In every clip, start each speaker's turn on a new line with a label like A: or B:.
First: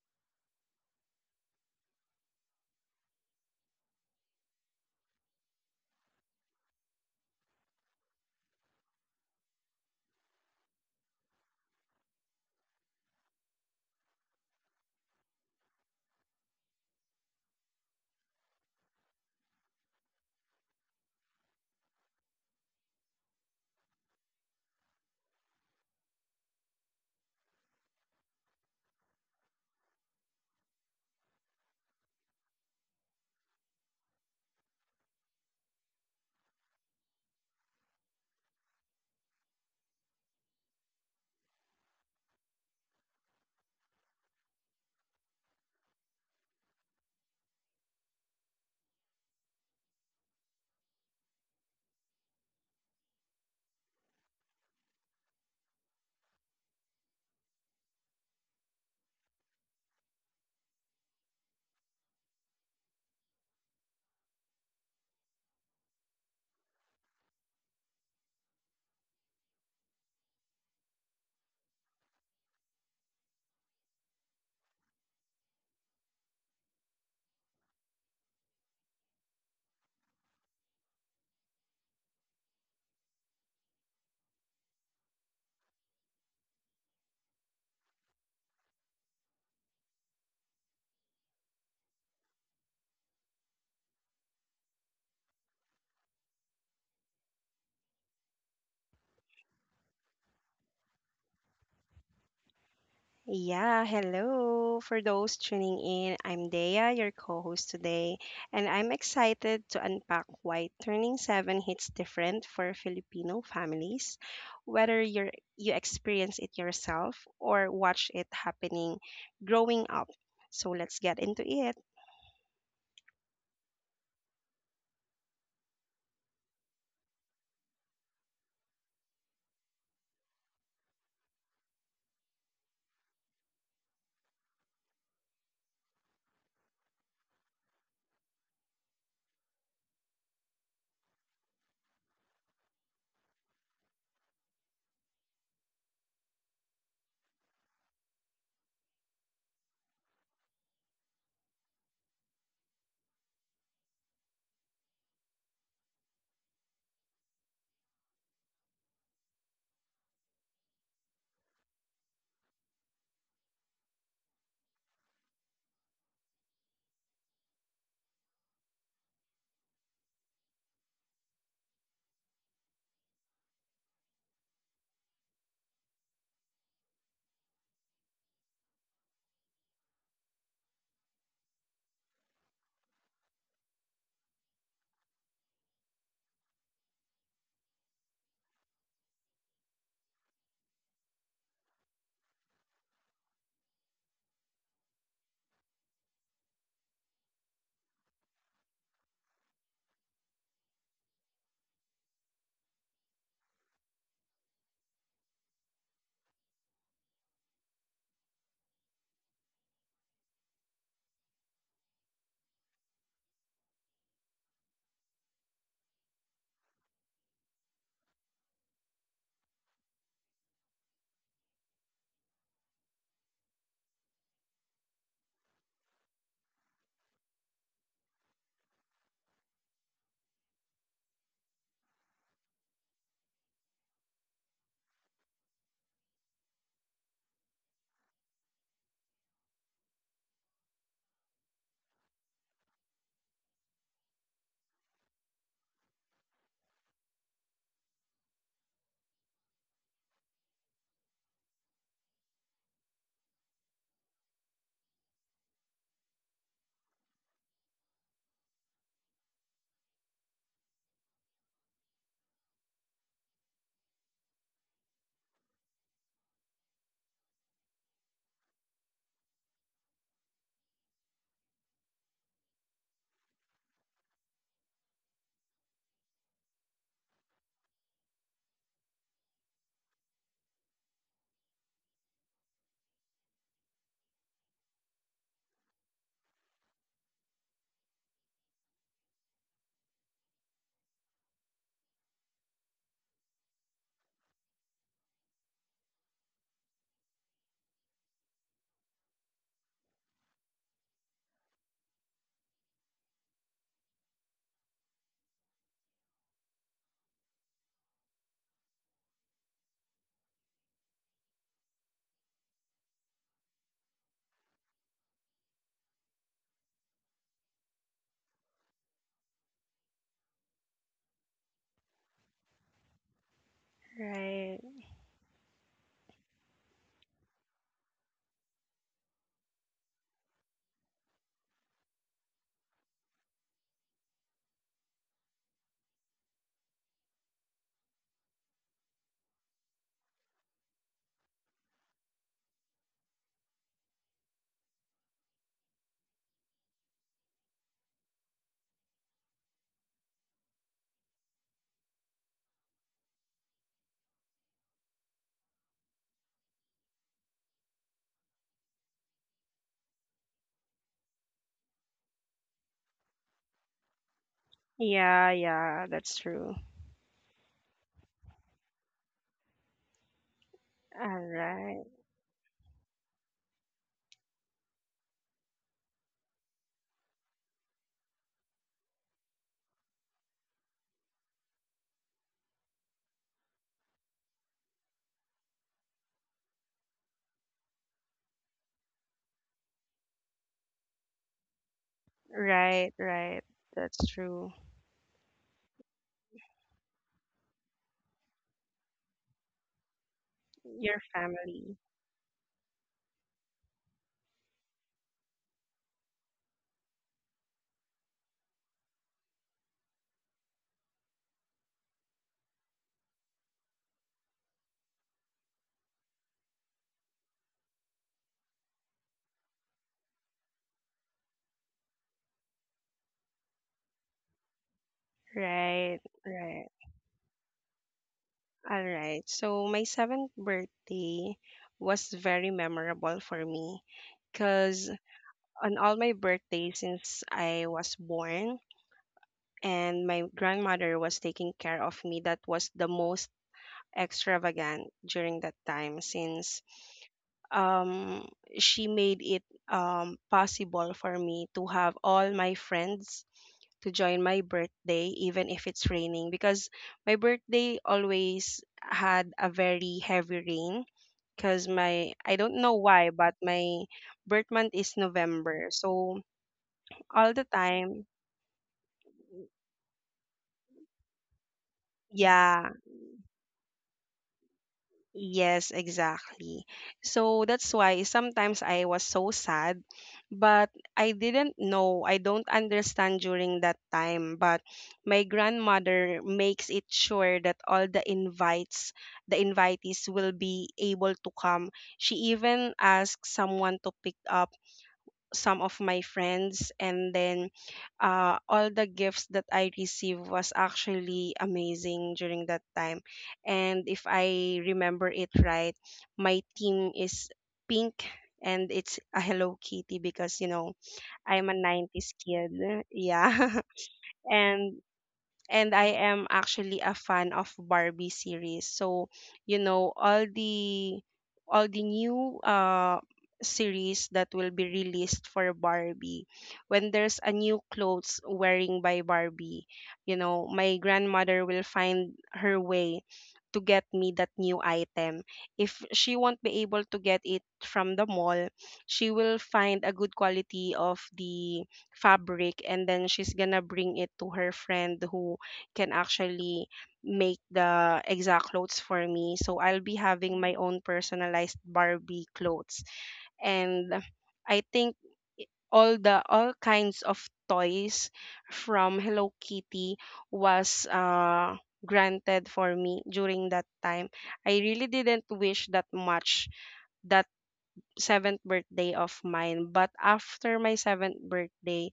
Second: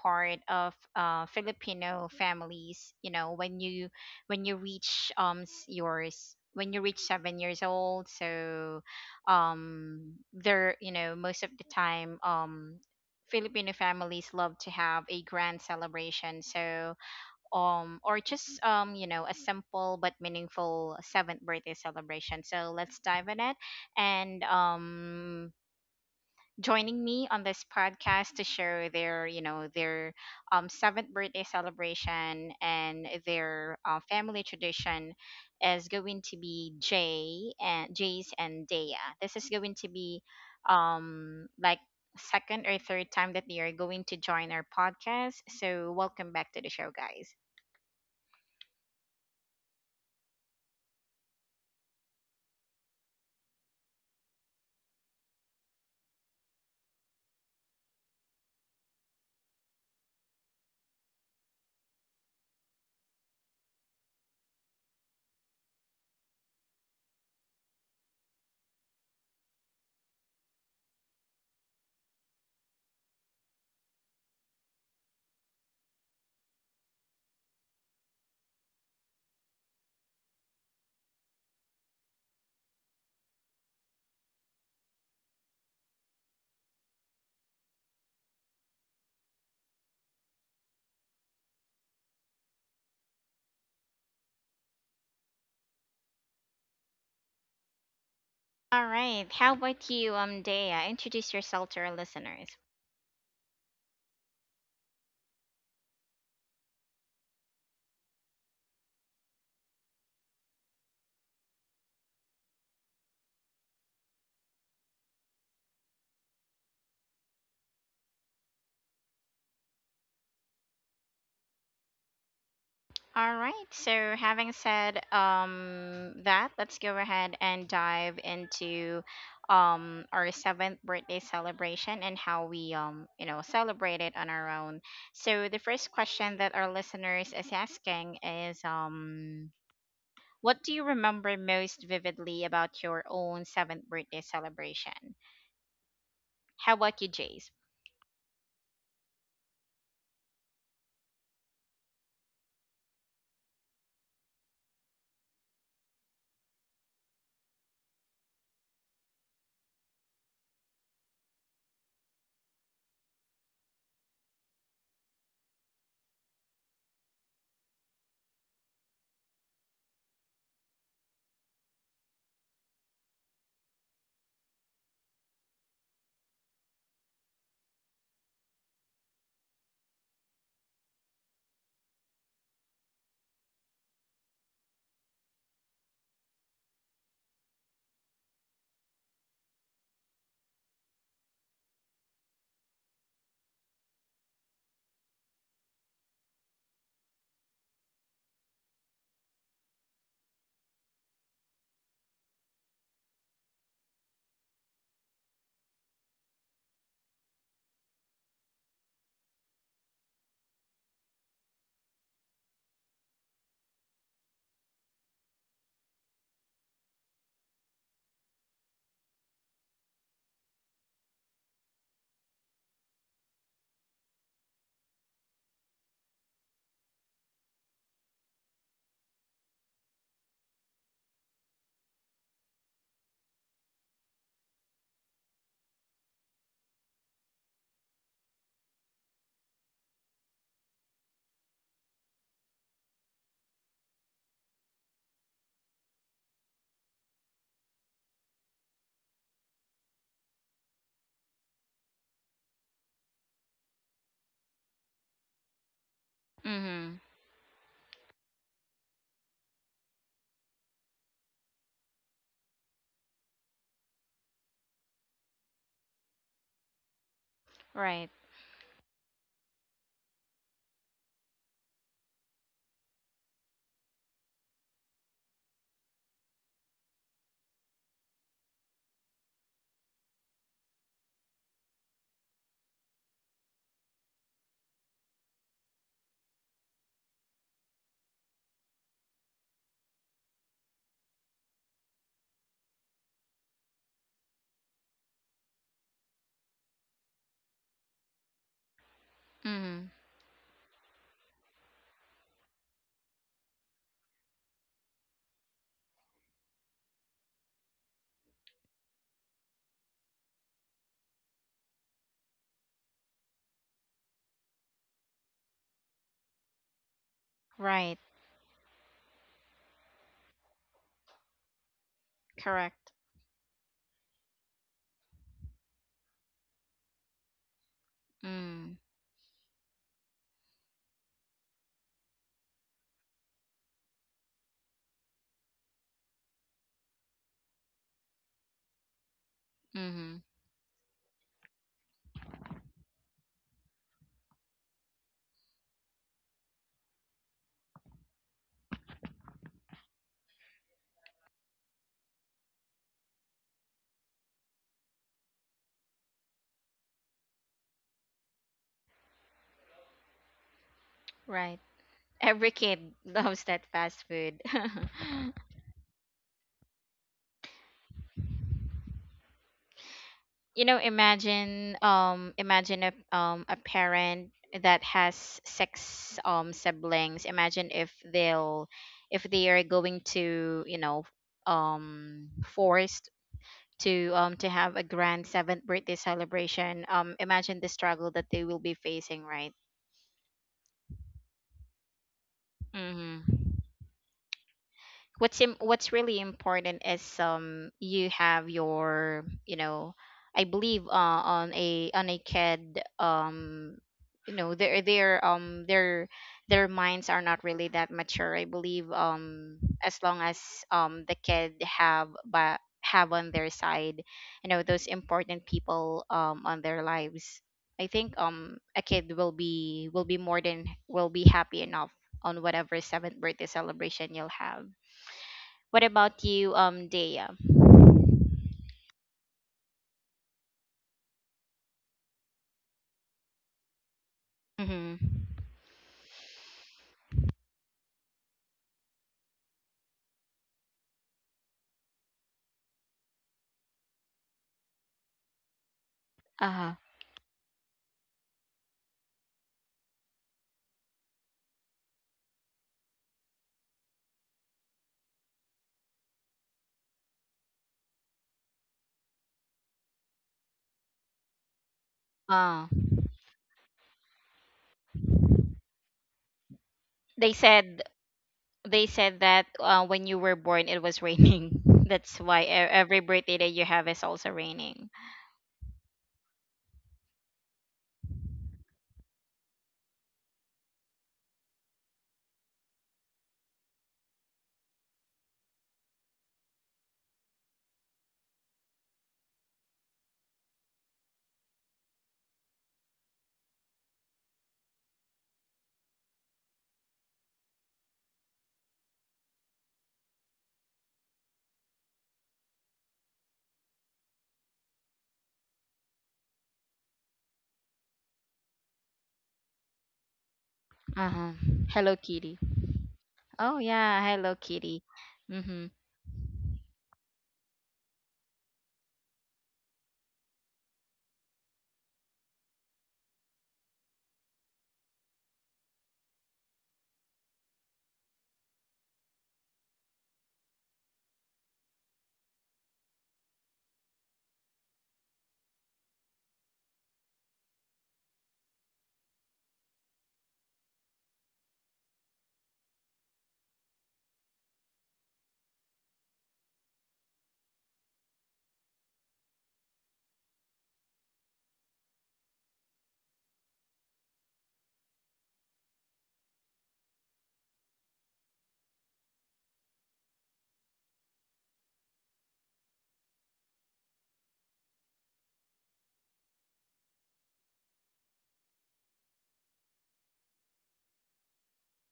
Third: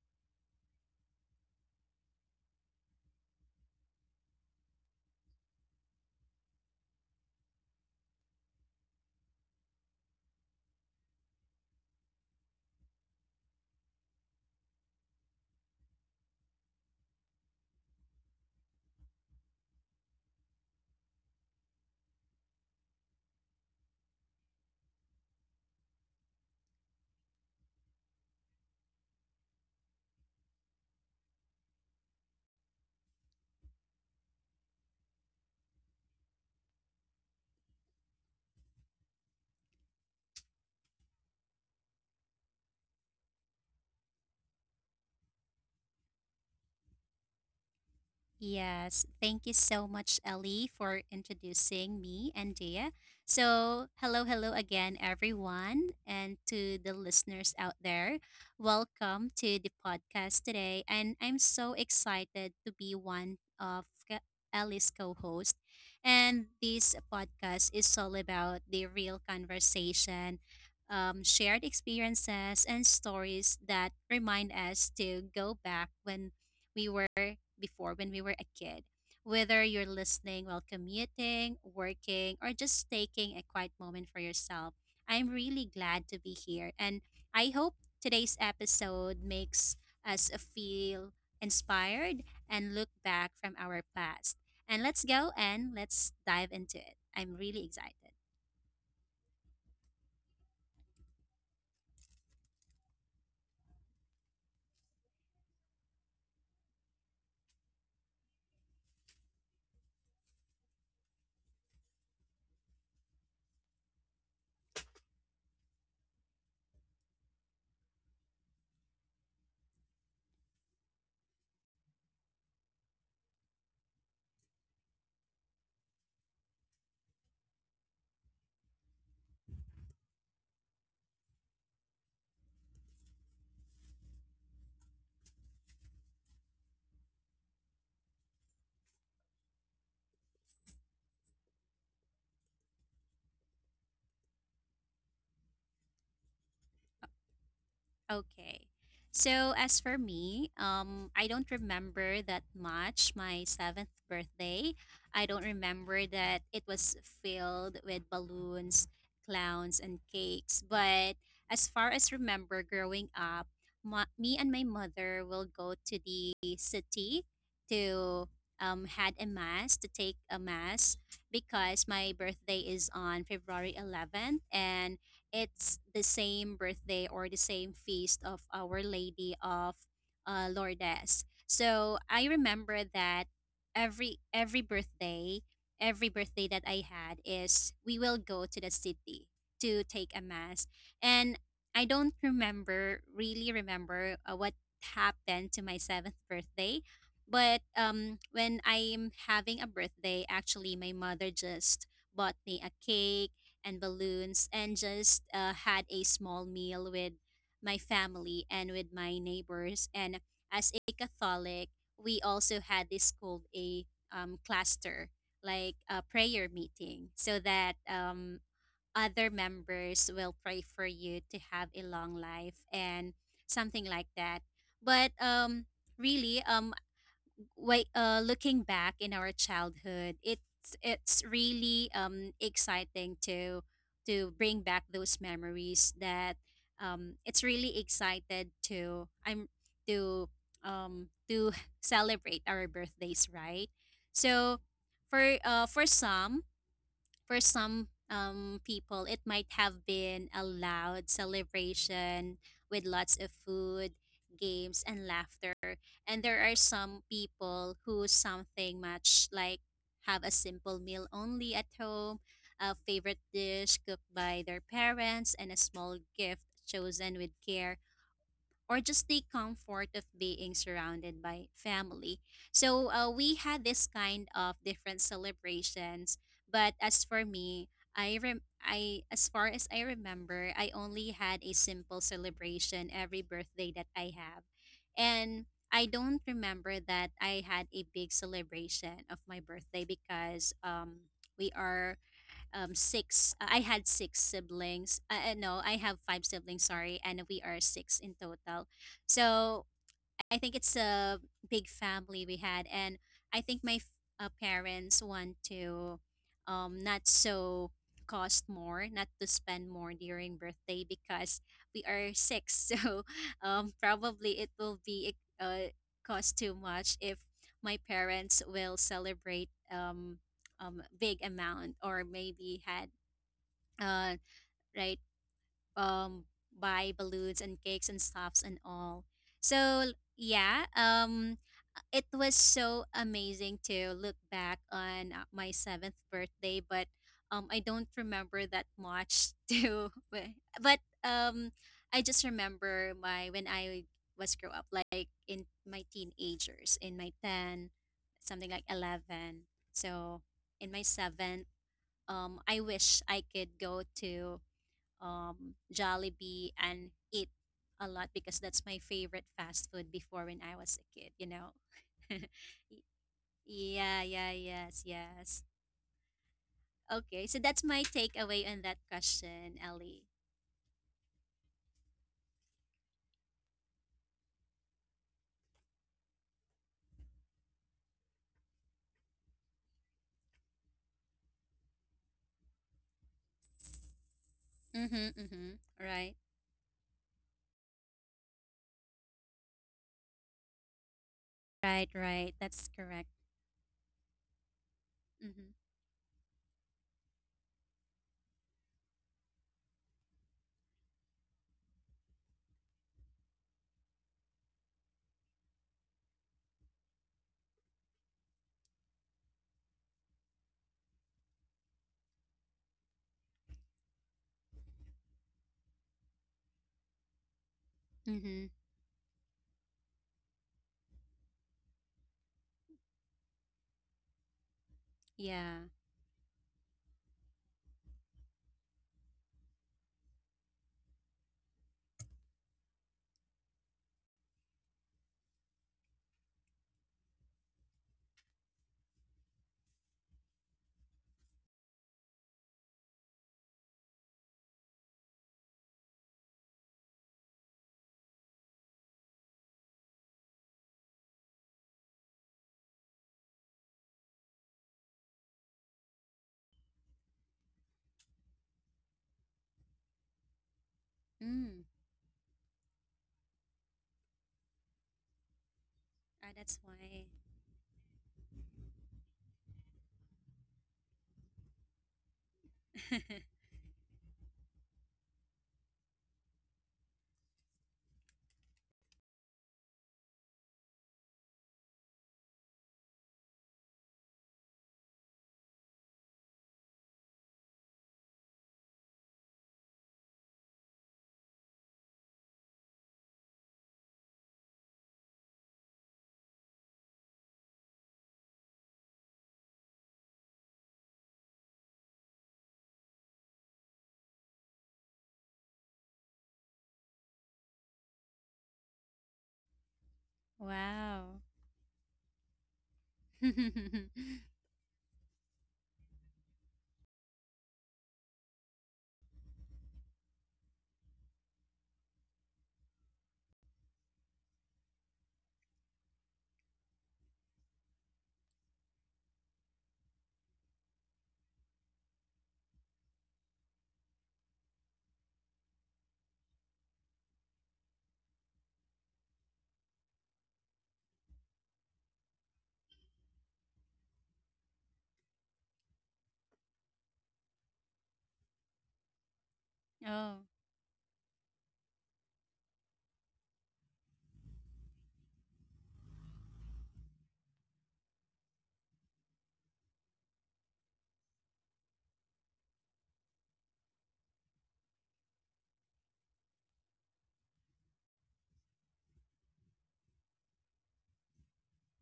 A: part of Filipino families. You know, when you reach s- yours when you reach 7 years old. So there, you know, most of the time, Filipino families love to have a grand celebration. So, or just, you know, a simple but meaningful seventh birthday celebration. So let's dive in it. And joining me on this podcast to share their, you know their seventh birthday celebration and their family tradition is going to be Jay and Jace and Daya. This is going to be, like, second or third time that they are going to join our podcast. So welcome back to the show, guys.
B: Yes, thank you so much, Ellie, for introducing me and Dea. So, hello again, everyone, and to the listeners out there. Welcome to the podcast today. And I'm so excited to be one of Ellie's co host. And this podcast is all about the real conversation, shared experiences, and stories that remind us to go back when we were before when we were a kid. Whether you're listening while commuting, working, or just taking a quiet moment for yourself, I'm really glad to be here. And I hope today's episode makes us feel inspired and look back from our past. And let's go and let's dive into it. I'm really excited.
A: All right. How about you, Dea? Introduce yourself to our listeners.
C: Yeah, hello. For those tuning in, I'm Dea, your co host today, and I'm excited to unpack why turning seven hits different for Filipino families, whether you're, you experience it yourself or watch it happening growing up. So let's get into it.
A: All right. So, having said that, let's go ahead and dive into our seventh birthday celebration and how we, you know, celebrate it on our own. So, the first question that our listeners is asking is, what do you remember most vividly about your own seventh birthday celebration? How about you, Jace?
B: Okay. So as for me, I don't remember that much. My seventh birthday, I don't remember that it was filled with balloons, clowns, and cakes. But as far as remember, growing up, me and my mother will go to the city to had a mass to take a mass because my birthday is on February 11th and it's the same birthday or the same feast of Our Lady of Lourdes. So I remember that every birthday, every birthday that I had is we will go to the city to take a mass, and I don't remember really remember what happened to my seventh birthday, but when I'm having a birthday, actually my mother just bought me a cake and balloons and just had a small meal with my family and with my neighbors. And as a Catholic, we also had this called a cluster, like a prayer meeting, so that other members will pray for you to have a long life and something like that. But um, really, um, Looking back in our childhood, it's really exciting to bring back those memories that it's really excited to I'm to to celebrate our birthdays, right? So for some people, it might have been a loud celebration with lots of food, games, and laughter. And there are
A: Hmm.
B: some people who something much like have a simple meal only at home, a favorite dish cooked by their parents, and a small gift chosen with care
A: Right.
B: or just the comfort of being surrounded by family. So we had this kind of different celebrations. But as for me, I rem- I as far as I remember, I only had a simple celebration every birthday that I have, and I don't remember that I had a big celebration of my birthday because we are six I had six siblings no I have five siblings sorry and we are six in total so
A: Hmm.
B: I think it's a big family we had, and I think my f- parents want to not so cost more, not to spend more during birthday because we are six, so probably it will be cost too much if my
A: Right.
B: parents will celebrate big amount or maybe
A: Correct.
B: had uh
C: Right.
B: right um buy balloons and cakes and stuffs and
A: Mm-hmm.
B: all. So yeah, it was so amazing to look back on my seventh birthday, but I don't remember that much too. But I just remember my when I was grow up like in my teenagers in my 10 something like 11. So in my seventh I wish I could go to Jollibee and eat a lot because that's my favorite fast food before when I was a kid, you know.
A: Right. Every kid loves that
B: Yeah,
A: fast
B: yeah,
A: food.
B: yes,
C: Yeah,
B: yes.
C: yeah, that's true.
B: Okay, so that's my takeaway on that question, Ellie.
A: You know,
C: All right.
A: imagine a parent that has six siblings. Imagine if they'll, if they are going to, you know, forced to, to have a
B: Mm-hmm,
A: grand
B: mm-hmm.
A: seventh birthday
B: Right,
A: celebration. Imagine the struggle that they will be facing, right?
B: right, right. That's
C: Right,
B: correct.
C: right.
A: Mm-hmm.
C: That's true.
B: Mm-hmm,
A: What's really important is, you have your, you know, I believe,
C: Your
A: on
C: family.
A: a, on a kid, you know, their, their their minds are not really that mature. I believe, as long as, the kid have but have on their side, you know, those important people on their lives, I think,
B: mm-hmm.
A: a kid will be, will be more than, will be happy enough on whatever seventh birthday celebration you'll have.
B: Yeah.
A: What
C: Right,
A: about you,
C: right.
A: Dea?
C: All right. So my seventh birthday was very memorable for me because
A: Mm-hmm.
C: on all my birthdays since I was born and my grandmother was taking care of me, that was the most extravagant during that time since
A: Uh-huh.
C: um, she made it possible for me to have all my friends to join my birthday, even if it's raining, because my birthday always had a very heavy rain. Because
B: Mm.
C: my, I don't
A: Uh,
C: know why, but my birth month is November. So
B: Ah, that's why.
A: they
C: all the
A: said
C: time,
A: they said that, when you were born, it was raining. That's why
C: yeah,
A: every birthday that you have is also raining.
C: yes, exactly. So that's why sometimes I was so sad, but I didn't know, I don't understand during that time. But my grandmother makes it sure that all the invites, the invitees will be able to come. She even asked someone to pick up some of my friends and then all the gifts that I received was actually amazing during that time, and if I remember it right, my theme is pink and it's a Hello Kitty because you know
B: Wow.
A: Uh-huh.
C: I'm a
A: Hello
C: 90s
A: Kitty.
C: kid
A: Oh
C: yeah
A: yeah, Hello
C: and
A: Kitty. Mm-hmm.
C: and I am actually a fan of Barbie series. So, you know, all the new series that will be released for Barbie. When there's a new clothes wearing by Barbie, you know, my grandmother will find her way to get me that new item. If she won't be able to get it from the mall, she will find a good quality of the fabric and then she's gonna bring it to her friend who can actually make the exact clothes for me. So I'll be
B: Oh.
C: having my own personalized Barbie clothes. And I think all kinds of toys from Hello Kitty was granted for me during that time. I really didn't wish that much that seventh birthday of mine. But after my seventh birthday,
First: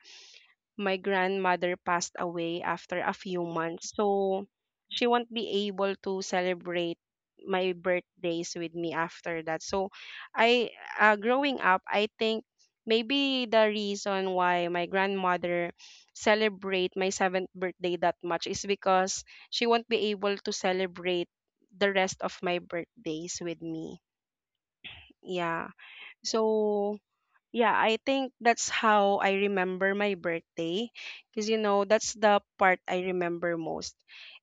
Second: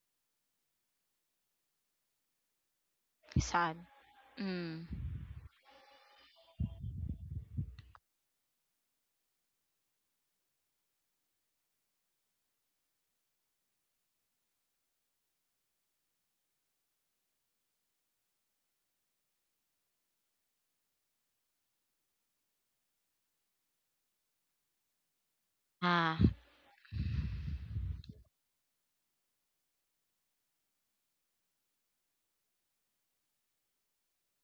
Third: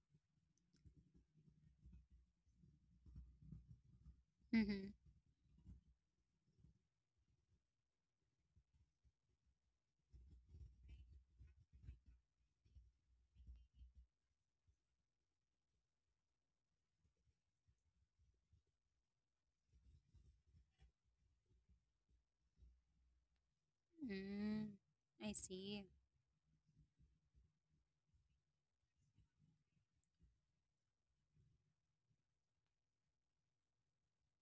C: my grandmother passed away after a few
A: Sad.
C: months. So
A: Mm.
B: Mm-hmm.
C: she won't be able to celebrate my birthdays with me after that. So I, growing up, I think maybe the reason why my grandmother celebrate my 7th birthday that much is because she won't be able to celebrate the rest of my birthdays with me.
B: Mm. I
C: Yeah.
B: see.
A: Ah,
C: So yeah, I think that's how I remember my birthday because you know that's the part I remember most.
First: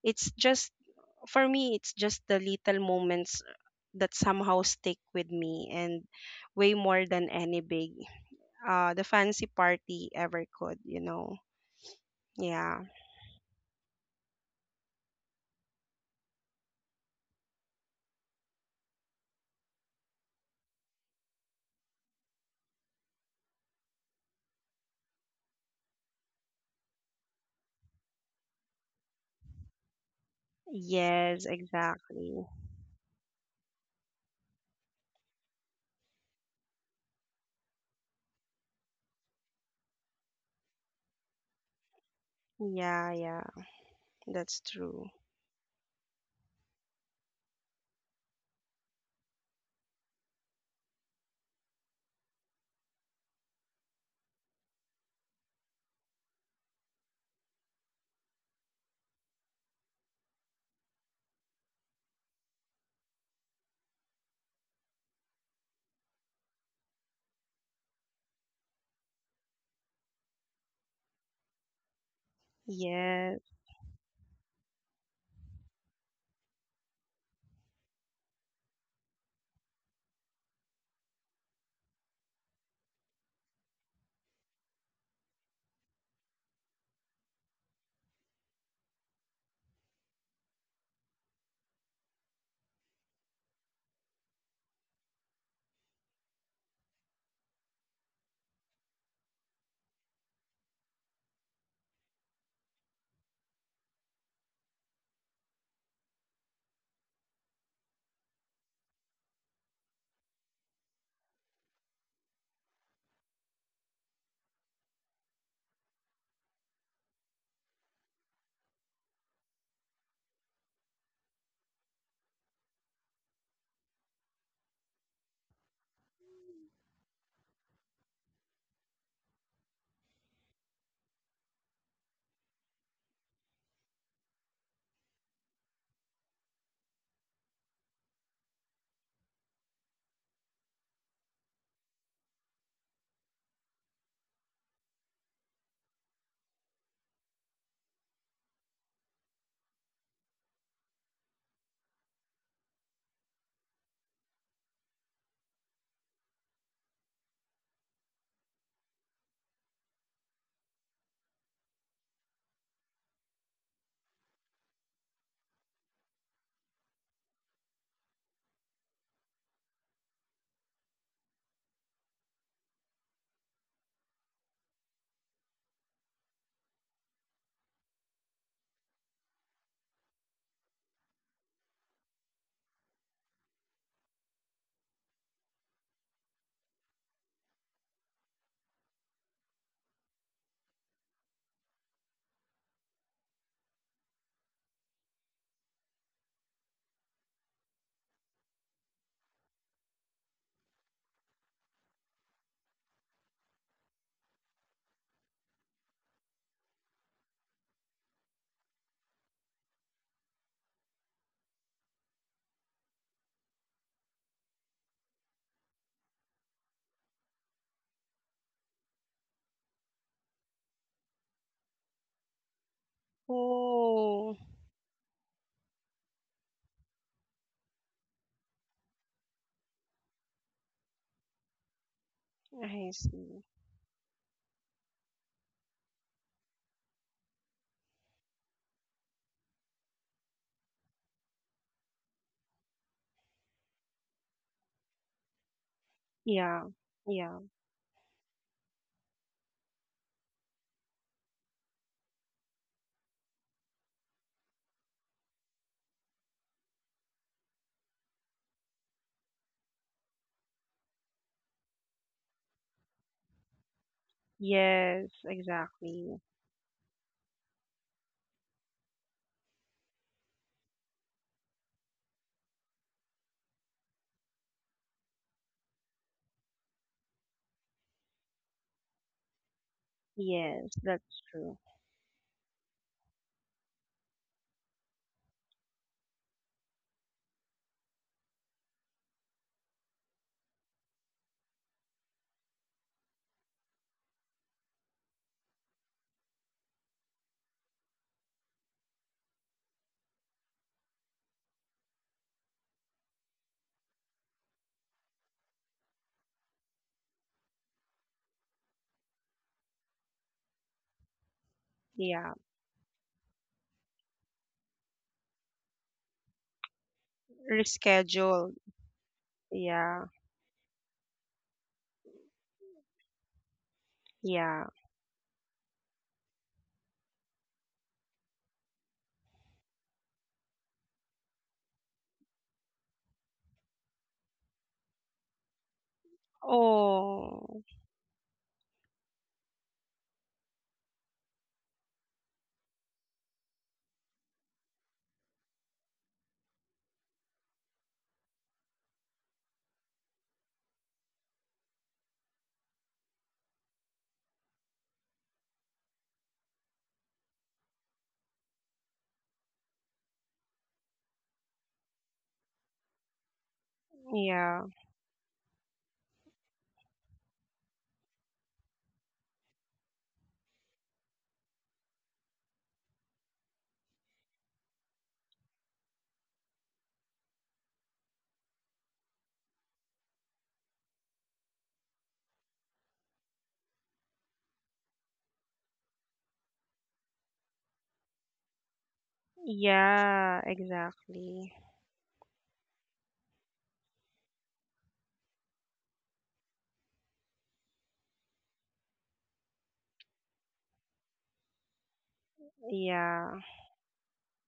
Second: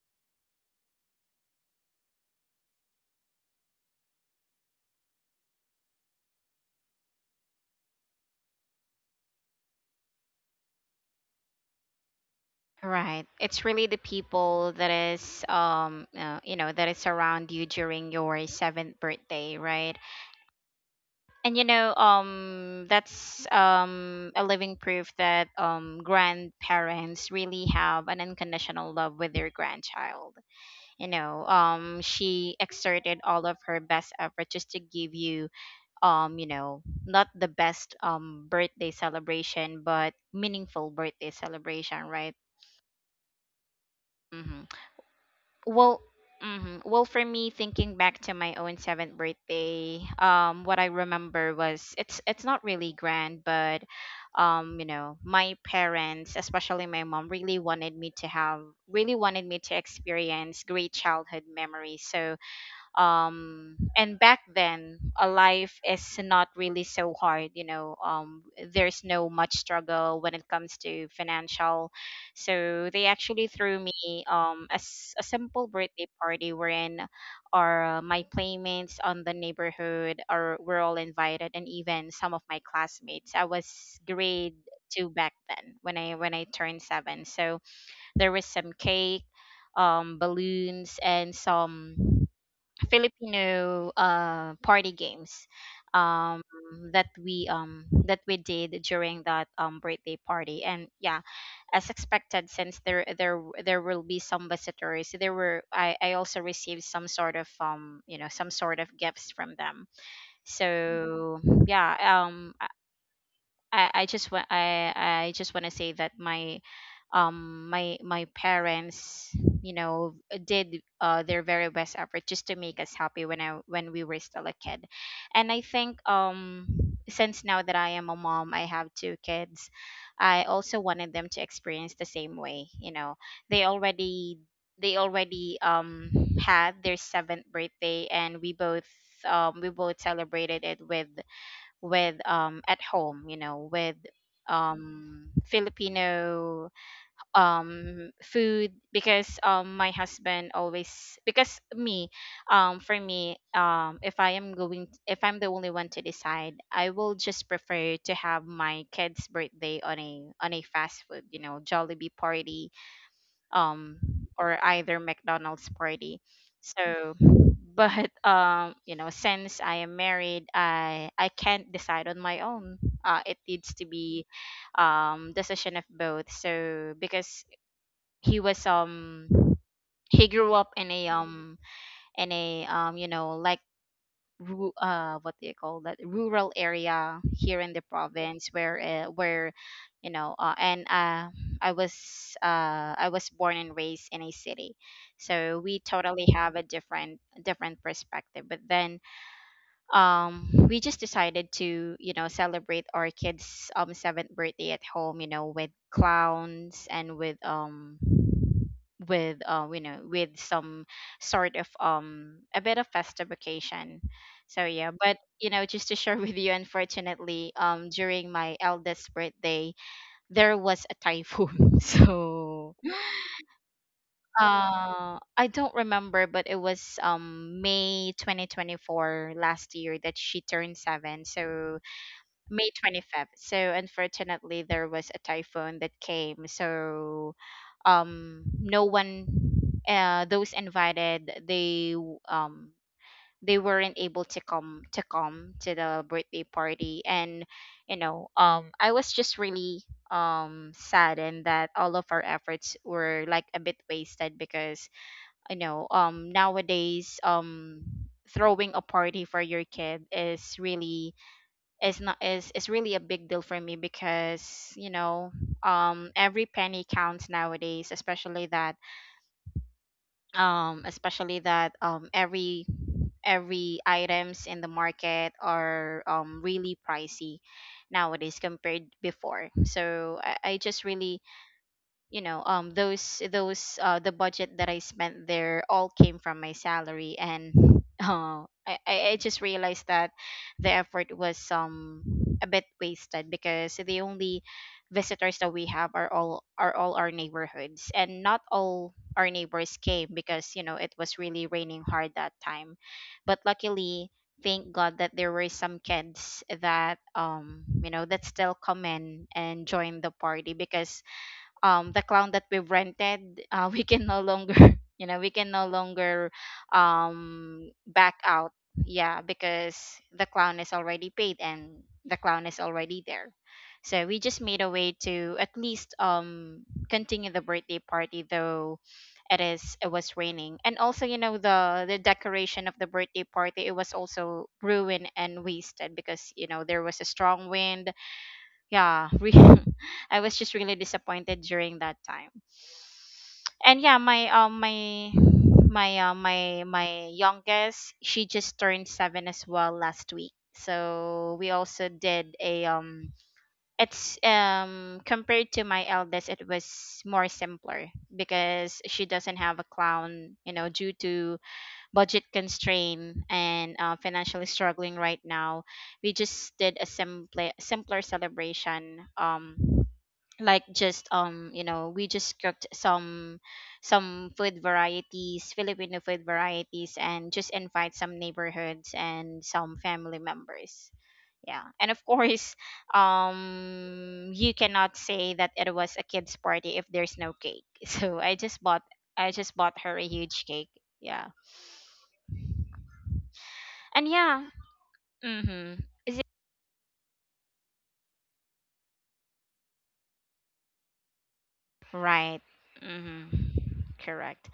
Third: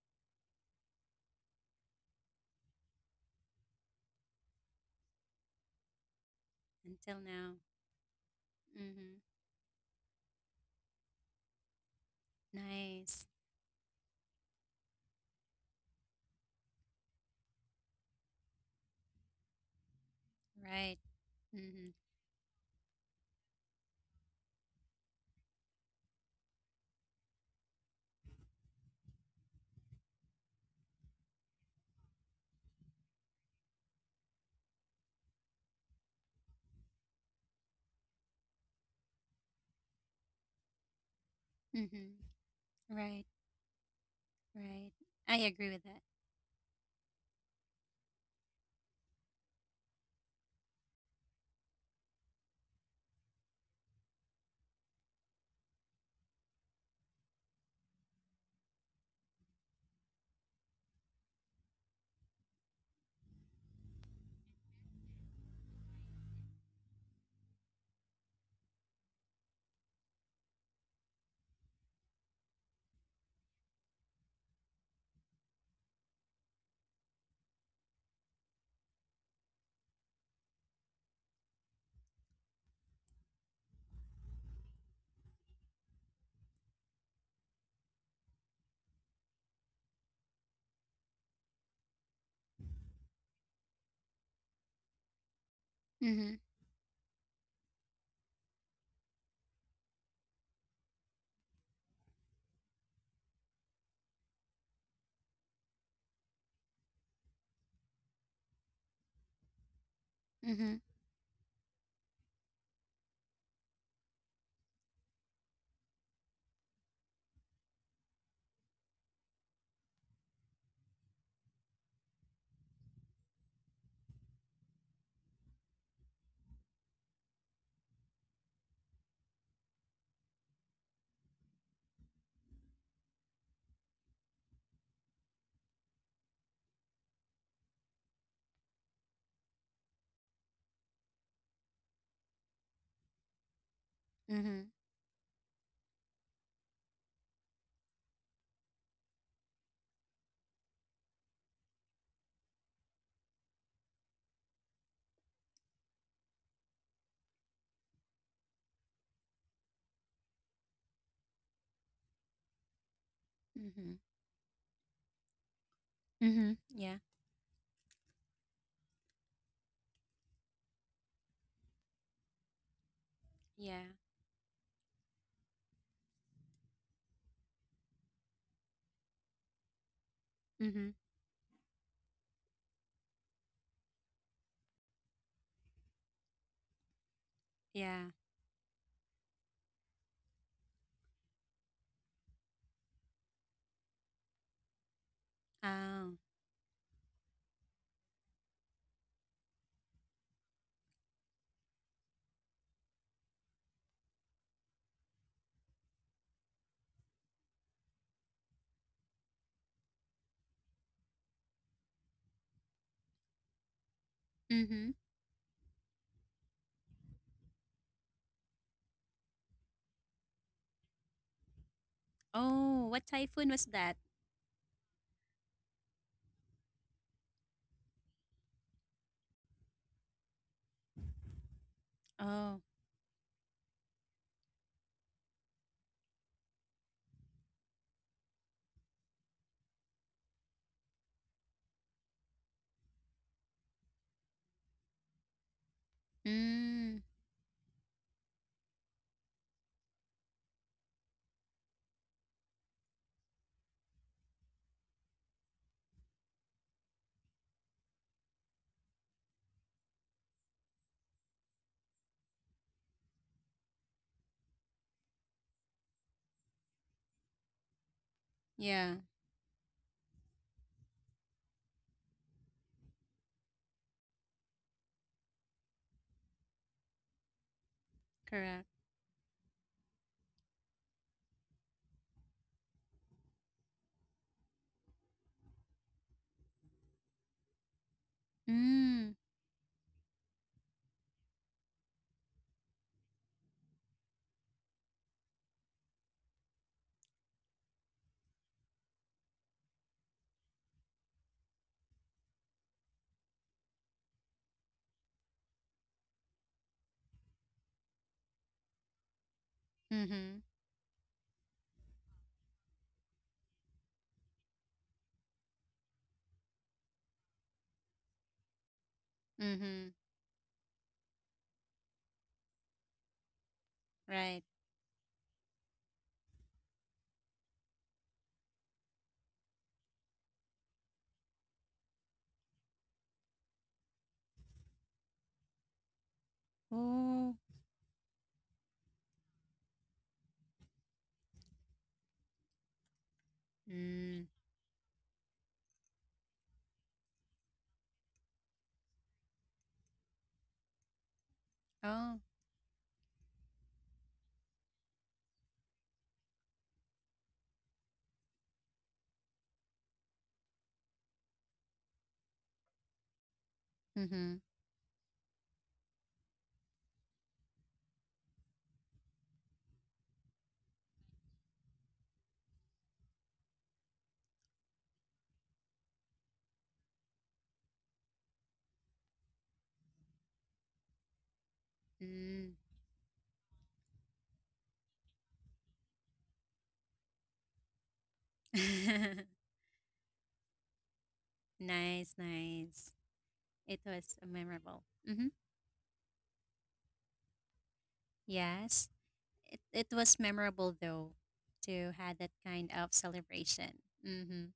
C: It's just for me it's just the little moments that somehow stick with me and way more
B: Until
C: than
B: now.
C: any big the
B: Mm-hmm.
C: fancy party ever could, you know. Yeah.
A: right.
B: Nice.
A: It's really the people that is, you know, that is around you during your seventh birthday, right?
B: Right.
A: And you know,
B: Mhm.
A: that's, a living proof that, grandparents really have an unconditional love with their grandchild. You know,
C: Yes, exactly.
A: she exerted all of her best effort just to give you, you know, not the best birthday celebration, but meaningful birthday celebration,
B: Mhm.
A: right?
C: Yeah,
B: Right.
C: yeah. That's
A: Mm-hmm.
B: Right.
C: true.
B: I agree with
A: Well,
B: that.
A: mhm. Well, for me, thinking back to my own seventh birthday, what I remember was, it's not really grand, but, you know, my parents, especially my mom, really wanted me to experience great childhood memories. So, and back then a life is not really so hard, you know. There's no much struggle when it comes to financial. So they
C: Yes.
A: actually threw me a simple birthday party wherein our my playmates on the neighborhood are were all invited, and even some of my classmates. I was grade two back then, when I turned seven. So there was some cake, balloons, and some Filipino party games, um
B: Mhm.
A: that we, that we did during that birthday party. And yeah, as expected, since there will be some visitors, there were, I also received some sort of, you know, some sort of gifts from them.
B: Mhm.
A: So yeah, I just want, I just want to say that my, my parents, you know, did their very best effort just to make us happy when we were still a kid. And I think, since now that I am a mom, I have two kids, I also wanted them to experience the same way. You know, they already they already, had their seventh birthday, and we both, we both celebrated it with, at home, you know, with,
B: Mhm.
A: Filipino food, because, my husband always, because me, for me, if I'm the only one to decide, I will just prefer to have my kids birthday on a, on a fast food, you know, Jollibee party, um
B: Mhm.
A: or either McDonald's party.
B: Mhm. Yeah.
A: So but, you know, since I am married, I can't decide on my own. Uh, it needs to
B: Yeah.
A: be, decision of both. So, because he was, he grew up in
B: Mhm.
A: a, in a, you know, like, what do you call that, rural area here in the
B: Yeah.
A: province where, you know, and I was I was born and raised in a city. So we
B: Oh.
A: totally have a different perspective. But then, we just decided to, you know, celebrate our kids 7th birthday at home, you know, with clowns and with, you know, with some sort of, a bit of festive occasion. So yeah.
B: Mhm.
A: But you know, just to share with you, unfortunately, during my eldest birthday there was a typhoon. So,
B: Oh, what typhoon was that?
C: Oh,
A: uh, I don't remember, but it was may 2024 last year that she turned seven. So
B: Oh.
A: May
C: I
A: 25th.
C: see.
A: So unfortunately, there was a typhoon that came. So, no one, those invited, they weren't able to come to the birthday
C: Yeah.
B: Mm.
A: party.
C: Yeah.
A: And you know, I was just really, saddened that all of our efforts were, like, a bit wasted. Because, you know, nowadays, throwing a party for your kid is really, is not is is really a big deal for me. Because, you
C: Yes,
A: know,
C: exactly.
A: every penny counts nowadays, especially that,
B: Yeah.
A: especially that, every items in the market are, really pricey nowadays
B: Correct.
A: compared before. So I
C: Yes,
A: just
C: that's
A: really,
C: true.
A: you know, those, the budget that I spent there all came from my salary. And
B: Mm.
A: I just realized that the effort was, a bit wasted, because the only visitors that we have are all, our neighborhoods, and not all our neighbors came, because you know, it was really raining hard that time. But luckily, thank god that there were some kids that, you know, that still come in and join the
B: Mhm.
A: party, because, the clown
C: Yeah.
A: that we've rented, we can no longer you know, we can no longer, back out.
C: Rescheduled.
A: Yeah, because
B: Mhm.
C: Yeah.
A: the clown is already paid and the clown is already there. So we just
B: Right.
A: made
C: Yeah.
A: a way to at least, continue the birthday party, though it was raining. And also, you know, the decoration of the birthday party, it was also ruined and wasted, because you know, there was a
B: Oh.
A: strong
C: Oh,
A: wind. Yeah. I was just really disappointed during that time. And yeah,
B: Mm.
A: my youngest, she just turned seven as well last week. So we also
B: Oh.
A: did a, it's, compared to my eldest, it was more simpler, because she doesn't have a clown, you know, due to budget constraint and,
B: Mhm.
A: financially
C: yeah.
A: struggling right now. We just did a simpler celebration, like, just, you know, we just cooked some, food varieties, Filipino food varieties, and just invite some neighborhoods and some family members. Yeah. And of
B: Mm.
A: course, you cannot say that it was a kids party if there's no cake. So I just bought her a huge
C: Yeah,
A: cake. Yeah.
C: exactly.
B: Nice. Nice. It
A: And
B: was
A: yeah.
B: memorable. Mhm.
A: Mm-hmm.
B: Yes. It was memorable though to have that
A: Right.
B: kind of
C: Yeah.
A: Mm-hmm.
B: celebration. Mm-hmm.
A: Correct.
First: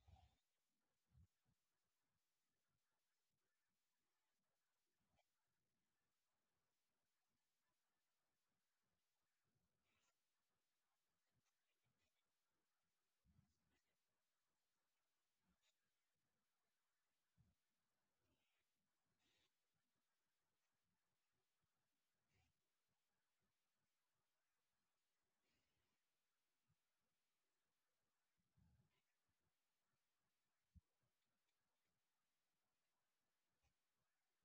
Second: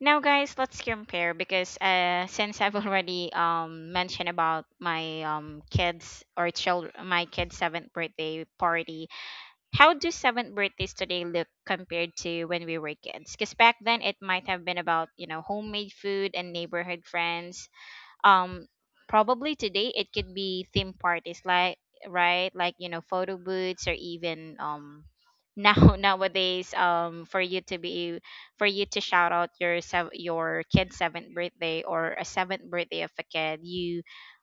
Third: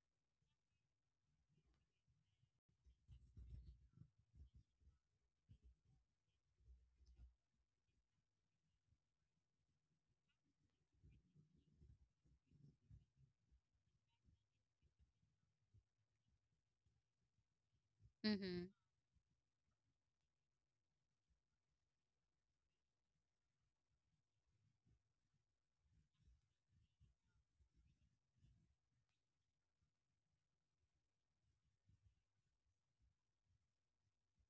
A: Now, guys, let's compare. Because, since I've already, mentioned about my kids or child my kids' seventh birthday party, how do seventh birthdays today look compared to when we were kids? Because back then it might have been about, you know, homemade food and neighborhood friends,
B: Mm-hmm.
A: um probably today it could be theme parties, like, right, like, you know, photo booths or even now nowadays, for you to be for you to shout out your your kid's seventh birthday, or a seventh birthday of a kid you,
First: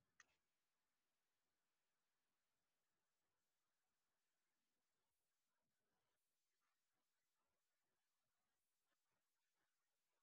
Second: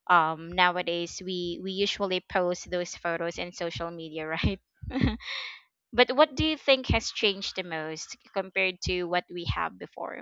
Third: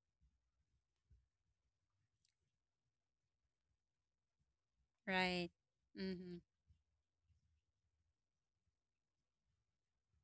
A: nowadays we usually post those photos in social media, right?
B: Right.
A: But what
B: Mm-hmm.
A: do you think has changed the most compared to what we have before,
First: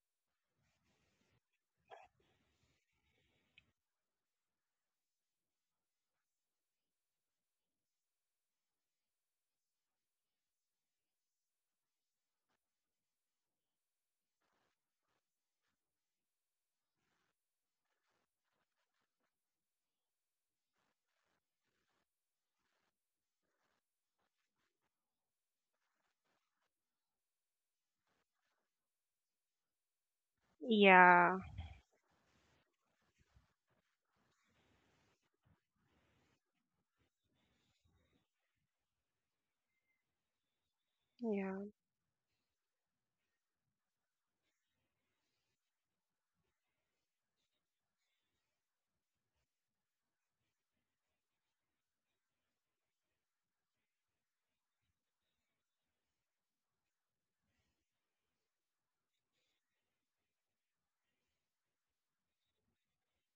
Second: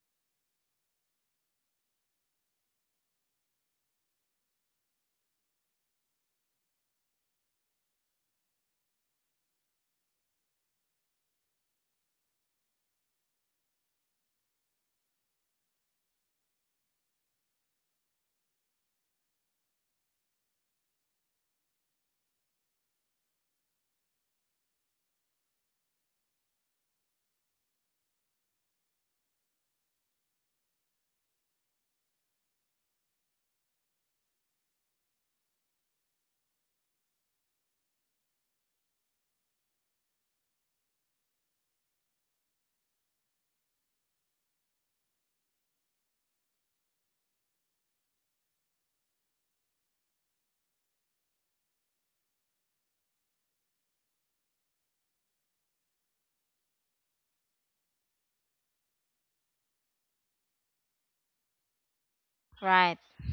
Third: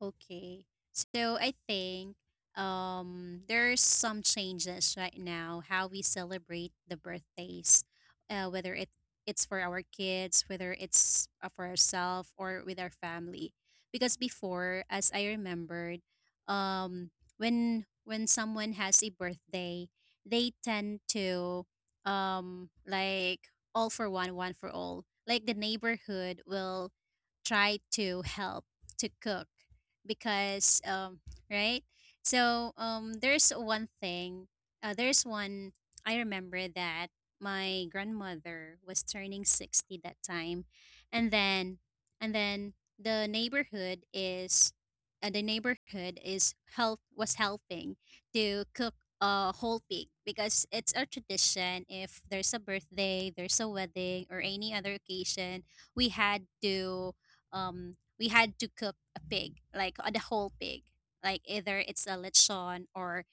B: Okay. So I think there's some changes right now how we celebrate the birthdays, whether it it's for our kids, whether it's for ourselves or with our family. Because before, as I remembered, um, when someone has a birthday, they tend to like all for one, one for all. Like the neighborhood will try to help to cook because
C: Yeah.
B: right so there's one thing there's one I remember that my grandmother was turning 60 that time and
C: Yeah.
B: then and then the neighborhood is the neighborhood is help was helping to cook a whole pig because it's a tradition if there's a birthday there's a wedding or any other occasion we had to um we had to cook a pig, like the whole pig, like either it's a lechon
A: right?
B: or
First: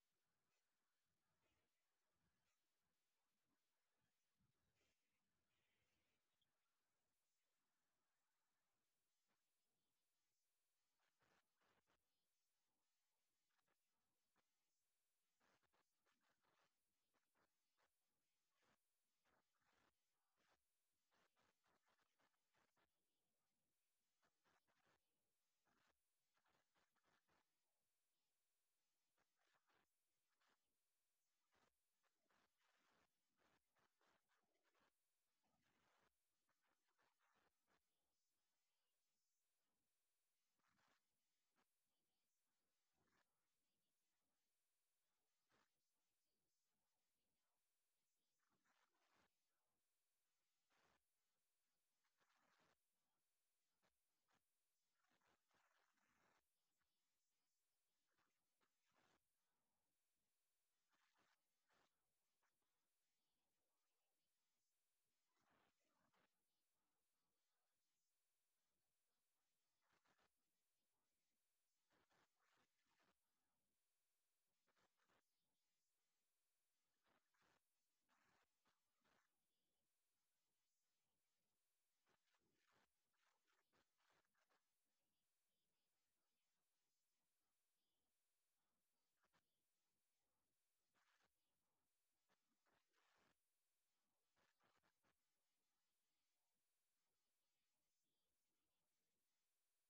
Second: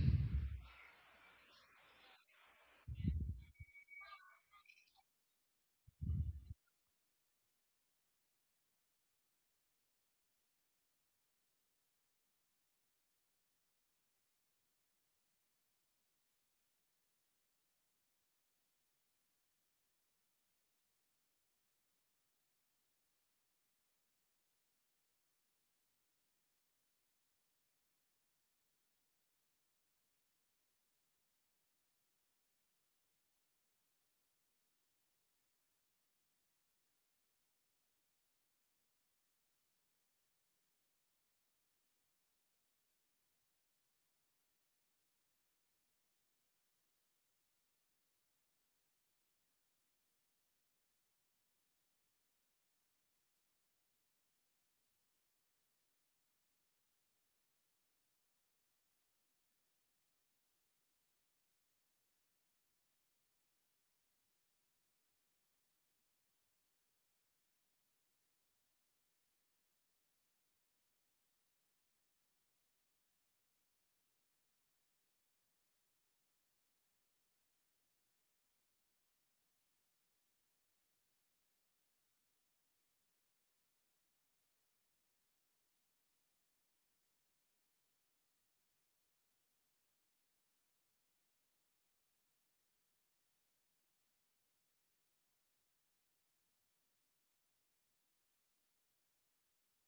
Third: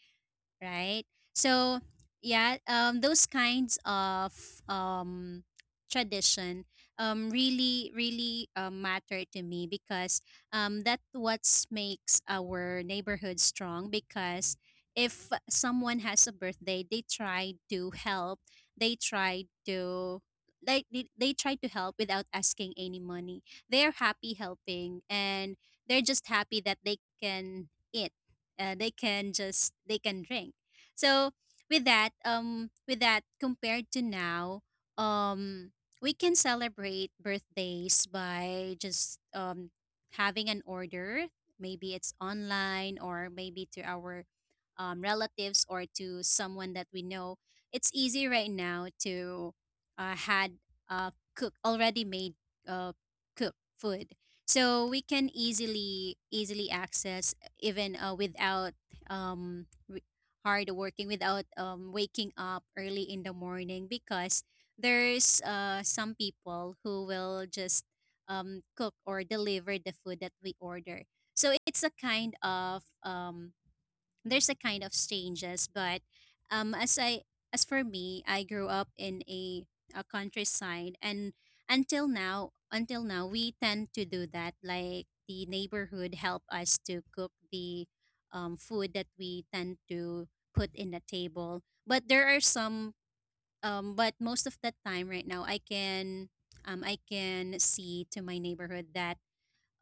B: right? So yeah, those kinds of um, tradition really matter to me because that what makes our neighborhood strong. Because if someone has a birthday, they try to help. They try to they try to help without asking any money. They're happy helping and they're just happy that they can eat they can drink so with that compared to now um we can celebrate birthdays by just having an order maybe it's online or maybe to our relatives or to someone that we know it's easy right now to had cook already made uh, cook food so we can easily access even without um, re- hard working, without waking up early in the morning, because there's some people who will just cook or deliver the food that we order. So it's a kind of there's a kind of changes but um as i as for me I grew up in a countryside and until now we tend to do that like the neighborhood help us to cook the food that we tend to put in the table but there are some but most of the time right now I can see to my neighborhood that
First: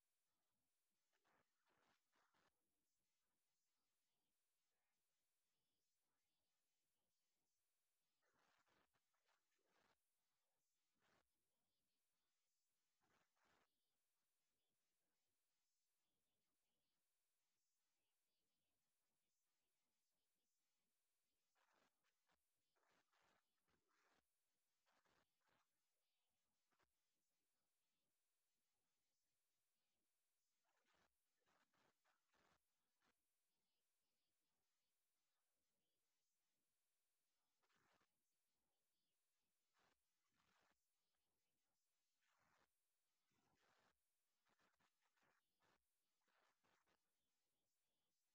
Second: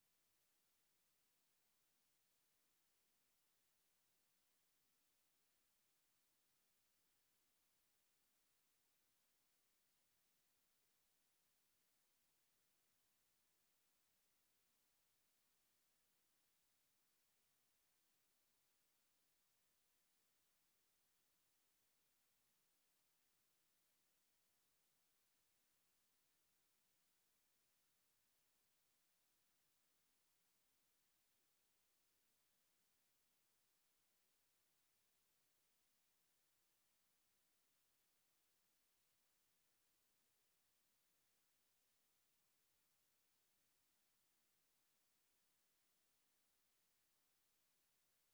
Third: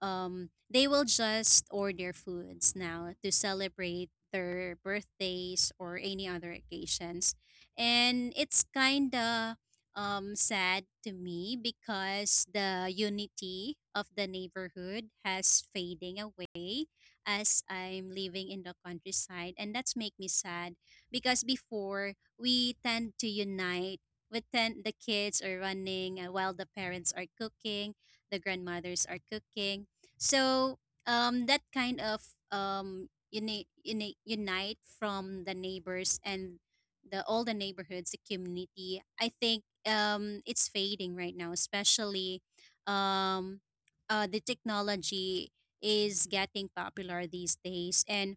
B: they will just order foods now to celebrate their birthdays or any other occasions. And it's kind of sad to me because the unity of the neighborhood has fading away as I'm living in the countryside. And that's make me sad because before we tend to unite. With ten, the kids are running while the parents are cooking, the grandmothers are cooking so that kind of unite from the neighbors and the all the neighborhoods, the community. I think it's fading right now, especially um, the technology is getting popular these days, and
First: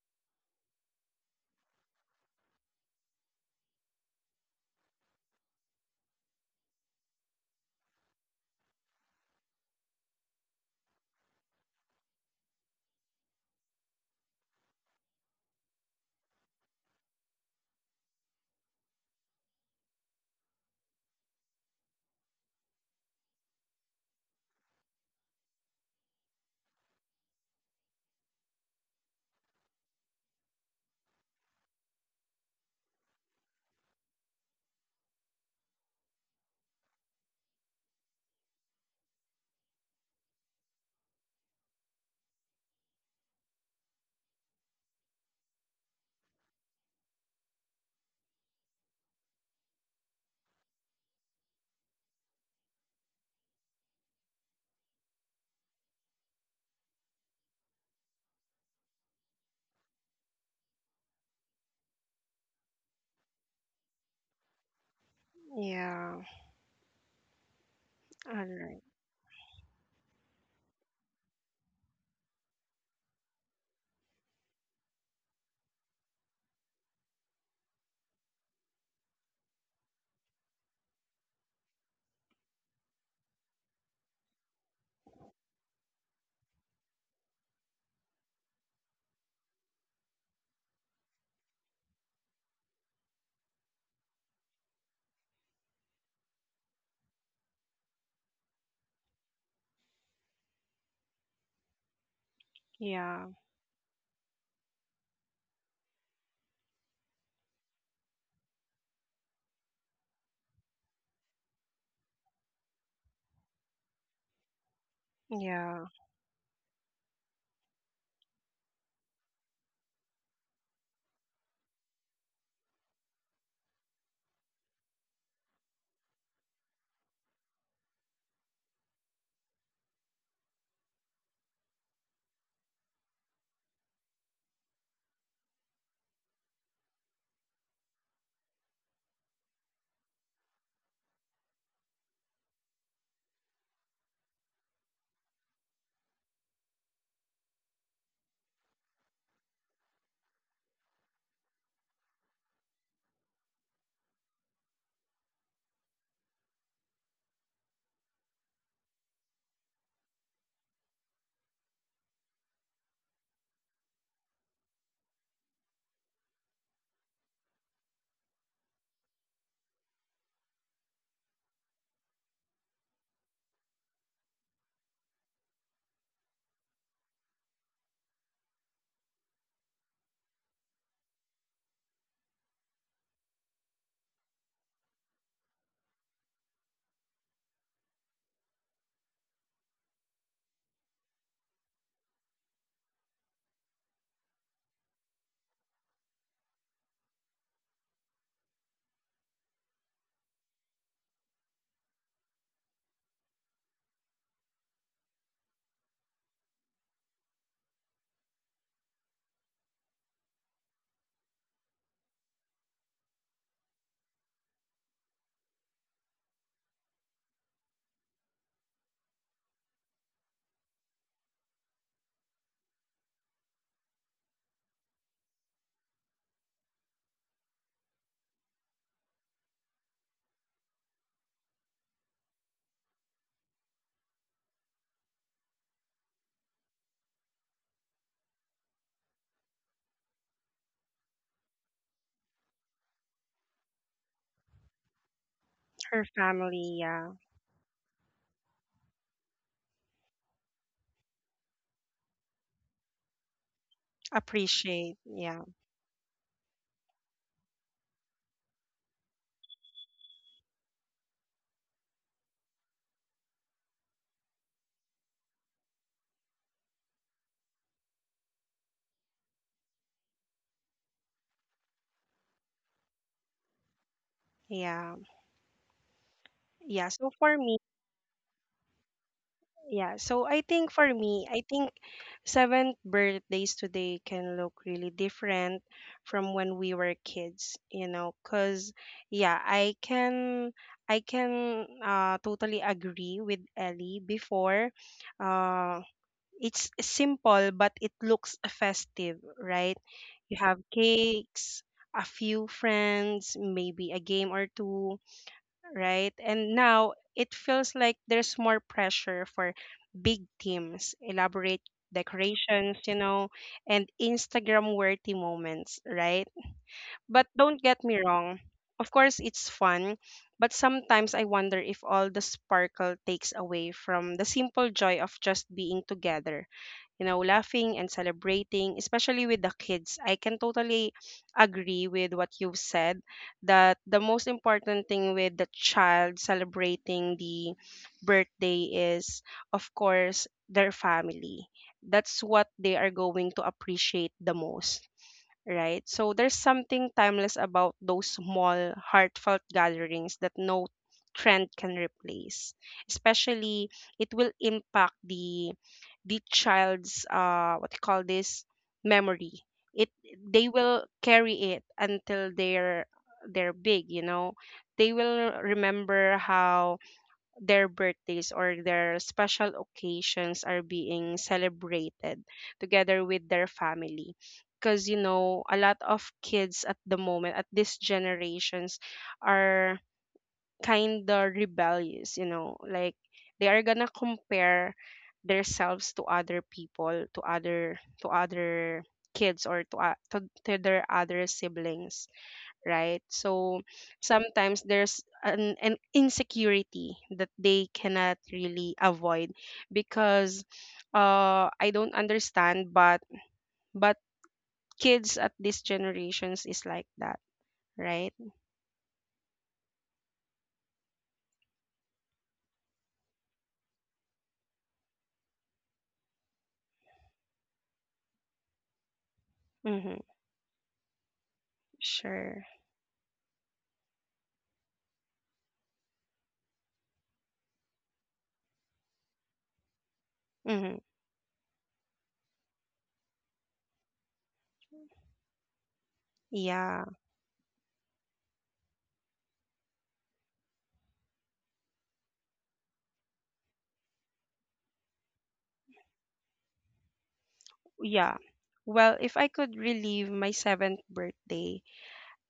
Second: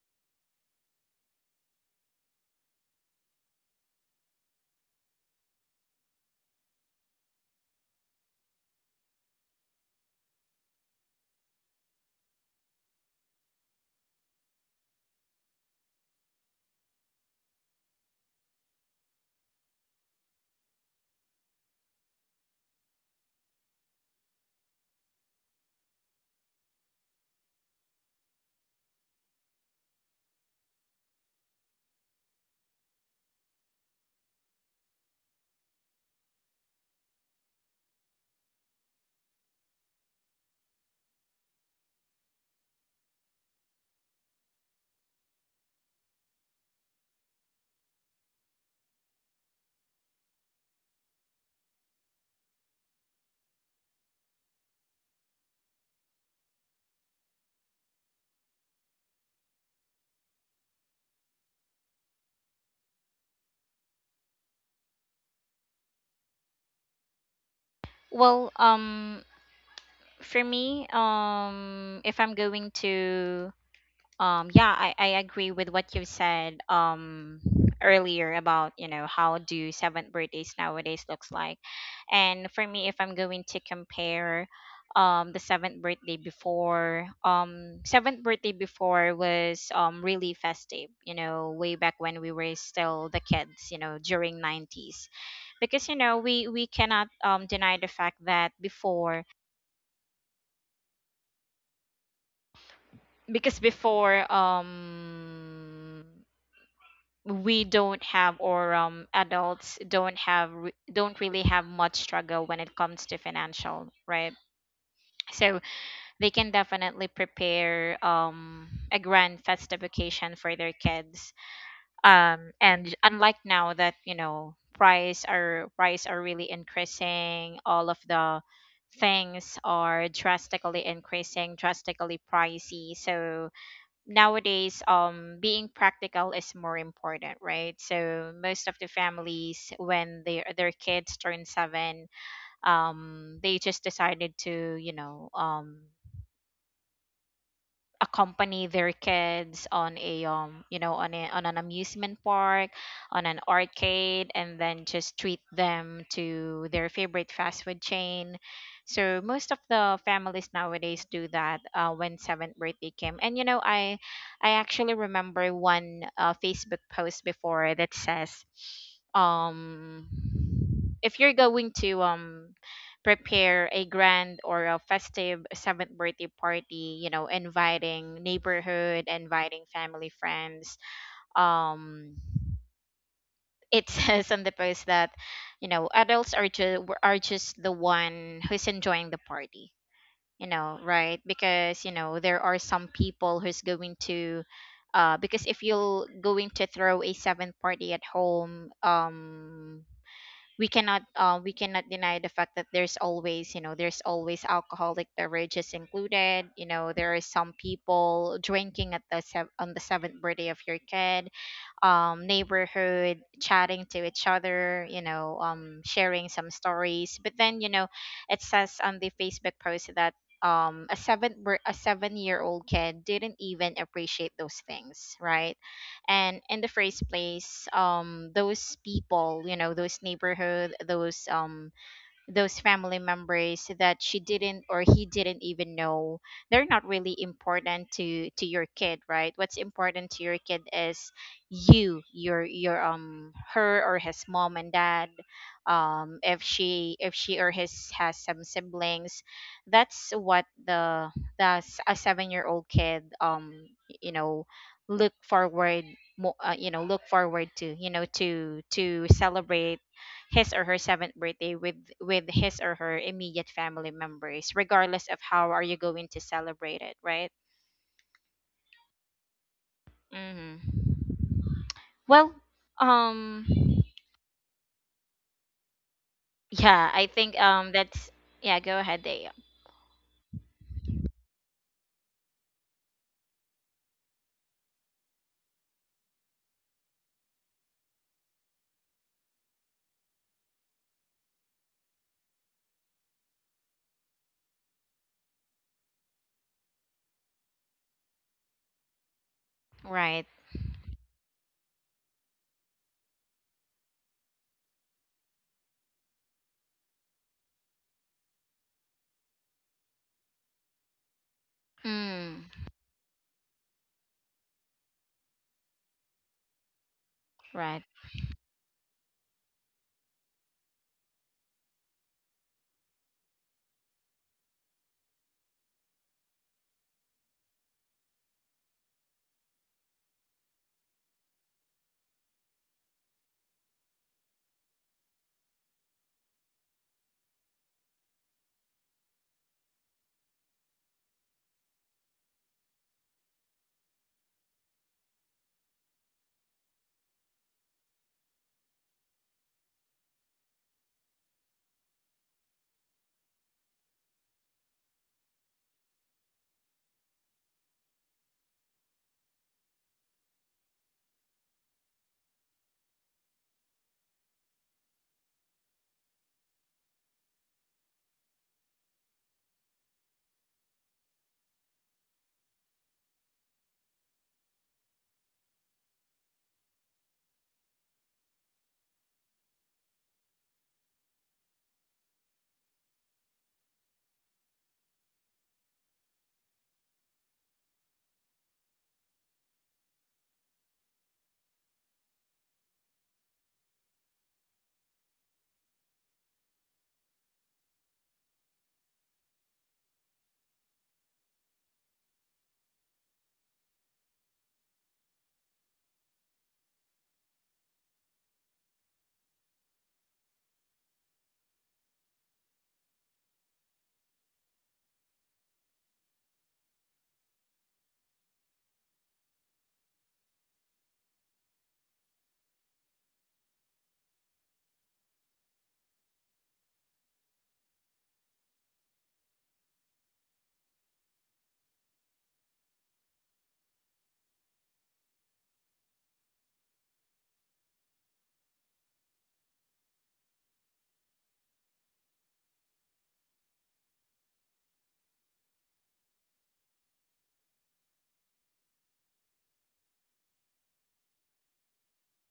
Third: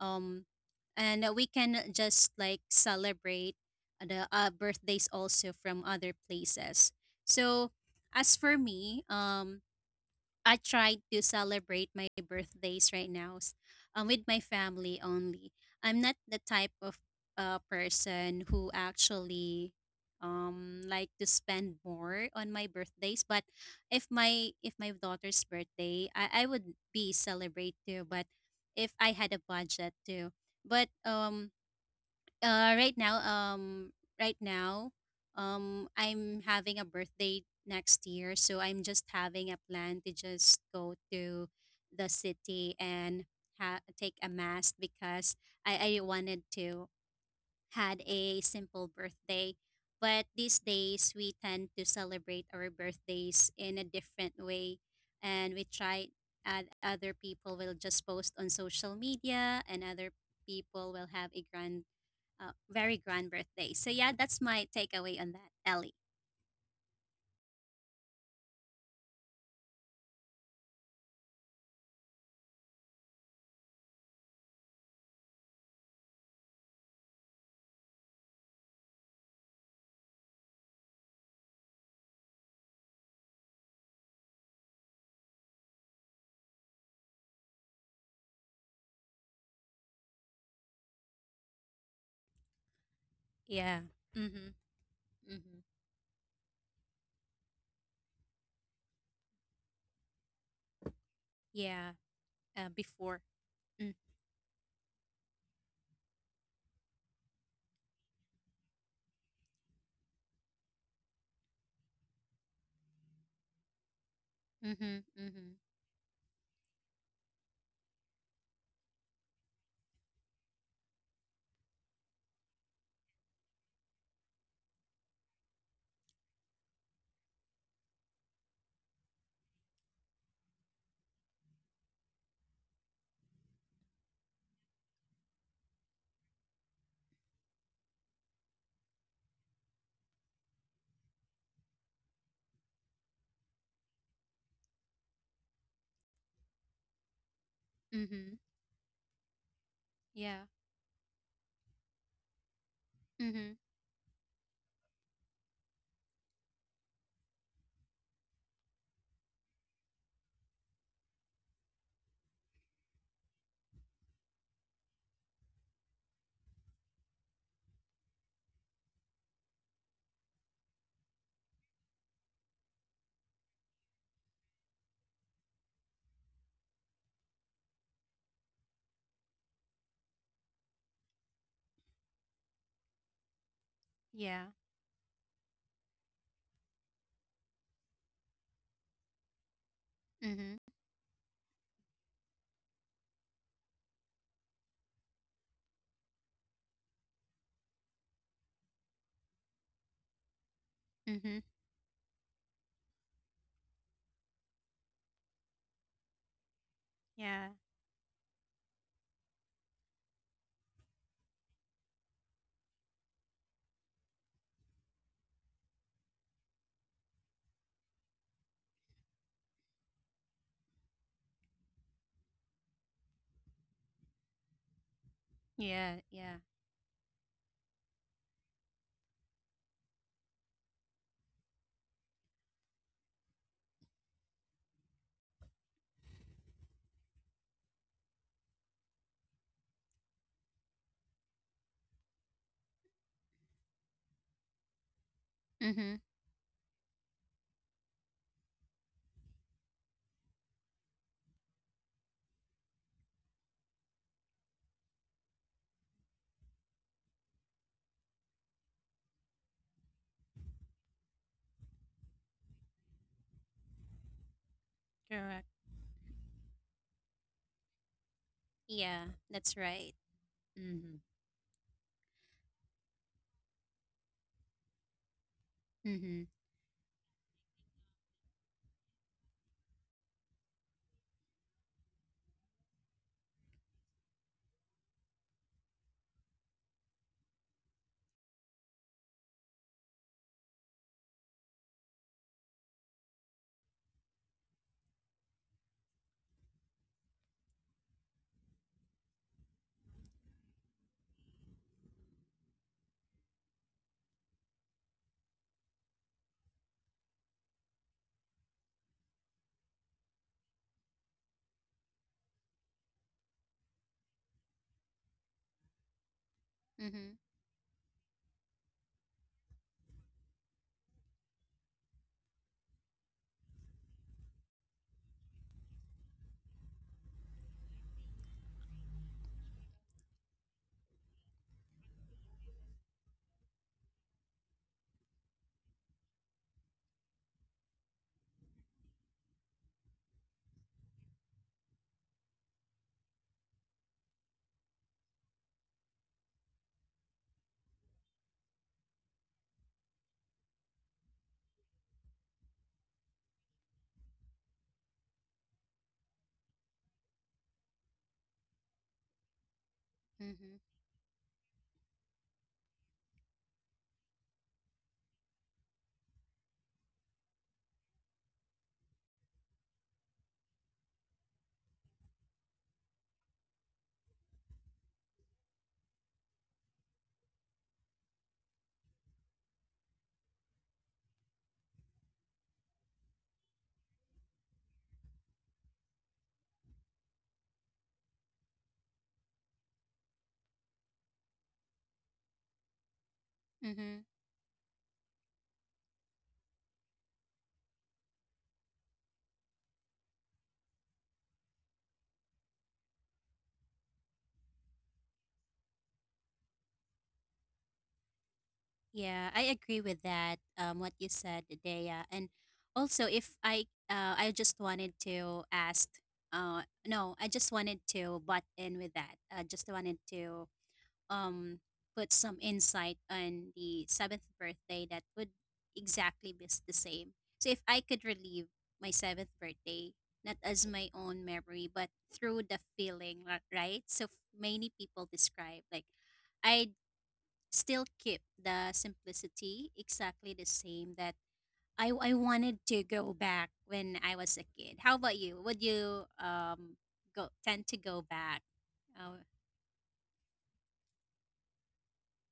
B: um, we can just like celebrate the birthdays also from other places. So as for me, I tried to celebrate my birthdays right now with my family only. I'm not the type of person who actually like to spend more on my birthdays but if my daughter's birthday I would be celebrate too but if I had a budget too but um uh, right now, um, right now, I'm having a birthday next year, so I'm just having a plan to just go to the city and take a mass because I wanted to had a simple birthday. But these days we tend to celebrate our birthdays in a different way, and we try. And other people will just post on social media, and other people will have a grand very grand birthday. So yeah, that's my takeaway on that, Ellie.
C: Yeah. All
A: Well,
C: right.
A: for me, if I'm going to, yeah, I agree with what you said, earlier about, you know, how do seventh birthdays nowadays looks like, and for me, if I'm going to compare, the seventh birthday before was really festive, you know, way back when we were still the kids,
B: Yeah.
A: you know, during
B: Mm-hmm.
A: 90s,
B: Mm-hmm.
A: because, you know, we cannot deny the fact that before,
B: Yeah. Before.
C: Yeah.
A: because
B: Mm,
A: before we don't have, or adults don't have don't really have much struggle when it comes to financial, right?
B: Mm-hmm. Mm-hmm.
A: So
C: Yeah.
A: they can definitely prepare a grand festive occasion for their kids, and unlike now that, you know, price are really increasing. All of the things are drastically increasing, drastically pricey, so nowadays, being practical is more important, right? So most of the families, when their kids turn seven, they just decided to, you know,
B: Mm-hmm.
A: accompany their kids on a
B: Yeah.
A: you know, on an amusement park, on an
B: Mm-hmm.
A: arcade, and then just treat them to their favorite fast food chain. So most of the families nowadays do that when seventh birthday came. And, you know, I actually remember one Facebook post before that says, um if you're going to prepare a grand or a festive seventh birthday party, you know, inviting neighborhood, inviting family friends, um it says
B: Yeah.
A: on the post that, you know, adults are just the one who's enjoying the party, you
B: Mm-hmm.
A: know, right? Because, you know, there are some people who's going to, because if you're going to throw a seventh party at home,
B: Mm-hmm.
A: we cannot deny the fact that there's always, you know, there's always alcoholic beverages included. You know, there are
B: Yeah.
A: some people drinking at the on the seventh birthday of your kid. Neighborhood chatting to each other, you know, sharing some stories, but then, you know, it says on the Facebook post that, a a 7-year old kid didn't even appreciate those things, right?
B: Yeah. Yeah.
A: And in the first place, those people, you know, those neighborhood, those family members that she didn't or he didn't even know, they're not really important to your kid, right? What's important to your kid is you, your her or his mom and dad,
B: Mm-hmm.
C: Her
A: if
C: family,
A: she if
C: yeah.
A: she or his has some siblings, that's what a 7-year-old kid, you know,
C: Appreciate.
A: look
C: Yeah.
A: you know, look forward to, you know, to celebrate his or her seventh birthday with his or her immediate family members, regardless of
B: Correct.
A: how are you going to celebrate it, right?
B: Yeah, that's right.
A: Mm-hmm.
B: Mm-hmm.
A: Well, um,
C: Yeah.
B: Mm-hmm.
A: yeah,
C: Yeah.
A: I think that's yeah. Go ahead, they
C: Yeah, so I think for me, I think seventh birthdays today can look really different from when we were kids, you know, because yeah, I can totally agree with Ellie before. Uh, it's simple, but it looks festive, right?
A: right.
C: You have cakes, a few friends, maybe a game or two, right? And now it feels like there's more pressure for big teams, elaborate
A: Mm,
C: decorations, you know, and Instagram worthy moments, right?
B: Mm-hmm.
C: But don't
A: right.
C: get me wrong. Of course, it's fun, but sometimes I wonder if all the sparkle takes away from the simple joy of just being together, you know, laughing and celebrating, especially with the kids. I can totally agree with what you've said that the most important thing with the child celebrating the birthday is, of course, their family. That's what they are going to appreciate the most, right? So there's something timeless about those small, heartfelt gatherings that no trend can replace. Especially, it will impact the child's what you call this memory. It They
B: Mm-hmm.
C: will carry it until they're big. You know, they will remember how their birthdays or their special occasions are being celebrated together with their family because you know a lot of kids at the moment at these generations are kind of rebellious, you know, like they are gonna compare themselves to other people, to other kids, or to, to their other siblings, right? So
B: Mm-hmm.
C: sometimes there's an insecurity that they cannot really avoid because I don't understand, but kids at these generations is like that, right?
B: Yeah, I agree with that. What you said, Dea, and also if I just wanted to ask. Uh, no, I just wanted to butt in with that. I just wanted
C: Mm-hmm,
B: to um put some
C: sure.
B: insight on the seventh birthday that would exactly the same. So if I could relive my seventh birthday, not as
C: Mm-hmm,
B: my own memory, but through the feeling, right? Many people describe like I
C: yeah,
B: still keep the simplicity exactly the same that I wanted to go back when I was a kid. How about you? Would you go tend to go
C: yeah.
B: back?
C: Well,
B: Oh,
C: if I could relive my seventh birthday,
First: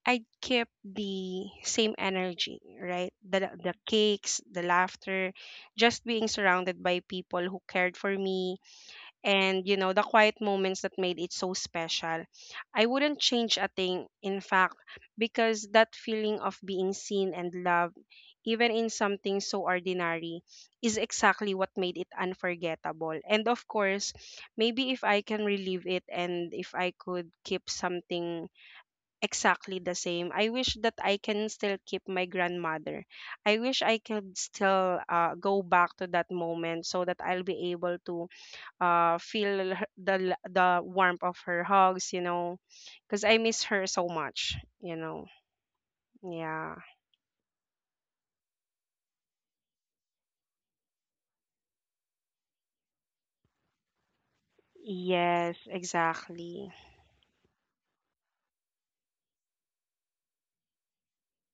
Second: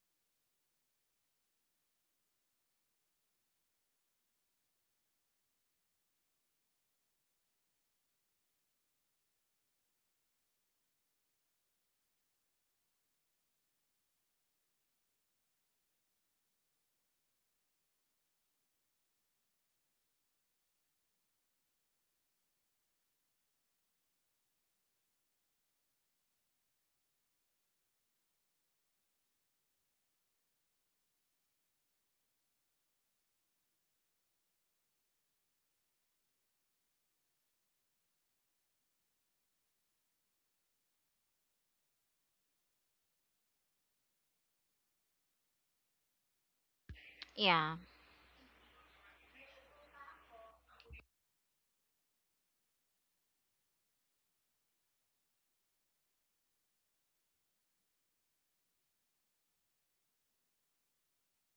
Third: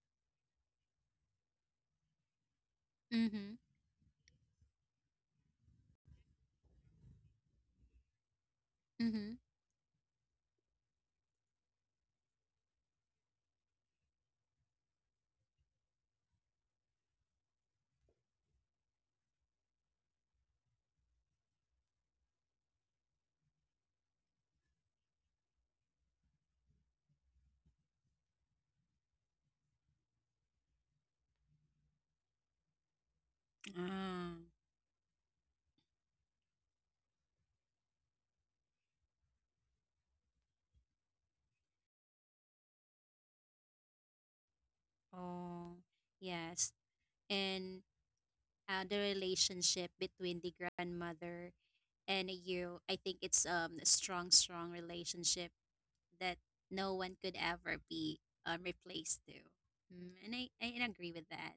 C: I'd keep the same energy, right?
B: mm-hmm.
C: The cakes, the laughter, just being surrounded by people who cared for me,
B: Mm-hmm.
C: and you know the quiet moments that made it so special. I wouldn't change a thing, in fact, because that feeling of being seen and loved, even in something so ordinary, is exactly what made it unforgettable. And of course, maybe if I can relive it and if I could keep something exactly the same, I wish that I can still keep my grandmother. I wish I
B: Ah,
C: could still go back to that moment so that I'll be able to feel the warmth of her hugs, you know, because I miss her so much, you know.
B: oh, yes.
C: Yeah.
A: Yeah.
B: And the relationship between the grandmother and you, I think it's a strong relationship
C: Yes,
B: that
C: exactly.
B: no one could ever be replaced to. Mm, and I agree with that.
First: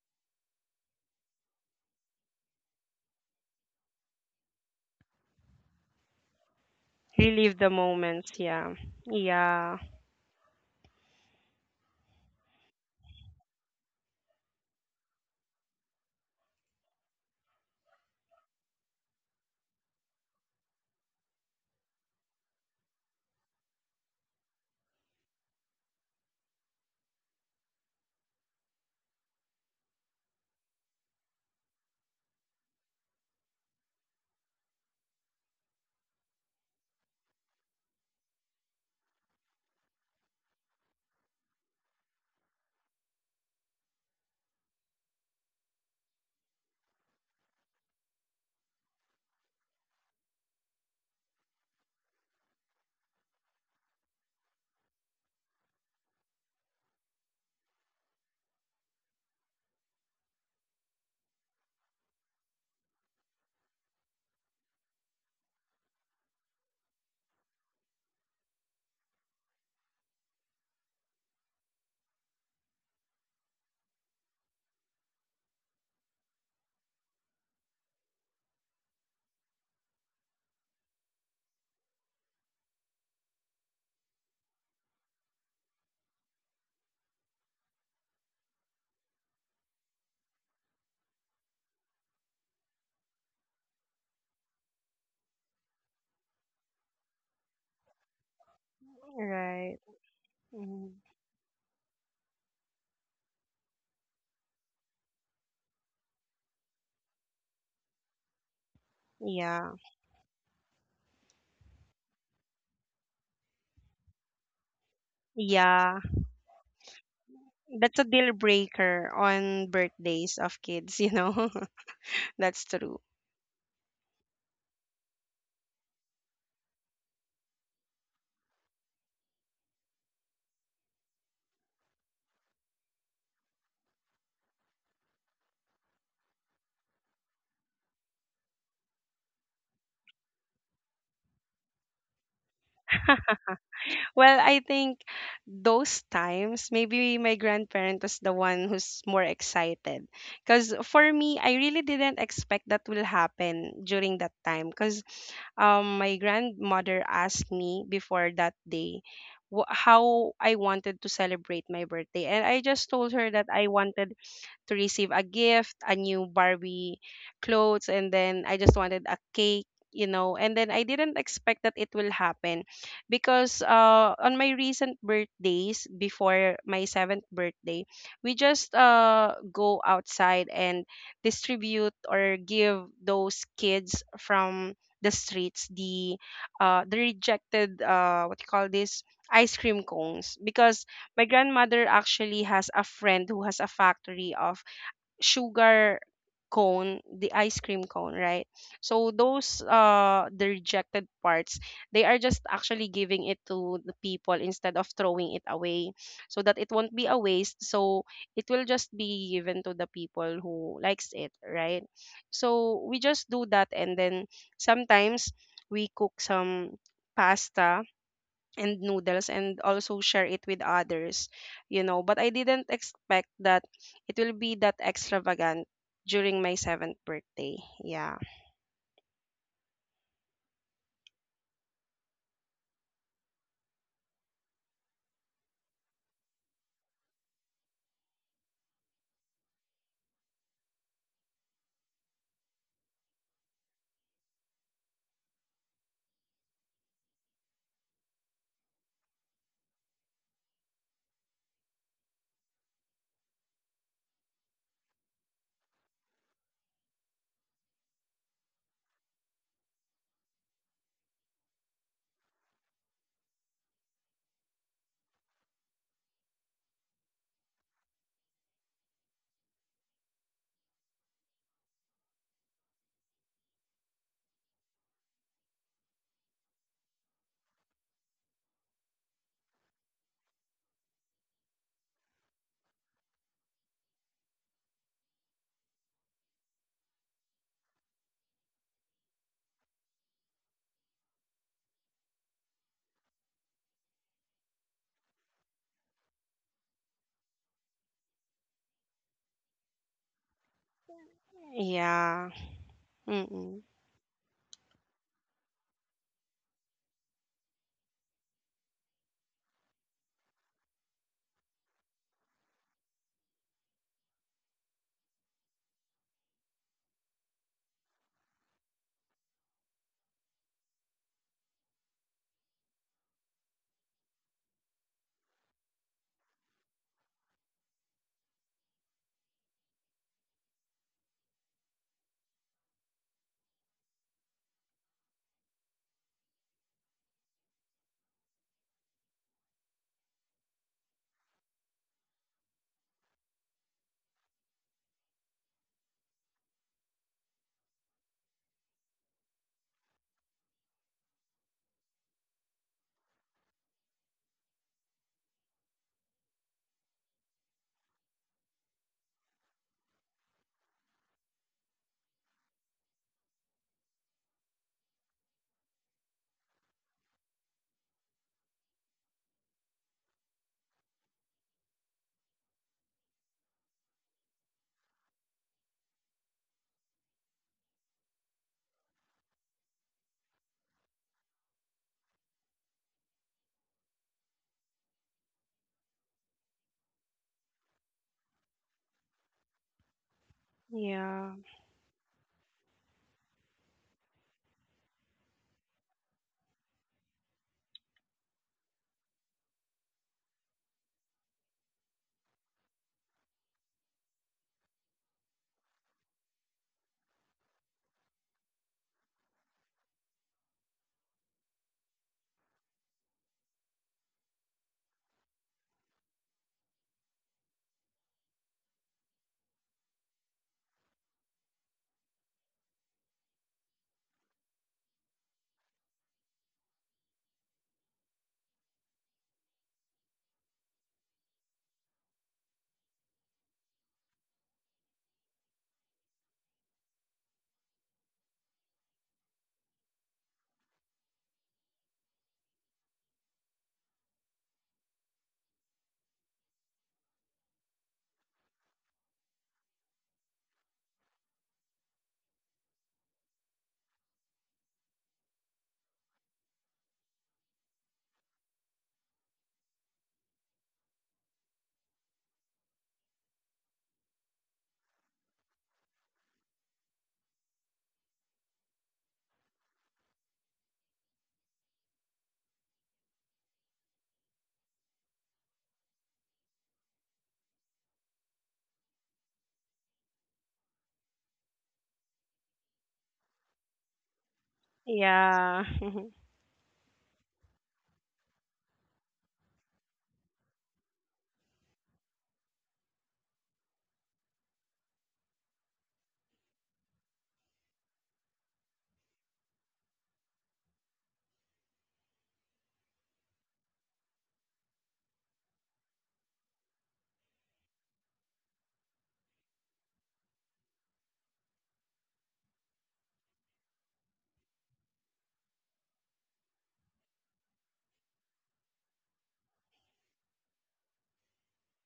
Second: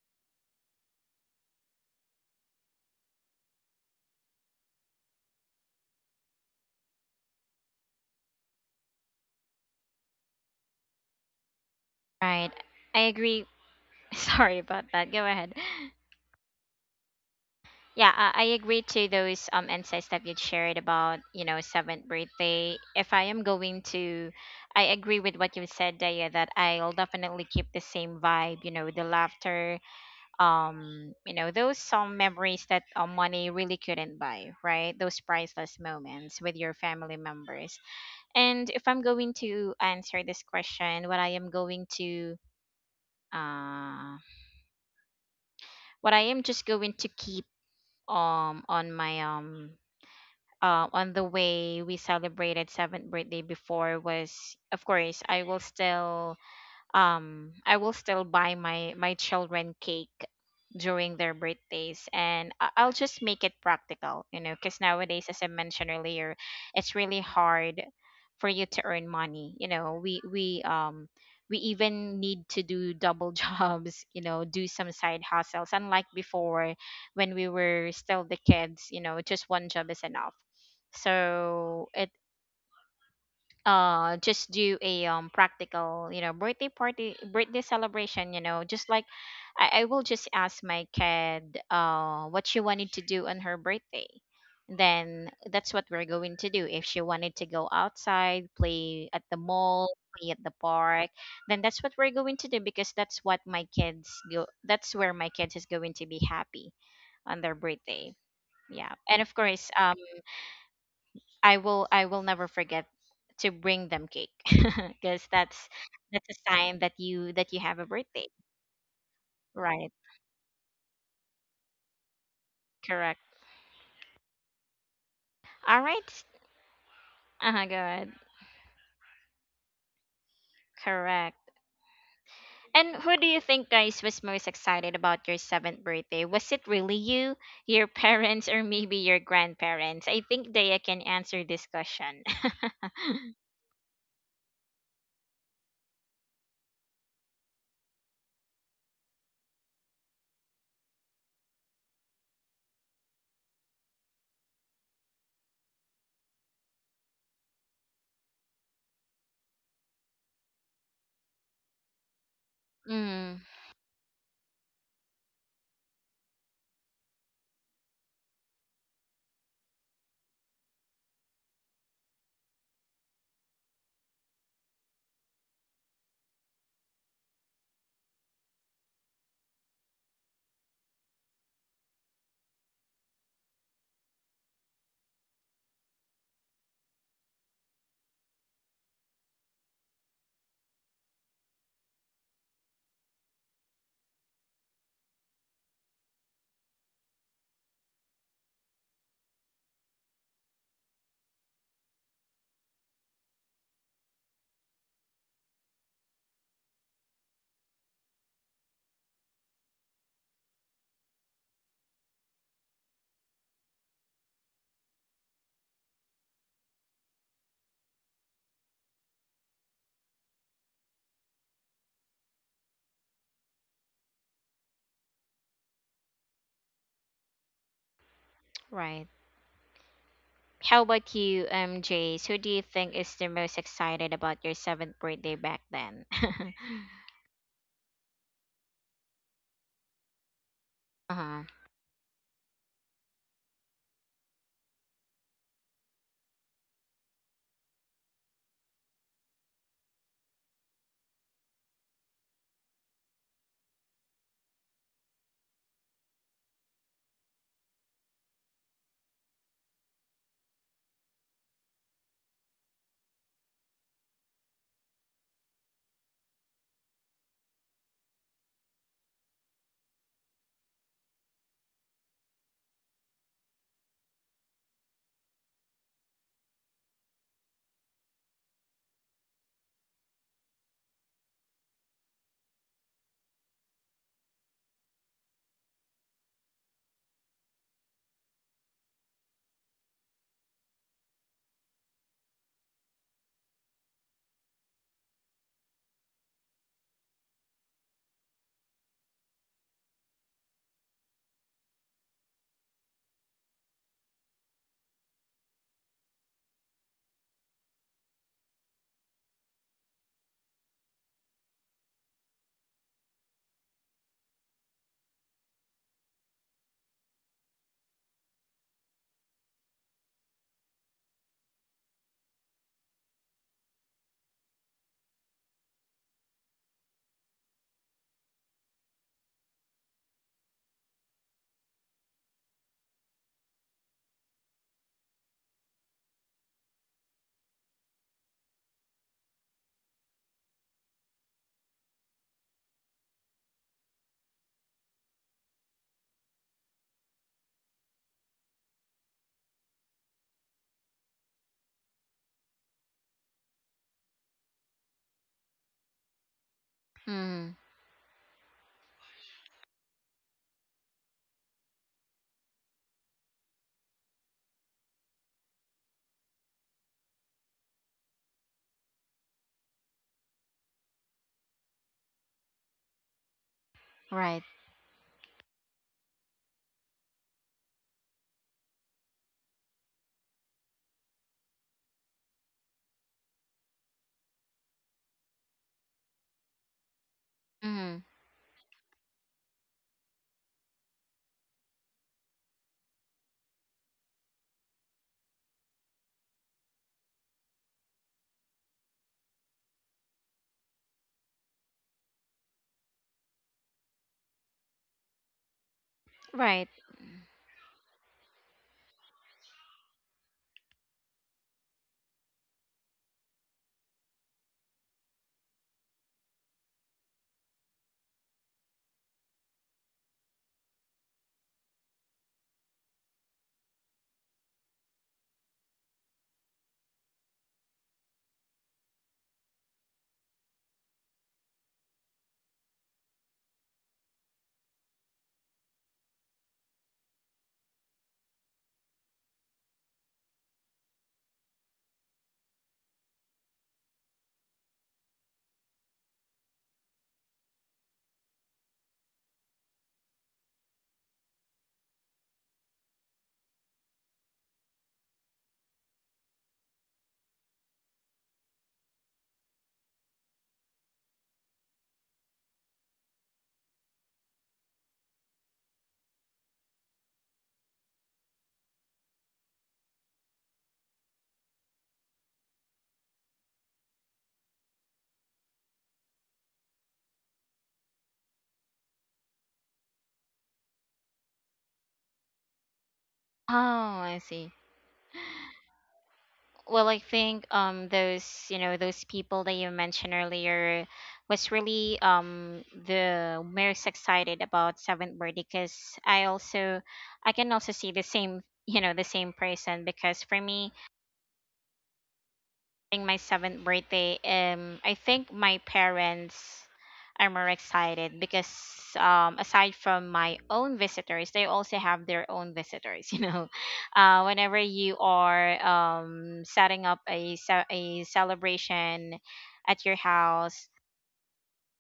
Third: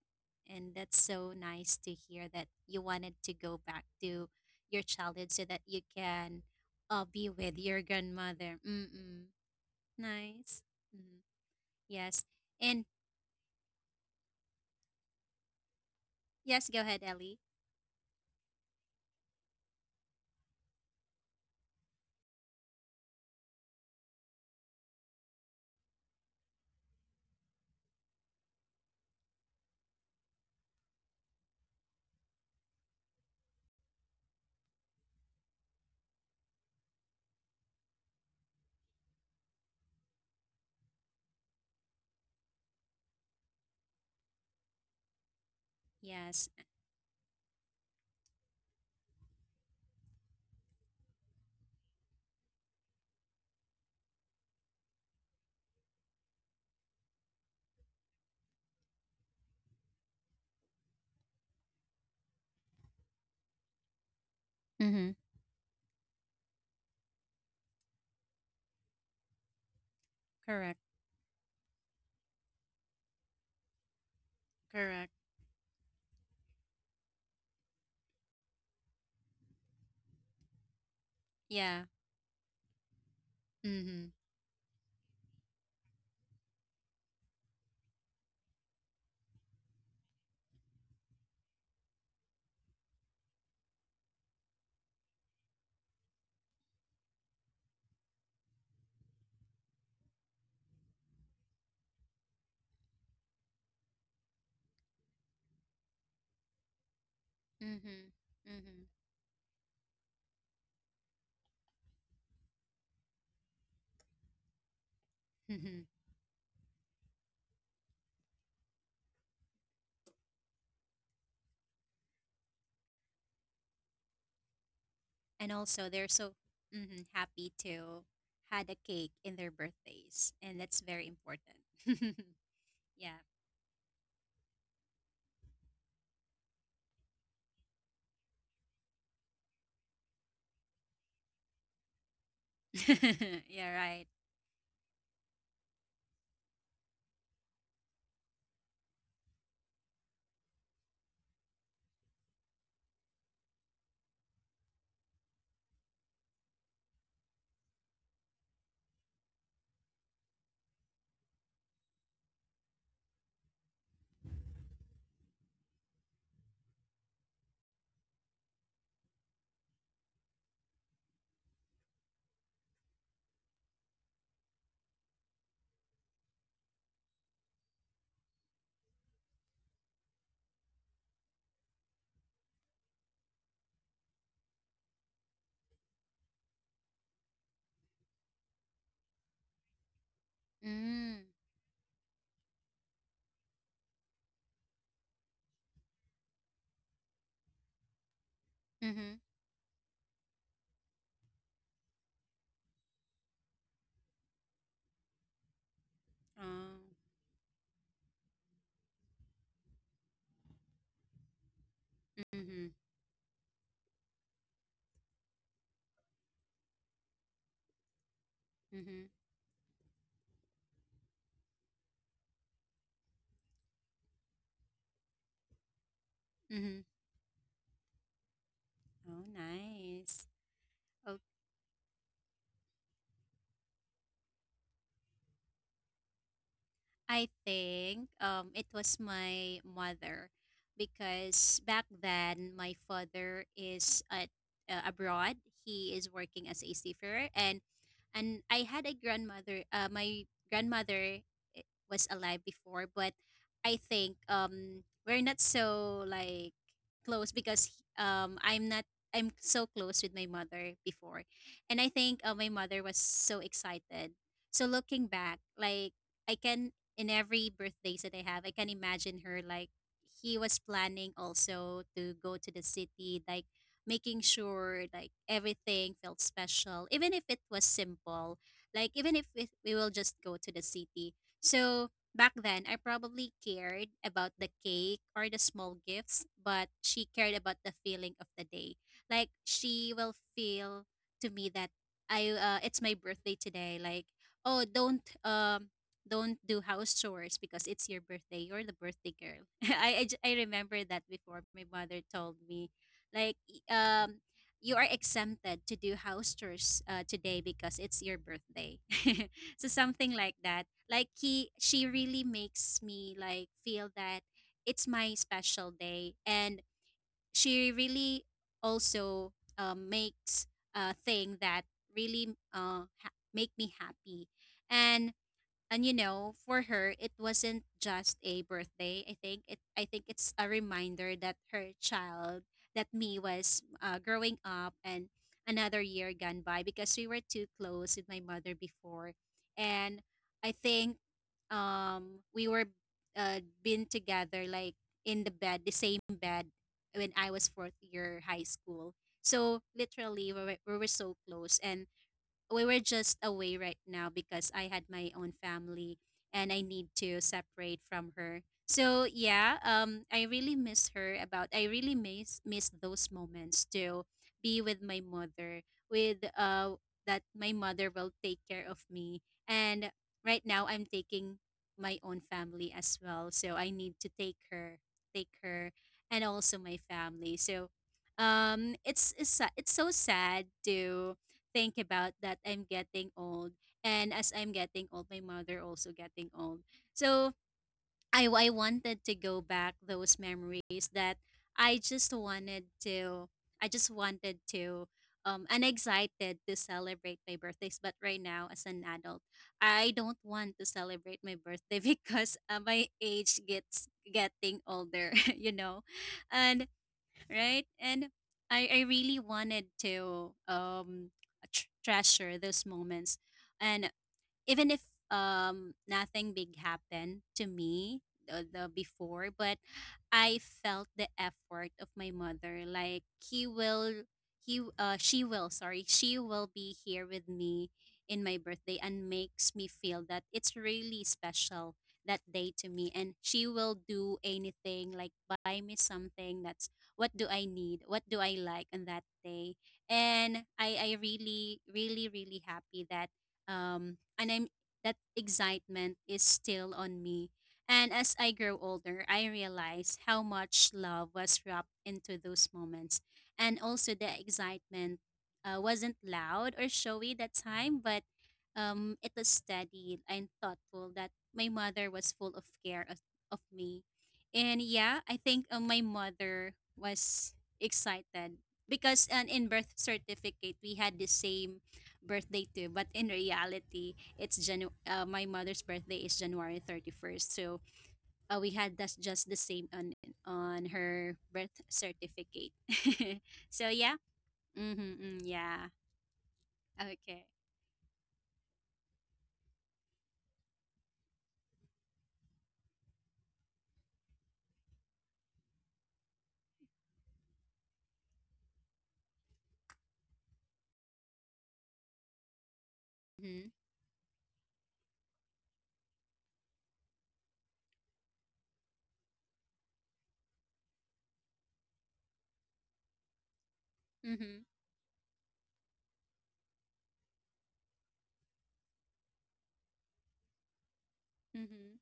B: And that's so nice to hear that you wanted to go back to your childhood so that you can be with
C: Relive the
B: your
C: moments,
B: grandmother.
C: yeah.
B: Mm-mm.
C: Yeah,
B: Nice. Mm, yes.
A: Right.
B: And
A: I agree. Sorry about that. Go ahead.
B: yes, go ahead, Ellie.
A: Yeah, I agree to those insights that you shared about, you know, seventh birthday. If I am going to, I agree with what you said, Daya, that I'll definitely keep the same vibe. You know, the laughter, you know, those some memories that, money really couldn't buy, right? Those priceless moments with your family members. And if I'm going to answer this question, what I am going to, uh, what I am
B: Yes.
A: just going to keep on my on the way we celebrated seventh birthday before was, of course, I will still buy my children cake during their birthdays. And I'll just make it practical, you know, because
B: Mm-hmm.
A: nowadays, as I mentioned earlier, it's really hard for you to earn money. You know,
B: Correct.
A: we even need to do double jobs, you know, do some
B: Correct.
A: side hustles, unlike before when we were still the kids, you know, just one job is enough.
B: Yeah.
A: So,
B: Mm-hmm.
A: just do a practical, you know, birthday party, birthday celebration, you know, just like, I will just ask my kid what she wanted to do on her birthday, then that's what we're going to do. If she wanted to go outside, play at the
C: right.
A: mall, play at the
C: Mhm.
A: park, then that's what we're going to do, because that's where my kids is going to be happy on their
B: Mm-hmm.
A: birthday. Yeah, and of
C: Yeah,
A: course, I will never forget to bring them cake because that's
B: Mm-hmm.
C: yeah,
A: that's a sign that you have a
C: that's a
A: birthday.
C: deal breaker on
A: Right.
C: birthdays of kids, you know. That's true.
A: Correct.
B: And
A: All
B: also they're
A: right.
B: so mhm, happy
A: Uh-huh, go
B: to
A: ahead.
B: had a cake in their birthdays, and that's very
A: Correct.
B: important.
A: And who
B: Yeah.
A: do you think, guys, was most excited about your seventh birthday? Was it really you, your parents, or maybe your grandparents? I think Daya can answer this question.
B: Yeah, right.
C: Well, I think those times, maybe my grandparent was the one who's more excited. Because for me, I really didn't expect that will happen during that time. Because my grandmother asked me before that day how I wanted to celebrate my birthday. And I just told her
A: Mm,
C: that I wanted to receive a gift, a new Barbie clothes, and then I just wanted a cake, you know. And then I didn't expect that it will happen because on my recent birthdays, before my seventh birthday, we just go outside and distribute or give those kids from the streets the rejected what you call this ice cream cones because
B: Mm.
C: my grandmother actually has a friend who has a factory of sugar cone, the ice cream cone, right? So
B: Mm-hmm.
C: those the rejected parts, they are just actually giving it to the people instead of throwing it away so that it
B: Oh.
C: won't be a waste. So it will just be given to the people who likes it, right?
B: Mm-hmm.
C: So we just do that and then sometimes we cook some pasta and
B: Mm-hmm.
C: noodles and also share it with others, you know, but I didn't expect that it will be that extravagant during my
B: Mm-hmm.
C: seventh birthday. Yeah.
A: right.
B: Oh, nice.
A: How about
B: Oh,
A: you, Jace? Who do you think is the most excited about your seventh birthday back then?
B: I think it was my mother,
A: Uh-huh.
B: because back then my father is at abroad. He is working as a seafarer, and I had a grandmother. My grandmother was alive before, but I think we're not so like close because I'm not. I'm so close with my mother before, and I think my mother was so excited. So looking back, like, I can in every birthdays that I have, I can imagine her like he was planning also to go to the city, like making sure like everything felt special, even if it was simple. Like even if we will just go to the city. So back then I probably cared about the cake or the small gifts, but she cared about the feeling of the day. Like she will feel to me that I it's my birthday today. Like oh don't do house chores because it's your birthday. You're the birthday girl. I remember that before my mother
C: Yeah.
B: told me, like,
C: Mm-mm.
B: you are exempted to do house chores today because it's your birthday. So something like that. Like she really makes me like feel that it's my special day, and she really also makes a thing that really make me happy and and you know for her it wasn't just a birthday. I think it's a reminder that her child that me was growing up and another year gone by because we were too close with my mother before. And I think we were been together like in the same bed when I was fourth year high school. So literally we were so close, and we were just away right now because I had my own family and I need to
A: Mm,
B: separate from her. So yeah, I really miss her. About I really miss those moments to be with my mother, with that my mother will take care of me. And right now I'm taking my own family as well, so I need to take
A: right.
B: take her, and also my family. So um, it's it's so sad to think about that I'm getting old. And as I'm getting old, my mother also getting old. So
A: Mm,
B: I wanted to go back those memories that
C: Yeah.
B: I just wanted to, I just wanted to, and excited to celebrate my birthdays. But right now, as an adult, I don't want to celebrate my birthday because my age gets getting older, you know. And
A: right.
B: right? And I really wanted to um, treasure those moments. And even if nothing big happened to me the before, but I felt the effort of my mother. Like he will he she will, sorry, she will be here with me in my birthday and makes me feel that it's really special that day to me, and she will do anything like buy me something. That's what do I need, what do I like on that day. And I really really happy that and I'm that excitement is still on me. And as I grow older, I realize how much love was wrapped into those moments, and also the excitement wasn't loud or showy that time, but it was steady and thoughtful. That my mother was full of of me, and yeah, I think my mother was excited because in birth certificate we had the same birthday too. But in reality, my mother's birthday is January 31st. So we had that's just the same on her birth certificate.
A: Oh,
B: So yeah.
A: I see.
B: Mm-hmm, mm,
C: Yeah.
B: yeah.
A: Well, I
B: Okay.
A: think those, you know, those people that you mentioned earlier was really the most excited about seventh birthday, because I also I can also see the same, you know, the same person. Because for me, celebrating my
B: Mm-hmm.
A: seventh birthday, I think my parents are more excited because, aside from my own visitors, they also have their own visitors. You know,
B: Mm-hmm.
A: whenever you are setting up a a celebration at your house,
B: Mm-hmm.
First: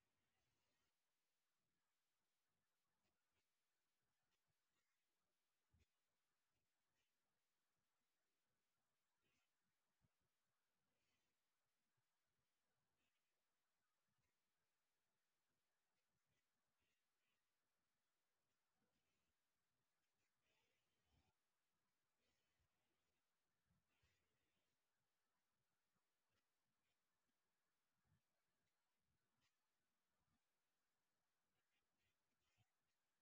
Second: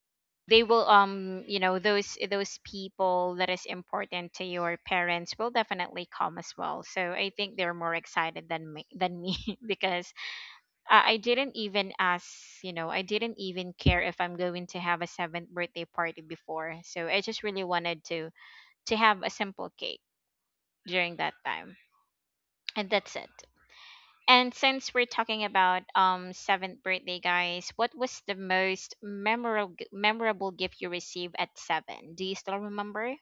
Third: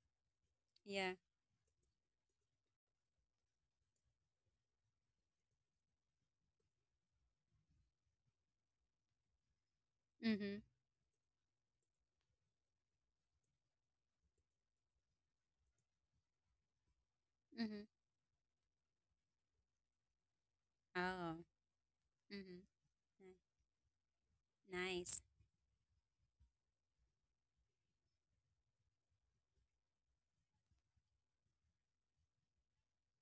A: they will,
B: Yeah.
A: you know, those people that is important to your parents will definitely come as well. So I think they're more excited than me because,
B: Mm-hmm.
A: I didn't even ask, you know, I didn't even care if I'm going to have a seventh birthday party before. So I just really
B: Mm-hmm.
A: wanted to have a simple cake during that
B: Oh.
A: time,
B: Mm-hmm.
A: and that's it.
B: Ni-.
A: And since we're
B: Nice.
A: talking about seventh birthday, guys, what was the most memorable gift you received at seven? Do you still remember?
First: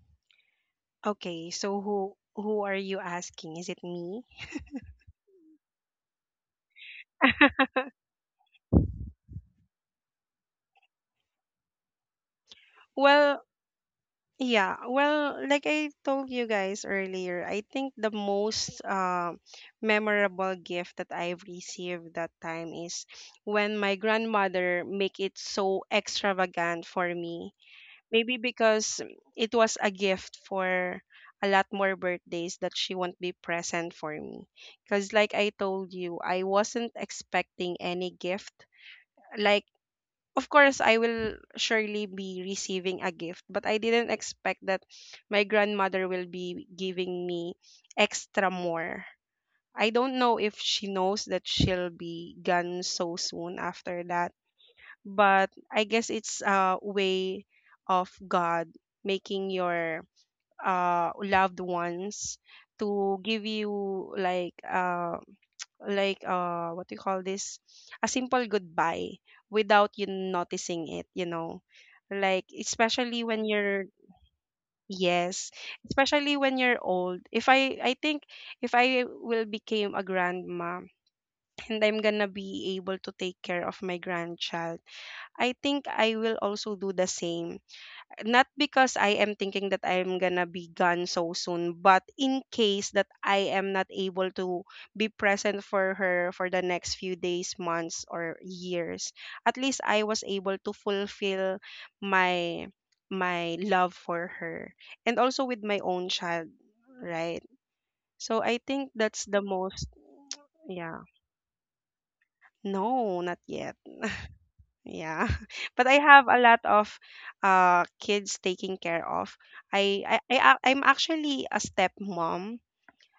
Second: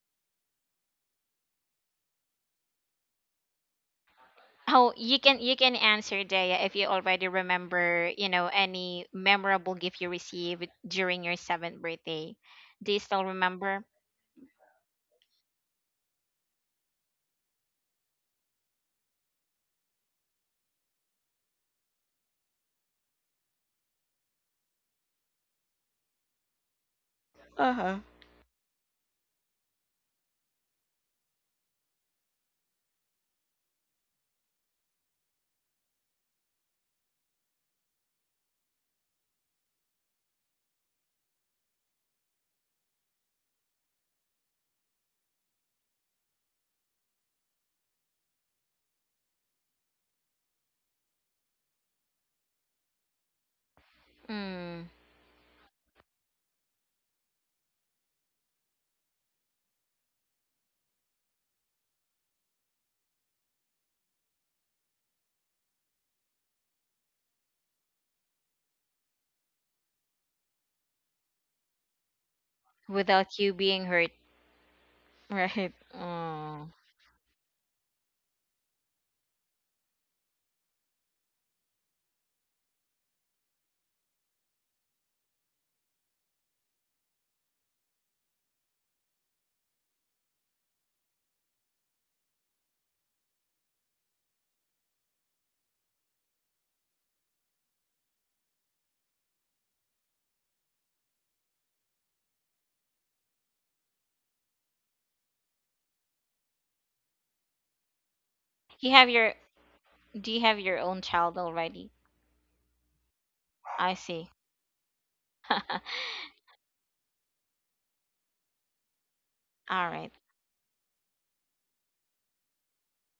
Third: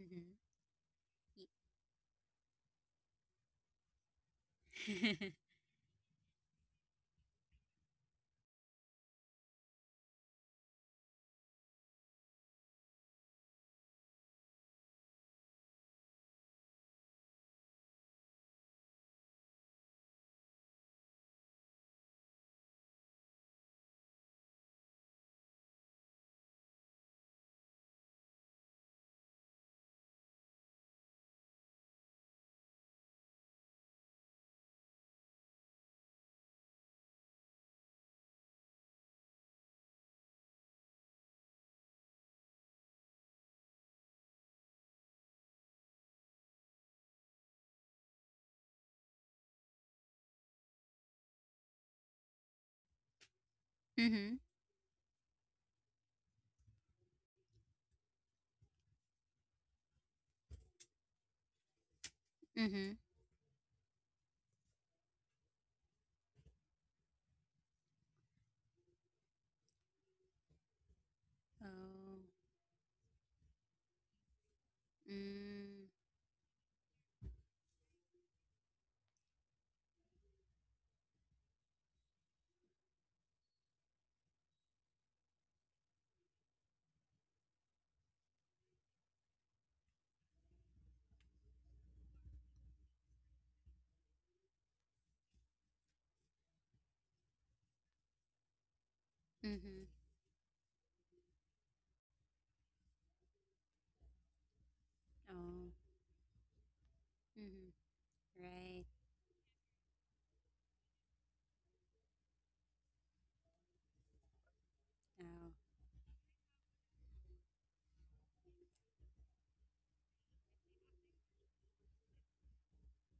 B: Mm-hmm.
C: Okay, so who are you asking, is it me?
A: Oh, you can you can answer, Daya, if you already remember, you know, any memorable gift you received during your seventh birthday. Do you still
C: Well,
A: remember?
C: yeah, well, like I told you guys earlier, I think the most memorable gift that I've received that time is when my grandmother make it so extravagant for me. Maybe because it was a gift for a lot more birthdays that she won't be present for me. Because like I told you, I wasn't expecting any gift. Like, of course I will surely be receiving a gift, but I didn't expect that my grandmother will be giving me extra more. I don't know if she knows that she'll be gone so soon after that,
B: Mm-hmm.
A: Mm,
C: but I guess it's a way of God making your loved ones
B: Mm-hmm.
C: to give you like like what do you call this a simple goodbye without you noticing it, you know,
B: Oh.
C: like especially
A: without
C: when
A: you being
C: you're,
A: hurt,
C: yes,
A: right?
B: Mm.
C: especially when
A: Oh.
C: you're old. If I think if I will became a grandma and I'm gonna be able to take care of my grandchild, I think I will also do the same, not because I am thinking that I am gonna be gone so soon, but in case that I am not able to be present for her for the next few days, months, or years, at least
B: Mm-hmm.
C: I was able to fulfill my my love for her and also with
B: Oh.
C: my own child, right?
B: Mm-hmm.
C: So I
B: Right.
C: think
A: You have
C: that's
A: your
C: the most,
A: Do you have your
C: yeah.
A: own child already?
C: No, not yet.
A: I see.
C: Yeah.
B: Oh.
A: All
C: But I have a lot of kids taking care of. I
A: right.
C: I, I ac- I'm actually a stepmom.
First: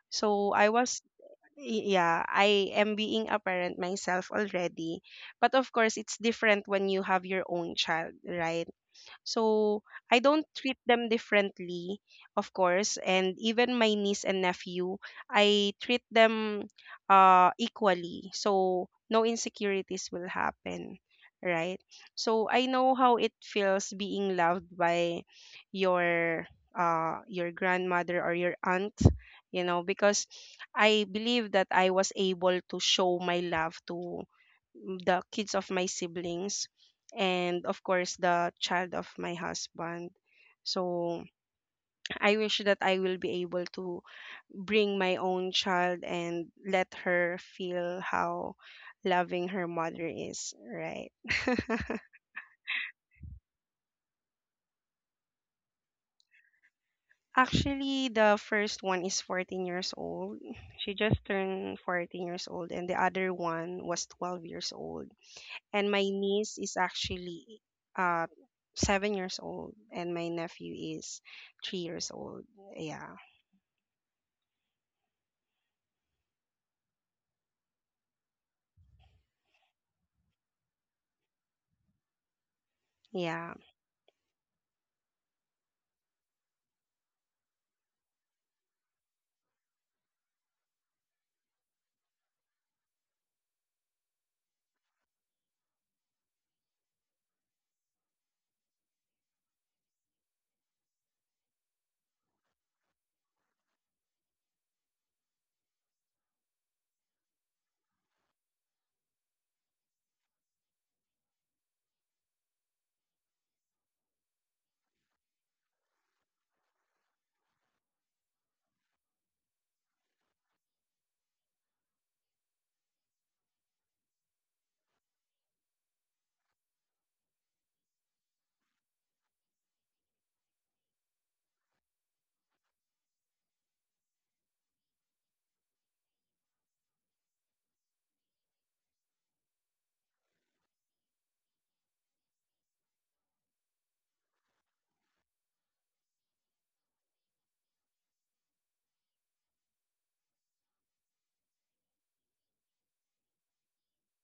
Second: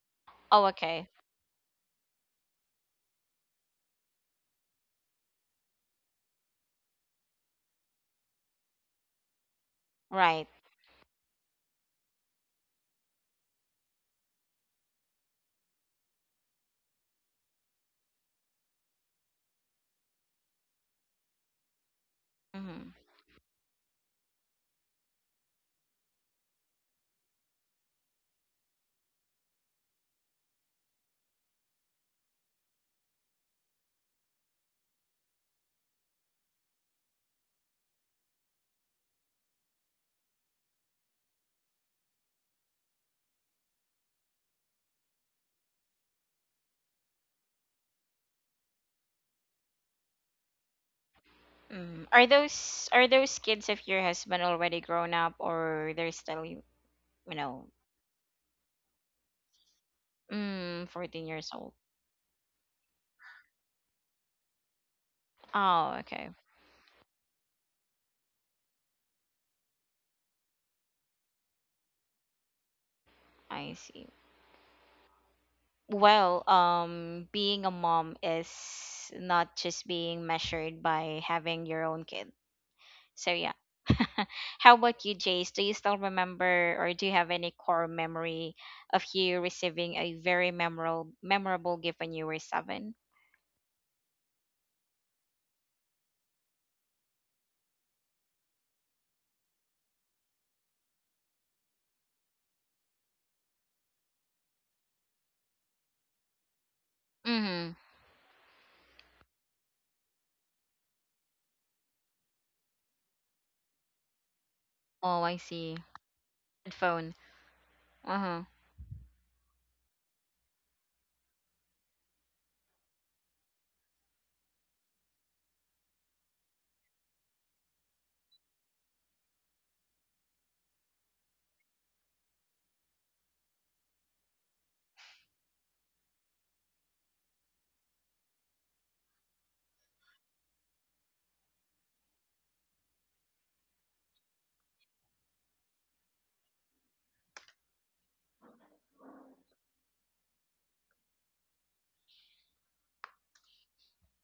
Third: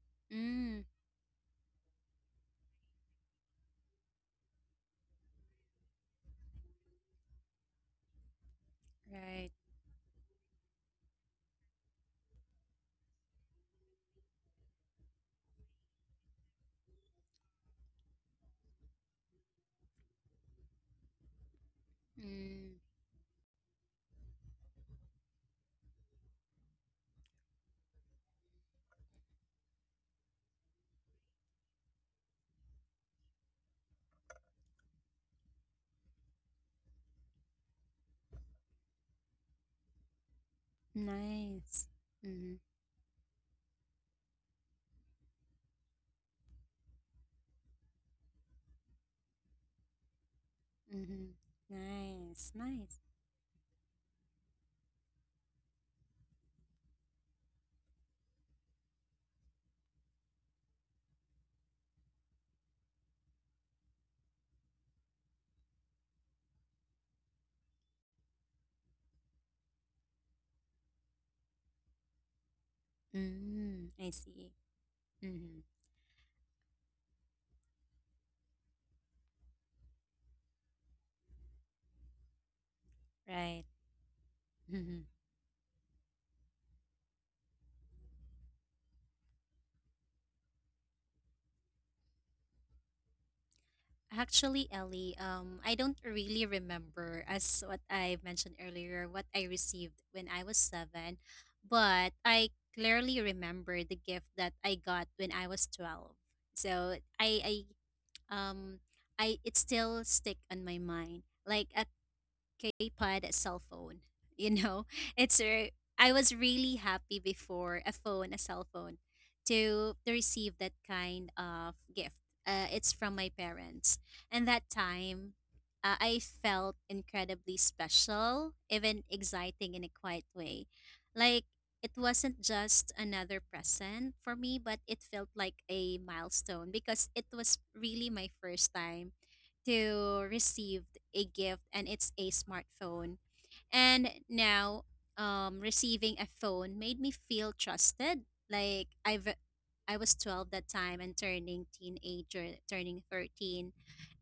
C: So
A: Oh,
C: I
B: Mm.
C: was,
A: okay.
C: yeah, I am being a parent myself already. But of course, it's different when you have your own child, right?
B: Right.
C: So I
A: Right.
C: don't treat them differently, of course. And even my niece and nephew, I treat them equally. So no insecurities will happen, right? So I
B: Mm,
A: Hmm.
C: know how it feels being loved by your your grandmother or your aunt, you know, because I believe that I was able to show my love to the kids of my siblings, and of course the child of my husband. So
B: nice.
C: I
B: Mm-hmm,
C: wish that I will be able to bring my own child and let her feel how loving her mother is, right?
B: mm-hmm.
A: Hmm. Are
B: Nice,
A: those
B: nice.
A: are those kids of your husband already grown up, or they're still, you know,
C: Actually, the first one is 14 years old. She just
A: 14 years old?
C: turned 14 years old, and the other one was 12 years old. And
A: Oh,
C: my
A: okay.
C: niece is actually uh 7 years old, and my nephew is 3 years old. Yeah.
A: I
B: Mm,
A: see.
B: I see. Mm-hmm,
A: Well, being a mom is not just being measured by having your own kid. So yeah.
C: Yeah.
B: right.
A: How about
B: Mm-hmm.
A: you, Jace? Do you still remember, or do you have any core memory of you receiving a very memorable gift when you were seven?
B: Actually, Ellie, I don't really remember as what I mentioned earlier what I received when I was seven, but I clearly remember the gift that I got when I was 12. So
A: Mm-hmm.
B: um, I it still stick on my mind. Like a K-Pod cell phone. You know,
A: Oh, I
B: it's re-
A: see.
B: I was really happy
A: Headphone.
B: before a
A: Uh-huh.
B: cell phone, to receive that kind of gift. It's from my parents, and that time, I felt incredibly special, even exciting in a quiet way. Like it wasn't just another present for me, but it felt like a milestone because it was really my first time to receive a gift, and it's a smartphone. And now receiving a phone made me feel trusted. Like I was 12 that time and turning teenager, turning 13.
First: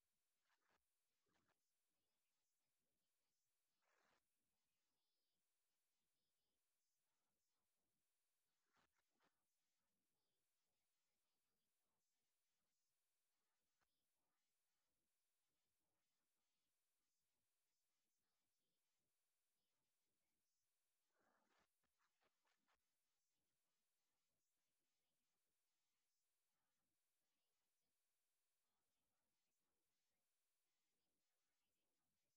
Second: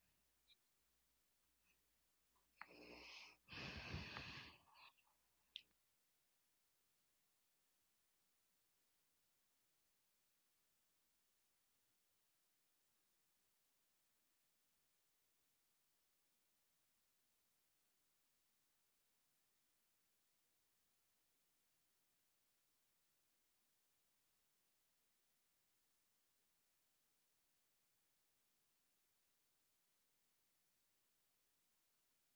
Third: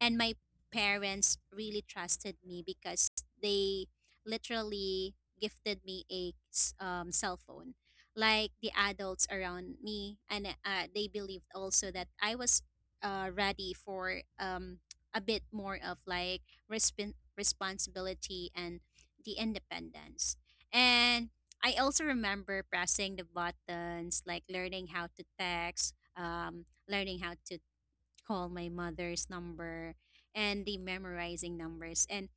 B: And my parents really trusted me because they literally gifted me a cell phone. Like the adults around me, and they believed also that I was ready for a bit more of like responsibility and the independence. And I also remember pressing the buttons, like learning how to text, learning how to call my mother's number, and the memorizing numbers, and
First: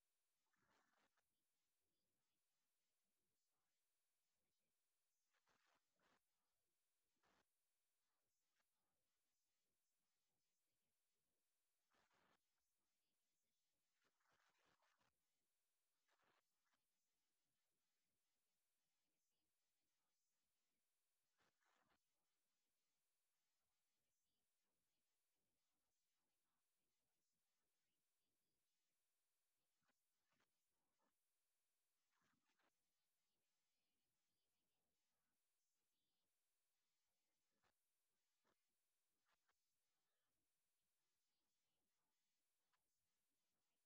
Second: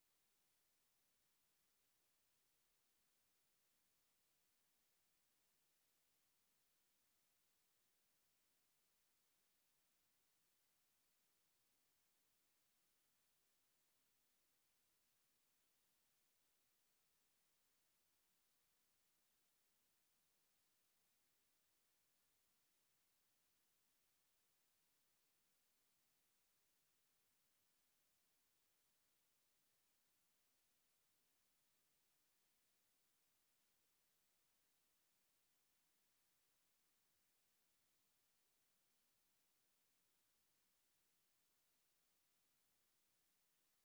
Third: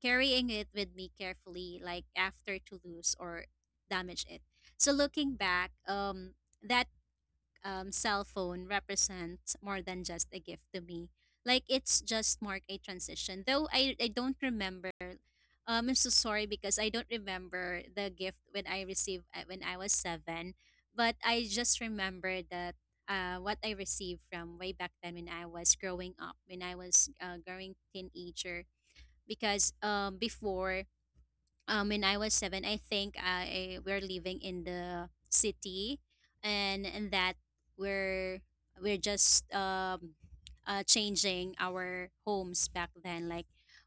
B: carrying it with me carefully, like after to lose or damage it. So looking back, that cell phone represents more than just a gift to me. Like it's just marked a transition, though I don't remember I'm so sorry because I don't remember the gift when I received when I was seven, but I just remember that what I received from way back then when I was growing up, when I was growing teenager. Because before when I was seven, I think I we're living in the city, and that we're we're just changing our homes back then. Like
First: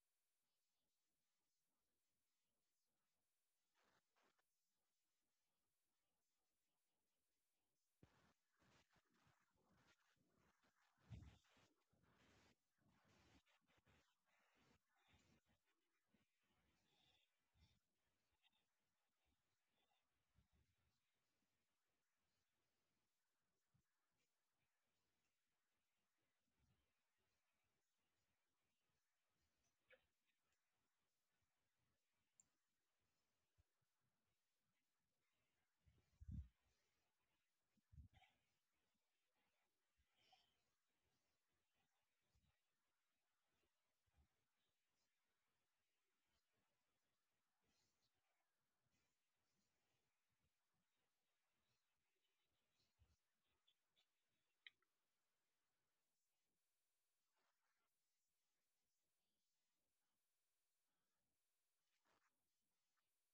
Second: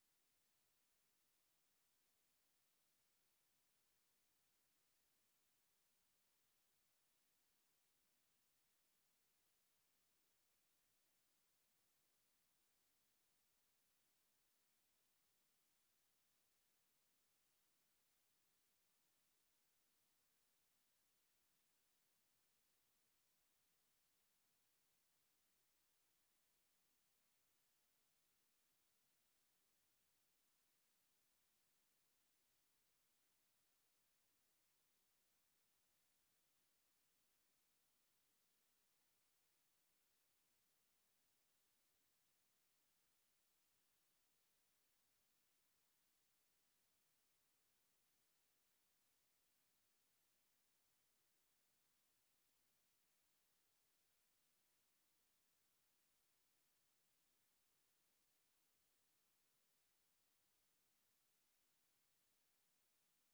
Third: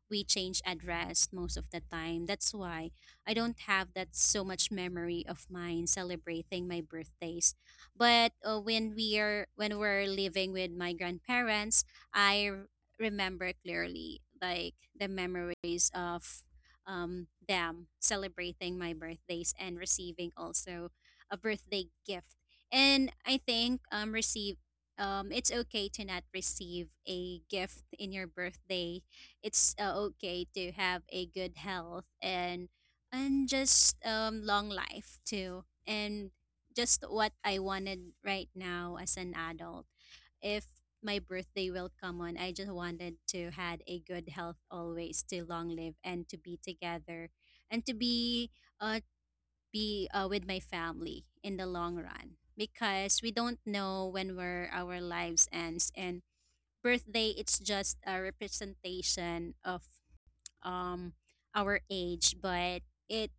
B: we change address most of the time. That's why I don't have that so much memory of mine celebrating my birthdays. But uh, when we're living with my grandparents, I r- remember clearly like the memories of them celebrating my birthdays and receiving also a birthday gift. And I think receive it's okay to not receive a gift in your birthday. It's okay to have a good health and just long life too. And just what I wanted right now as an adult if my birthday will come on. I just wanted to had a good health always, to long live and to be together and to be uh with my family in the long run, because we don't know when our lives ends, and birthday it's just a representation of um our age, but it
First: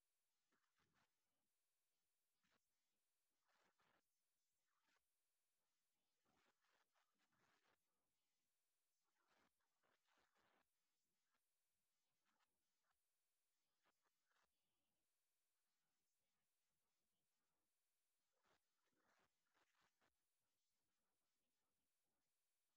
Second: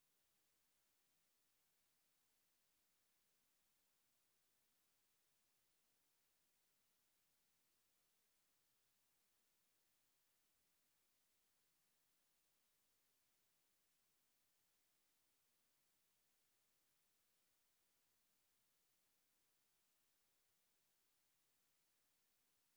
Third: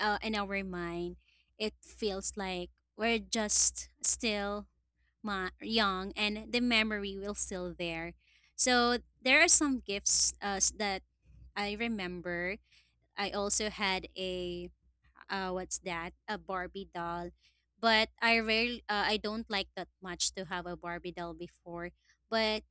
B: in our mind it feels like we're just still young and the memory will still there. So there are some gifts that I remember. I also had a what's that? A Barbie doll, but I rarely I don't like that much to have a Barbie doll before. But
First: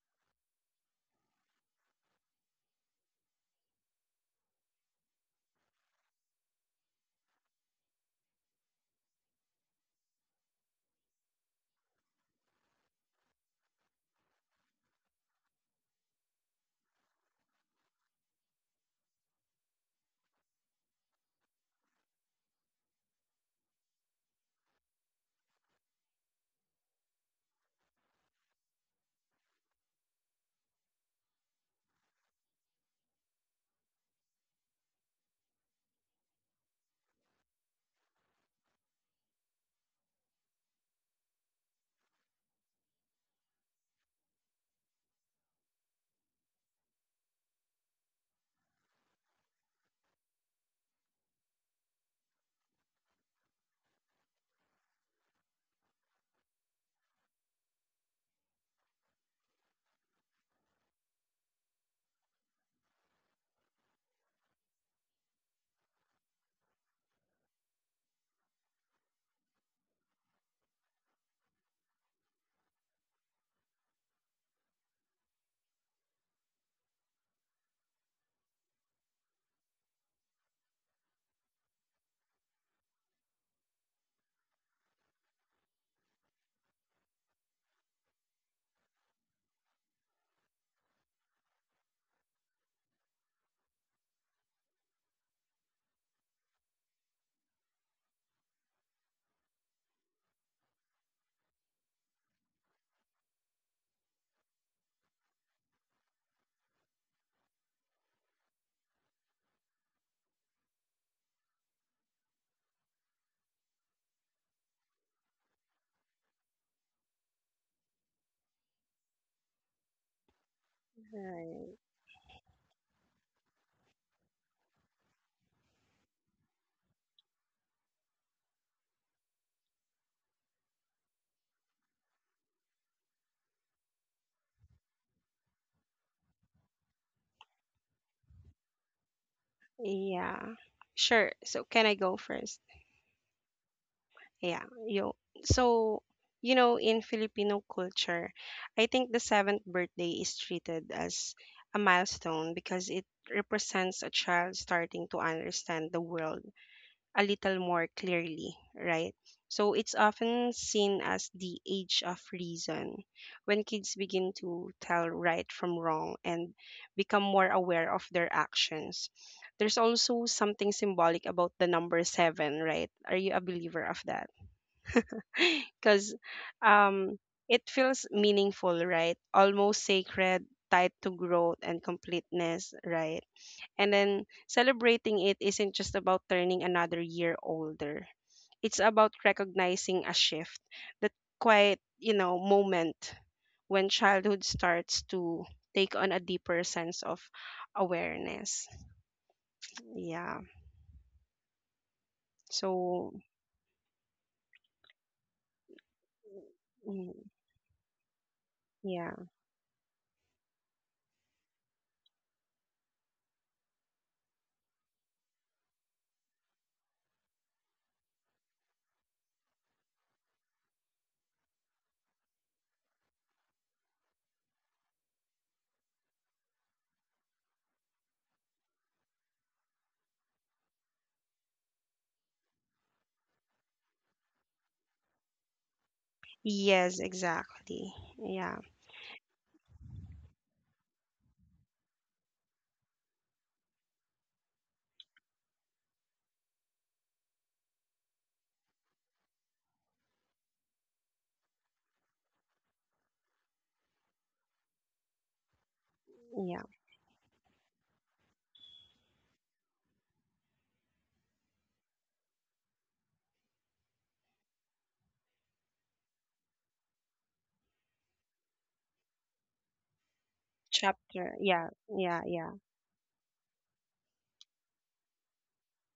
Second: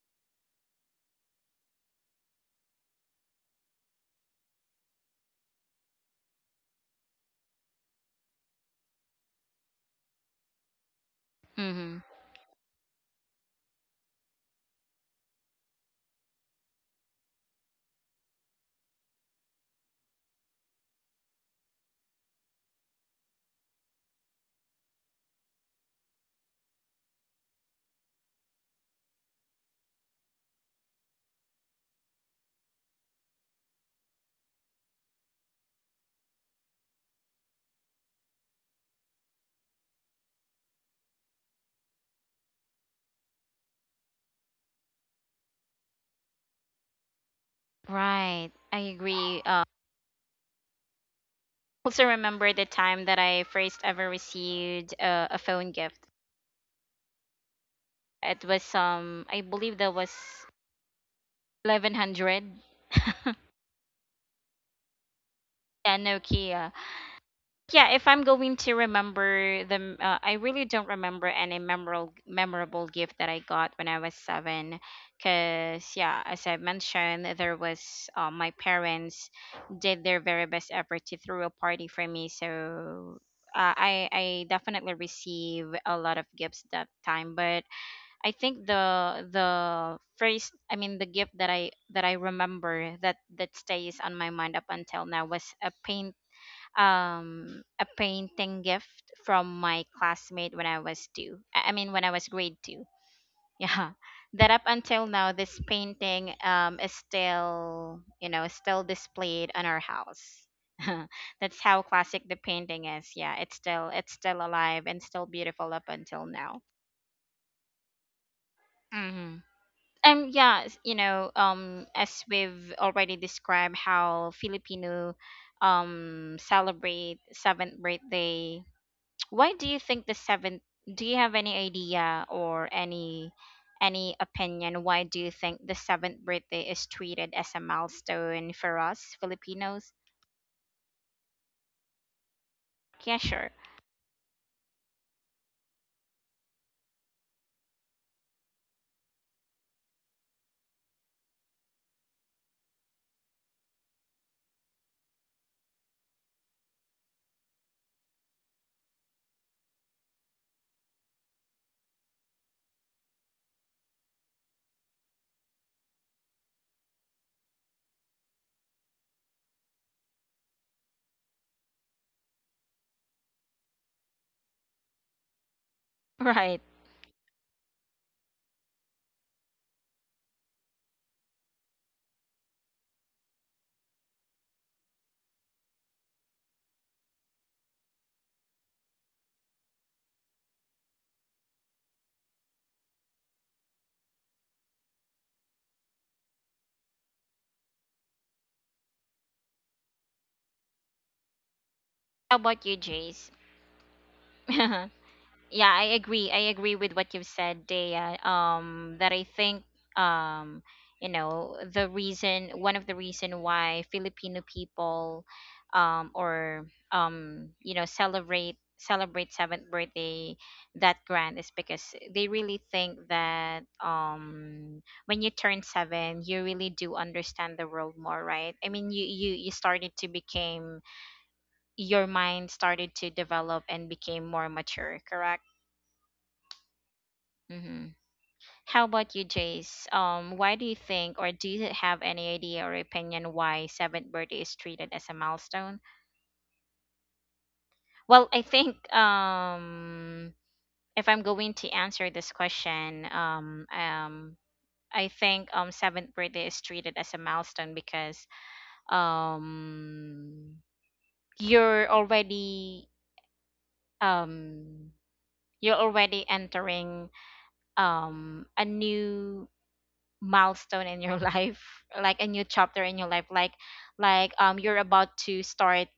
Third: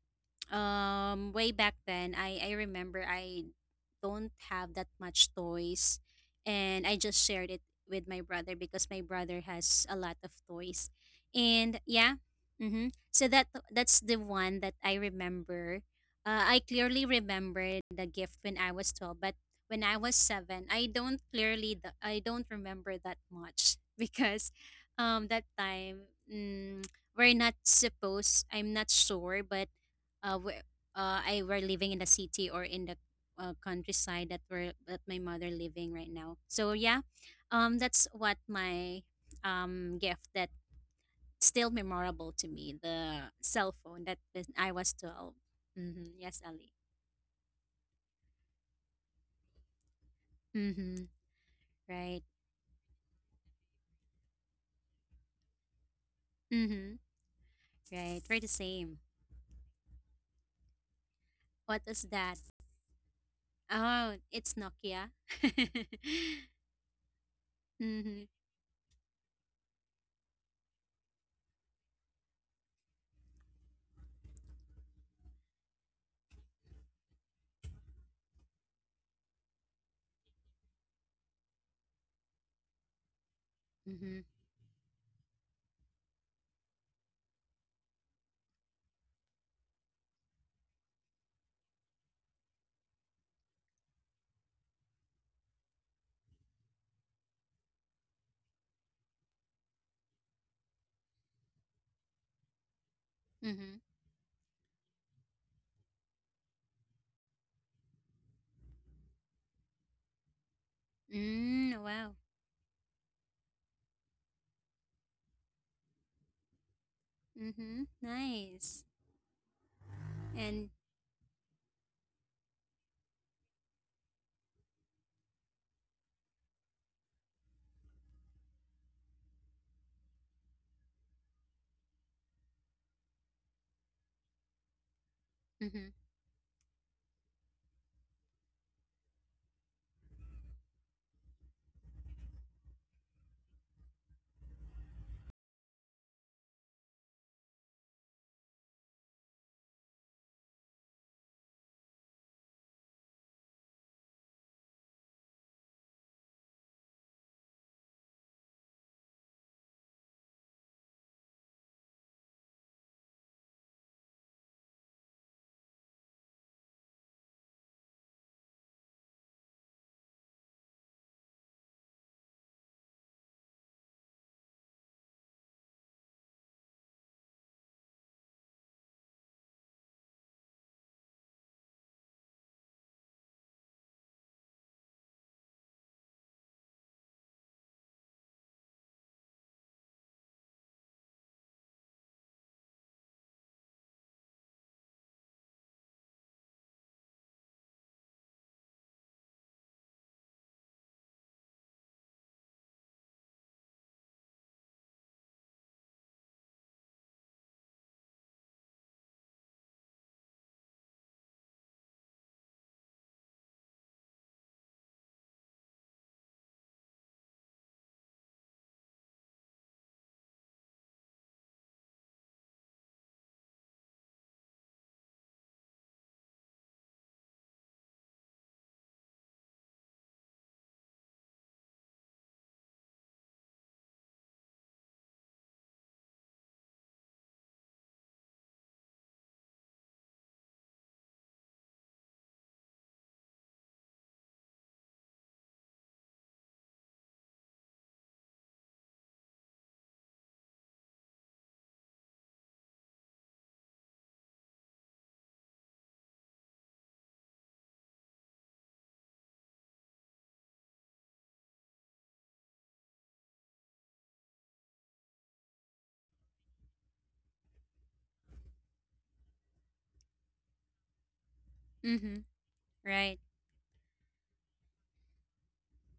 B: way back then I remember I don't have that much toys, and I just shared it with my brother because my brother has a lot of toys. And
A: Mm-hmm.
B: yeah. Mhm. So that's the one that I remember. I clearly remember the gift when I was 12, but when I was 7, I don't remember that much because that time mm, we're not supposed I'm not sure but uh, w- I were living in the city or in the countryside that were that my mother living right now. So yeah, that's what my gift that still memorable to me, the cell phone that when I was 12. Mm-hmm. Yes, Ali.
A: Right. I agree.
B: Mm-hmm.
A: Also
B: Right.
A: remember the time that I first ever received a phone gift.
B: Mm-hmm. Right. We're the
A: It was,
B: same.
A: I believe that was
B: What
A: eleven
B: is that?
A: hundred.
B: Oh, it's Nokia.
A: Yeah, Nokia. Yeah, if I'm
B: Mm-hmm.
A: going to remember I really don't remember any memorable gift that I got when I was seven, because yeah, as I mentioned, there was, my parents did their very best effort to throw a party for me, so, I
B: Mm-hmm.
A: I definitely receive a lot of gifts that time. But I think the first, I mean, the gift that I remember that stays on my mind up until now was a paint a painting gift from my classmate when I was two. I mean, when I was grade two.
B: Mm-hmm.
A: Yeah. That up until now this painting is still, you know, still displayed on our house. That's
B: Mm,
A: how
B: wow.
A: classic the painting is. Yeah, it's still alive and still beautiful up until now.
B: Mm-hmm. Nice.
A: Mm-hmm. Yeah,
B: And
A: you know,
C: Right.
A: as we've already described how Filipino celebrate seventh birthday. Why do you think the seventh? Do you have any idea or any opinion? Why do you think the
B: mm-hmm.
A: seventh birthday is treated as a milestone for us Filipinos?
C: Yeah, sure. So can I go first?
A: Yeah, sure.
C: Yeah, yo. So, you know, in Filipino culture, I think the seventh birthday is treated as a milestone because it represents a child starting to understand the world a little more clearly, right? So it's often seen as the age of reason, when kids begin to tell right from wrong and become more aware of their actions. There's also something symbolic about the number seven, right? Are you a believer of that? Because
A: Right.
C: um, it feels meaningful, right? Almost sacred, tied to growth and completeness, right? And then celebrating it isn't just about turning another year older. It's about recognizing a shift, that quiet, you know, moment when childhood starts to take on a deeper sense of awareness. Yeah.
A: How about you,
C: So.
A: Jace? Yeah, I agree with what
C: Mm.
A: you've said, Dea. That I
C: Yeah.
A: think, um you know, the reason one of the reason why Filipino people, or you know, celebrate seventh birthday that grand is because they really think that, when you turn seven you really do understand the world more, right? I mean, you started to became, your mind started to develop and became more mature, correct?
C: Yes,
A: Mm-hmm.
C: exactly. Yeah,
A: How about you, Jace? Why do you think, or do you have any idea or opinion why seventh birthday is treated as a milestone? Well, I think if I'm going to answer this question, I think seventh birthday is
C: yeah.
A: treated as a milestone because um you're already um you're already entering a new milestone in your
C: Chapter,
A: life,
C: yeah.
A: like
B: Mhm.
C: Yeah,
A: a new
C: yeah.
A: chapter in your
B: Right.
A: life, like you're about to start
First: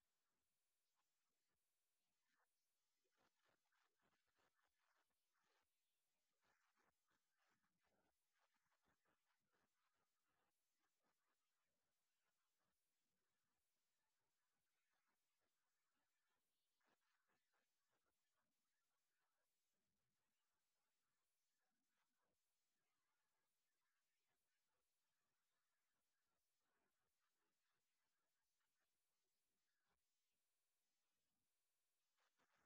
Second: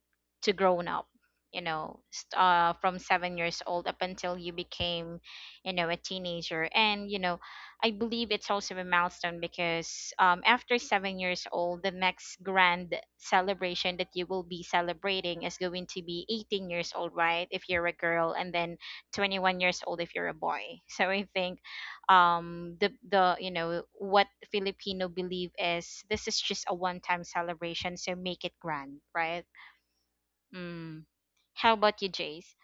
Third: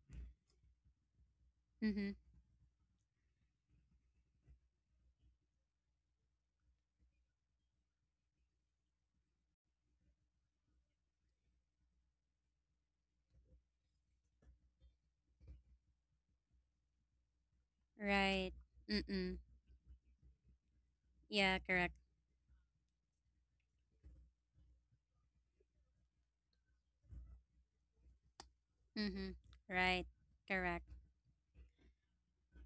A: to grown up, you know,
B: Mhm.
A: from 7 years old up until you became, you know, a teenager. And you know, I believe it's also a milestone because after 7 years old, the next grand celebration that you will be celebrating is going to be 18 years old, right, if you're a girl,
B: Right.
A: and then
B: Mm-mm.
A: 21 years old if you're a boy. So I
B: Yeah,
A: think
B: correct.
A: the you know what Filipino believe is this is just a one time celebration, so make it grand,
B: Mhm.
A: right?
B: Right. Correct.
A: Mm. How about you, Jace?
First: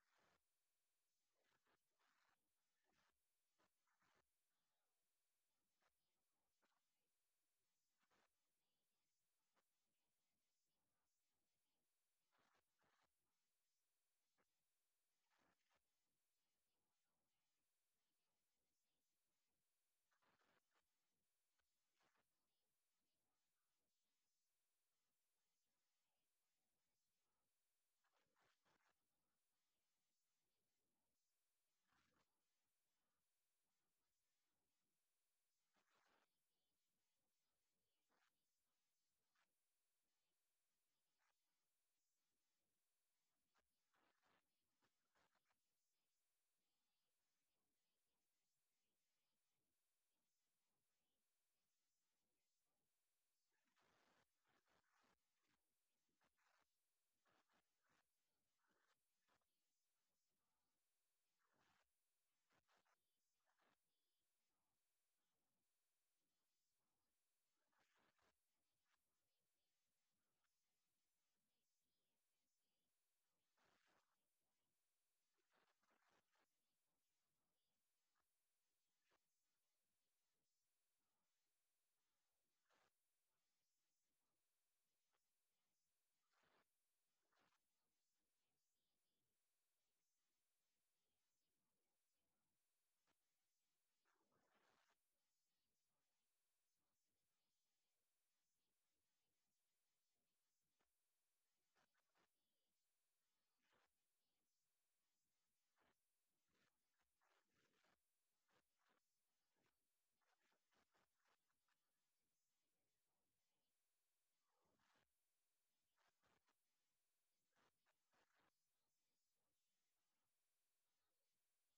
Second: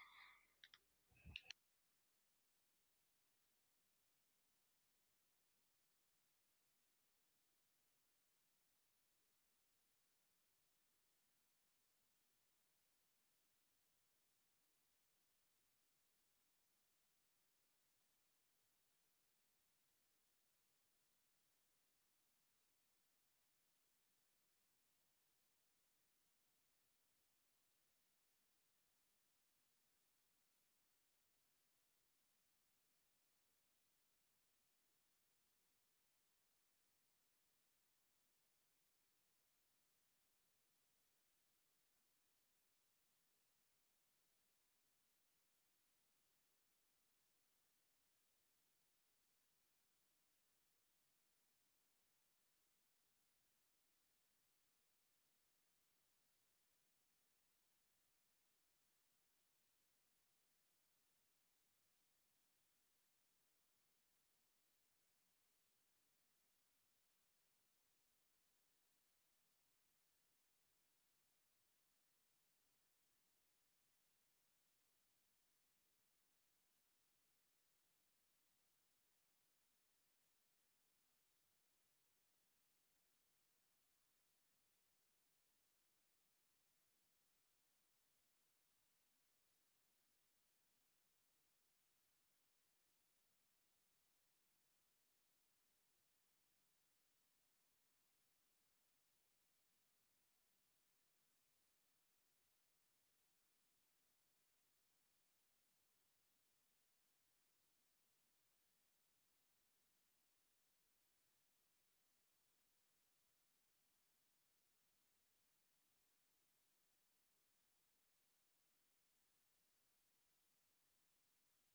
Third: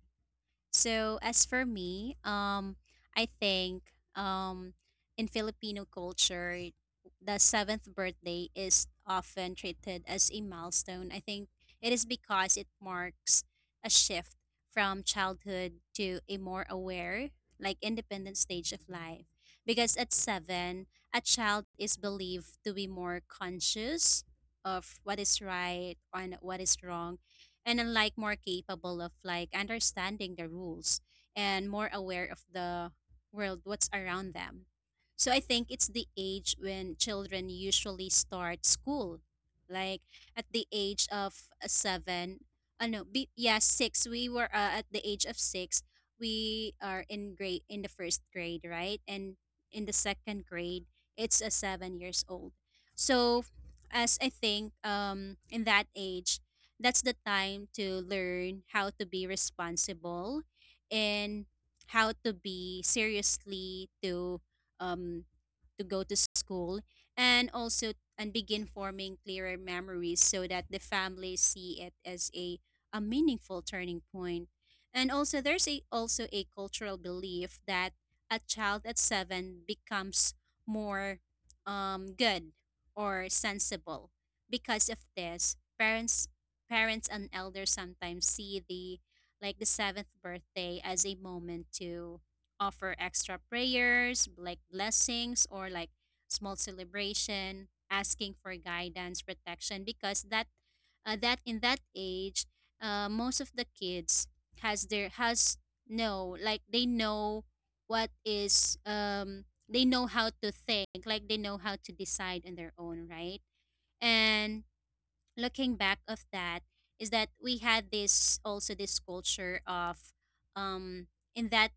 B: So as for me, I think um, in Filipino culture, the seventh birthday is often treated as a milestone. I think it is because it marks a shift from childhood to a more aware, like independent stage of life. Because at seven, a child is believed to be more conscious of what is right and what is wrong, and unlike more capable of, like, understanding the rules, and more aware of the world, what's around them. So I think it's the age when children usually start school, like at the age of seven, no, yeah, six. We were, at the age of six, we are in grade, in the first grade, right? And in the second grade, it's a 7 years old. So as I think, in that age, that's the time to learn how to be responsible, and how to be seriously to, um to go to school. And also, and begin forming clearer memories, so that the family see it as a meaningful turning point. And also there's a, also a cultural belief that a child at seven becomes more good or sensible. Because of this, parents and elders sometimes see the seventh birthday as a moment to offer extra prayers, like blessings or like small celebration, asking for guidance, protection, because that, that in that age, most of the kids, has their has no like they know what is, they know how to think, like they know how to decide on their own, right? And looking back of that is that we had this, also this culture of, um in that,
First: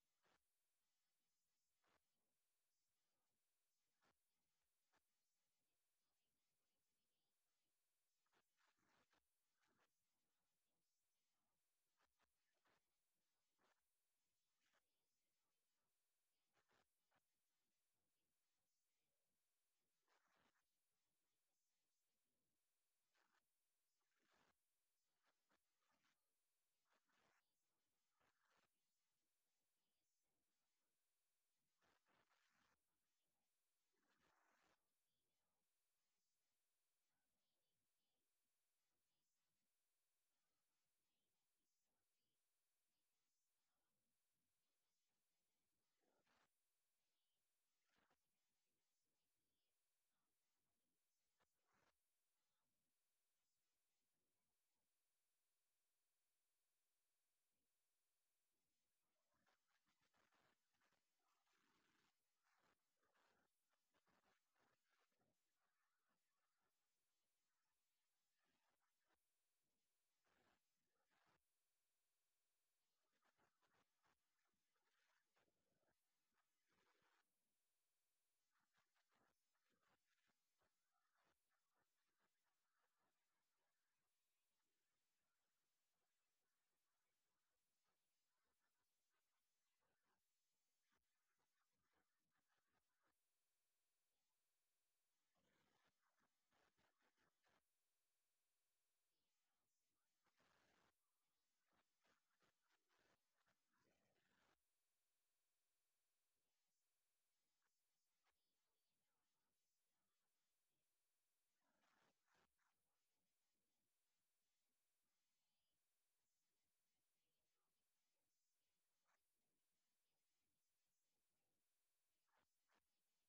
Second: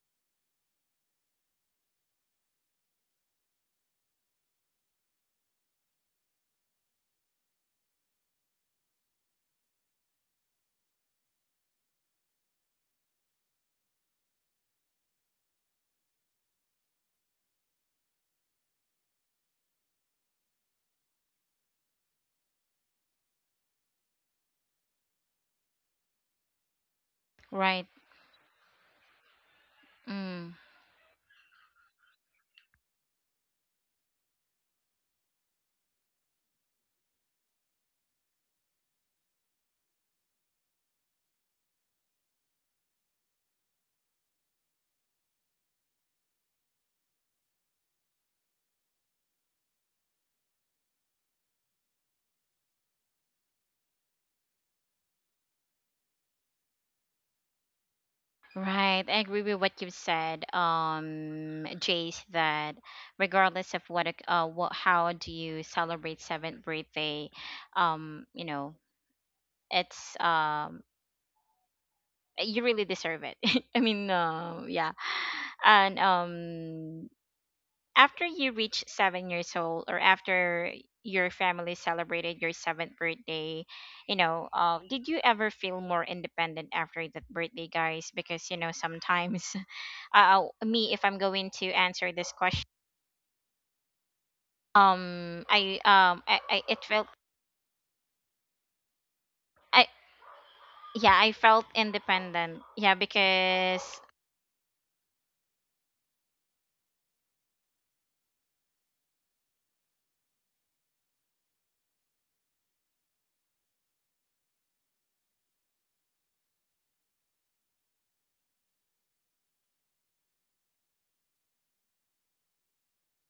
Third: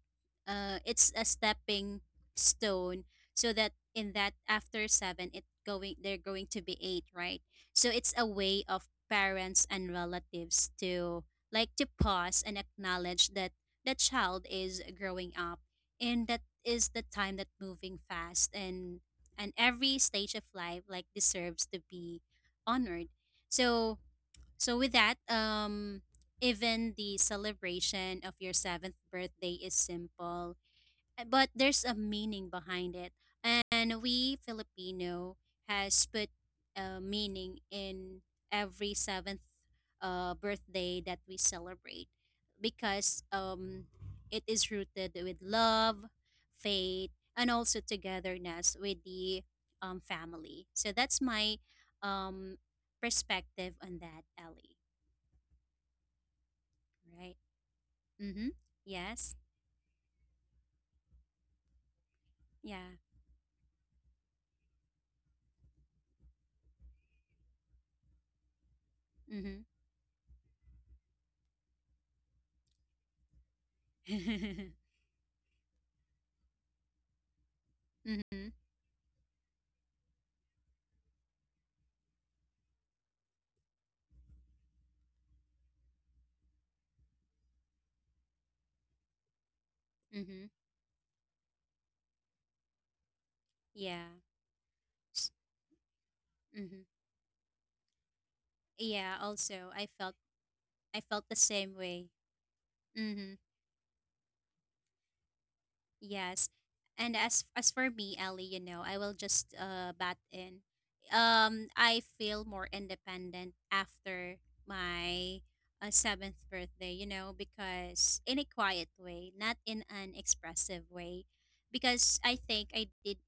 B: it's a stepping stone. So that in that, after seven, it going they're going to be eight, right? So it's a way of parents and relatives to, like, to pause and acknowledge that the child is growing up, and that is the time that moving fast, and every stage of life, like, deserves to be honored. So, so, with that, even the
A: Right.
B: celebration of your seventh birthday is
A: Mm.
B: simple, but there's a meaning behind it. And we Filipino has put a meaning in every seventh birthday that we celebrate, because it is rooted with love, faith, and also togetherness with the family. So that's my um, perspective on that, Ellie. Right. Mm-hmm.
A: Right, I
B: Yes.
A: agree with what you've said, Jace, that
B: Yeah.
A: regardless of what how do you celebrate seventh birthday, you know,
B: Mm-hmm.
A: it's you really deserve it. I mean yeah. And after
B: Mm-hmm.
A: you reach 7 years old, or after your family celebrated your seventh birthday, you know, did you ever feel more independent after that birthday, guys? Because you know, sometimes
B: Mm-hmm.
A: me, if I'm going to answer this question,
B: Yeah.
A: I, it
B: Mm-hmm.
A: felt.
B: Yeah, also
A: I
B: I felt I
A: Yeah,
B: felt
A: I
B: the
A: felt
B: same way.
A: independent, yeah,
B: Mm-hmm.
A: because
B: Yes. And as for me, Ellie, you know, I will just bat in. I feel more independent after my seventh birthday, you know, because in a quiet way, not in an expressive way. Because I think I did,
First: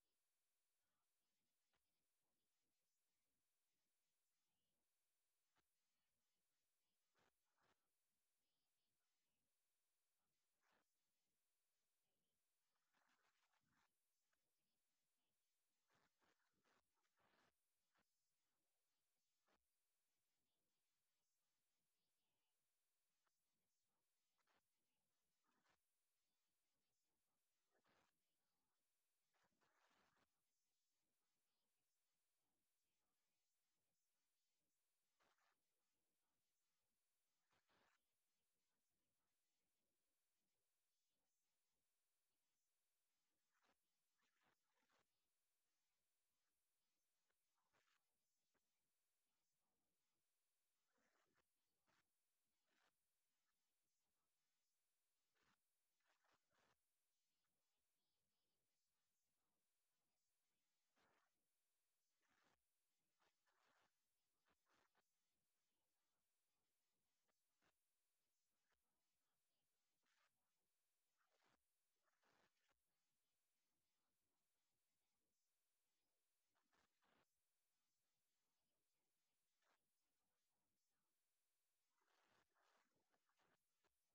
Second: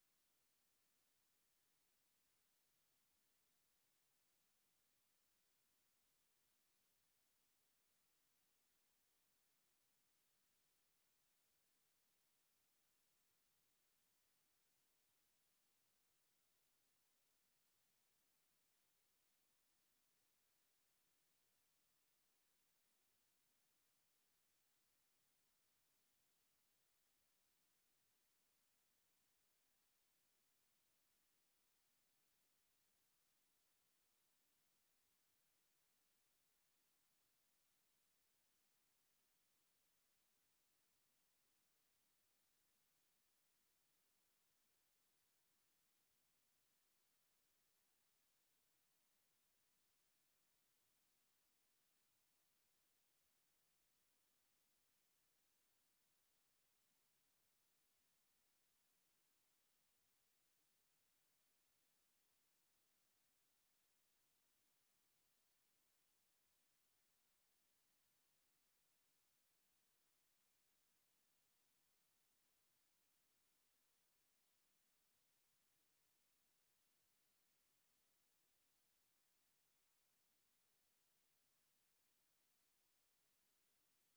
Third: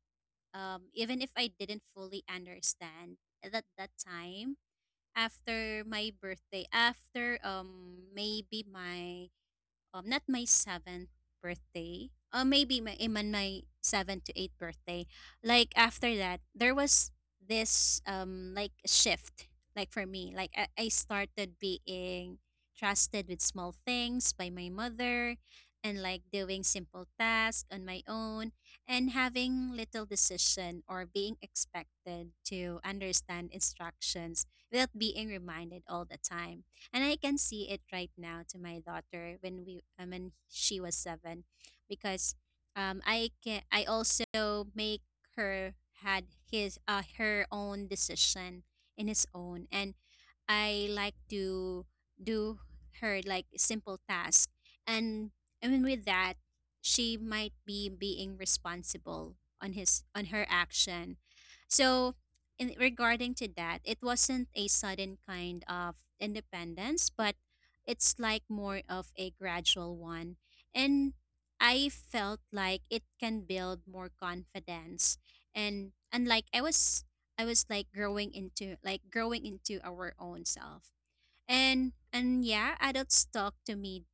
B: even if I didn't fully understand at that time, after my birthday, after maybe my not my seventh birthday, or maybe my even my seventh to eighth birthday. Like after that, there was this, like, shift. Like for me, like, I started being trusted with small things by my mother, and like doing simple tasks on my own, and having little decision or being expected to understand instructions without being reminded all the time. And I can see it right now to my daughter when we when she was seven, because, I can, I also make her had his her own decision, in his own, and I like to do her, like, simple task. And I mean, with that, she might be being responsible on his on her action. So, in regarding to that, it wasn't a sudden kind of independence, but it's like more of a gradual one, and I felt like it can build more confidence. And like I was like growing into, our own self. And yeah, adults talk to me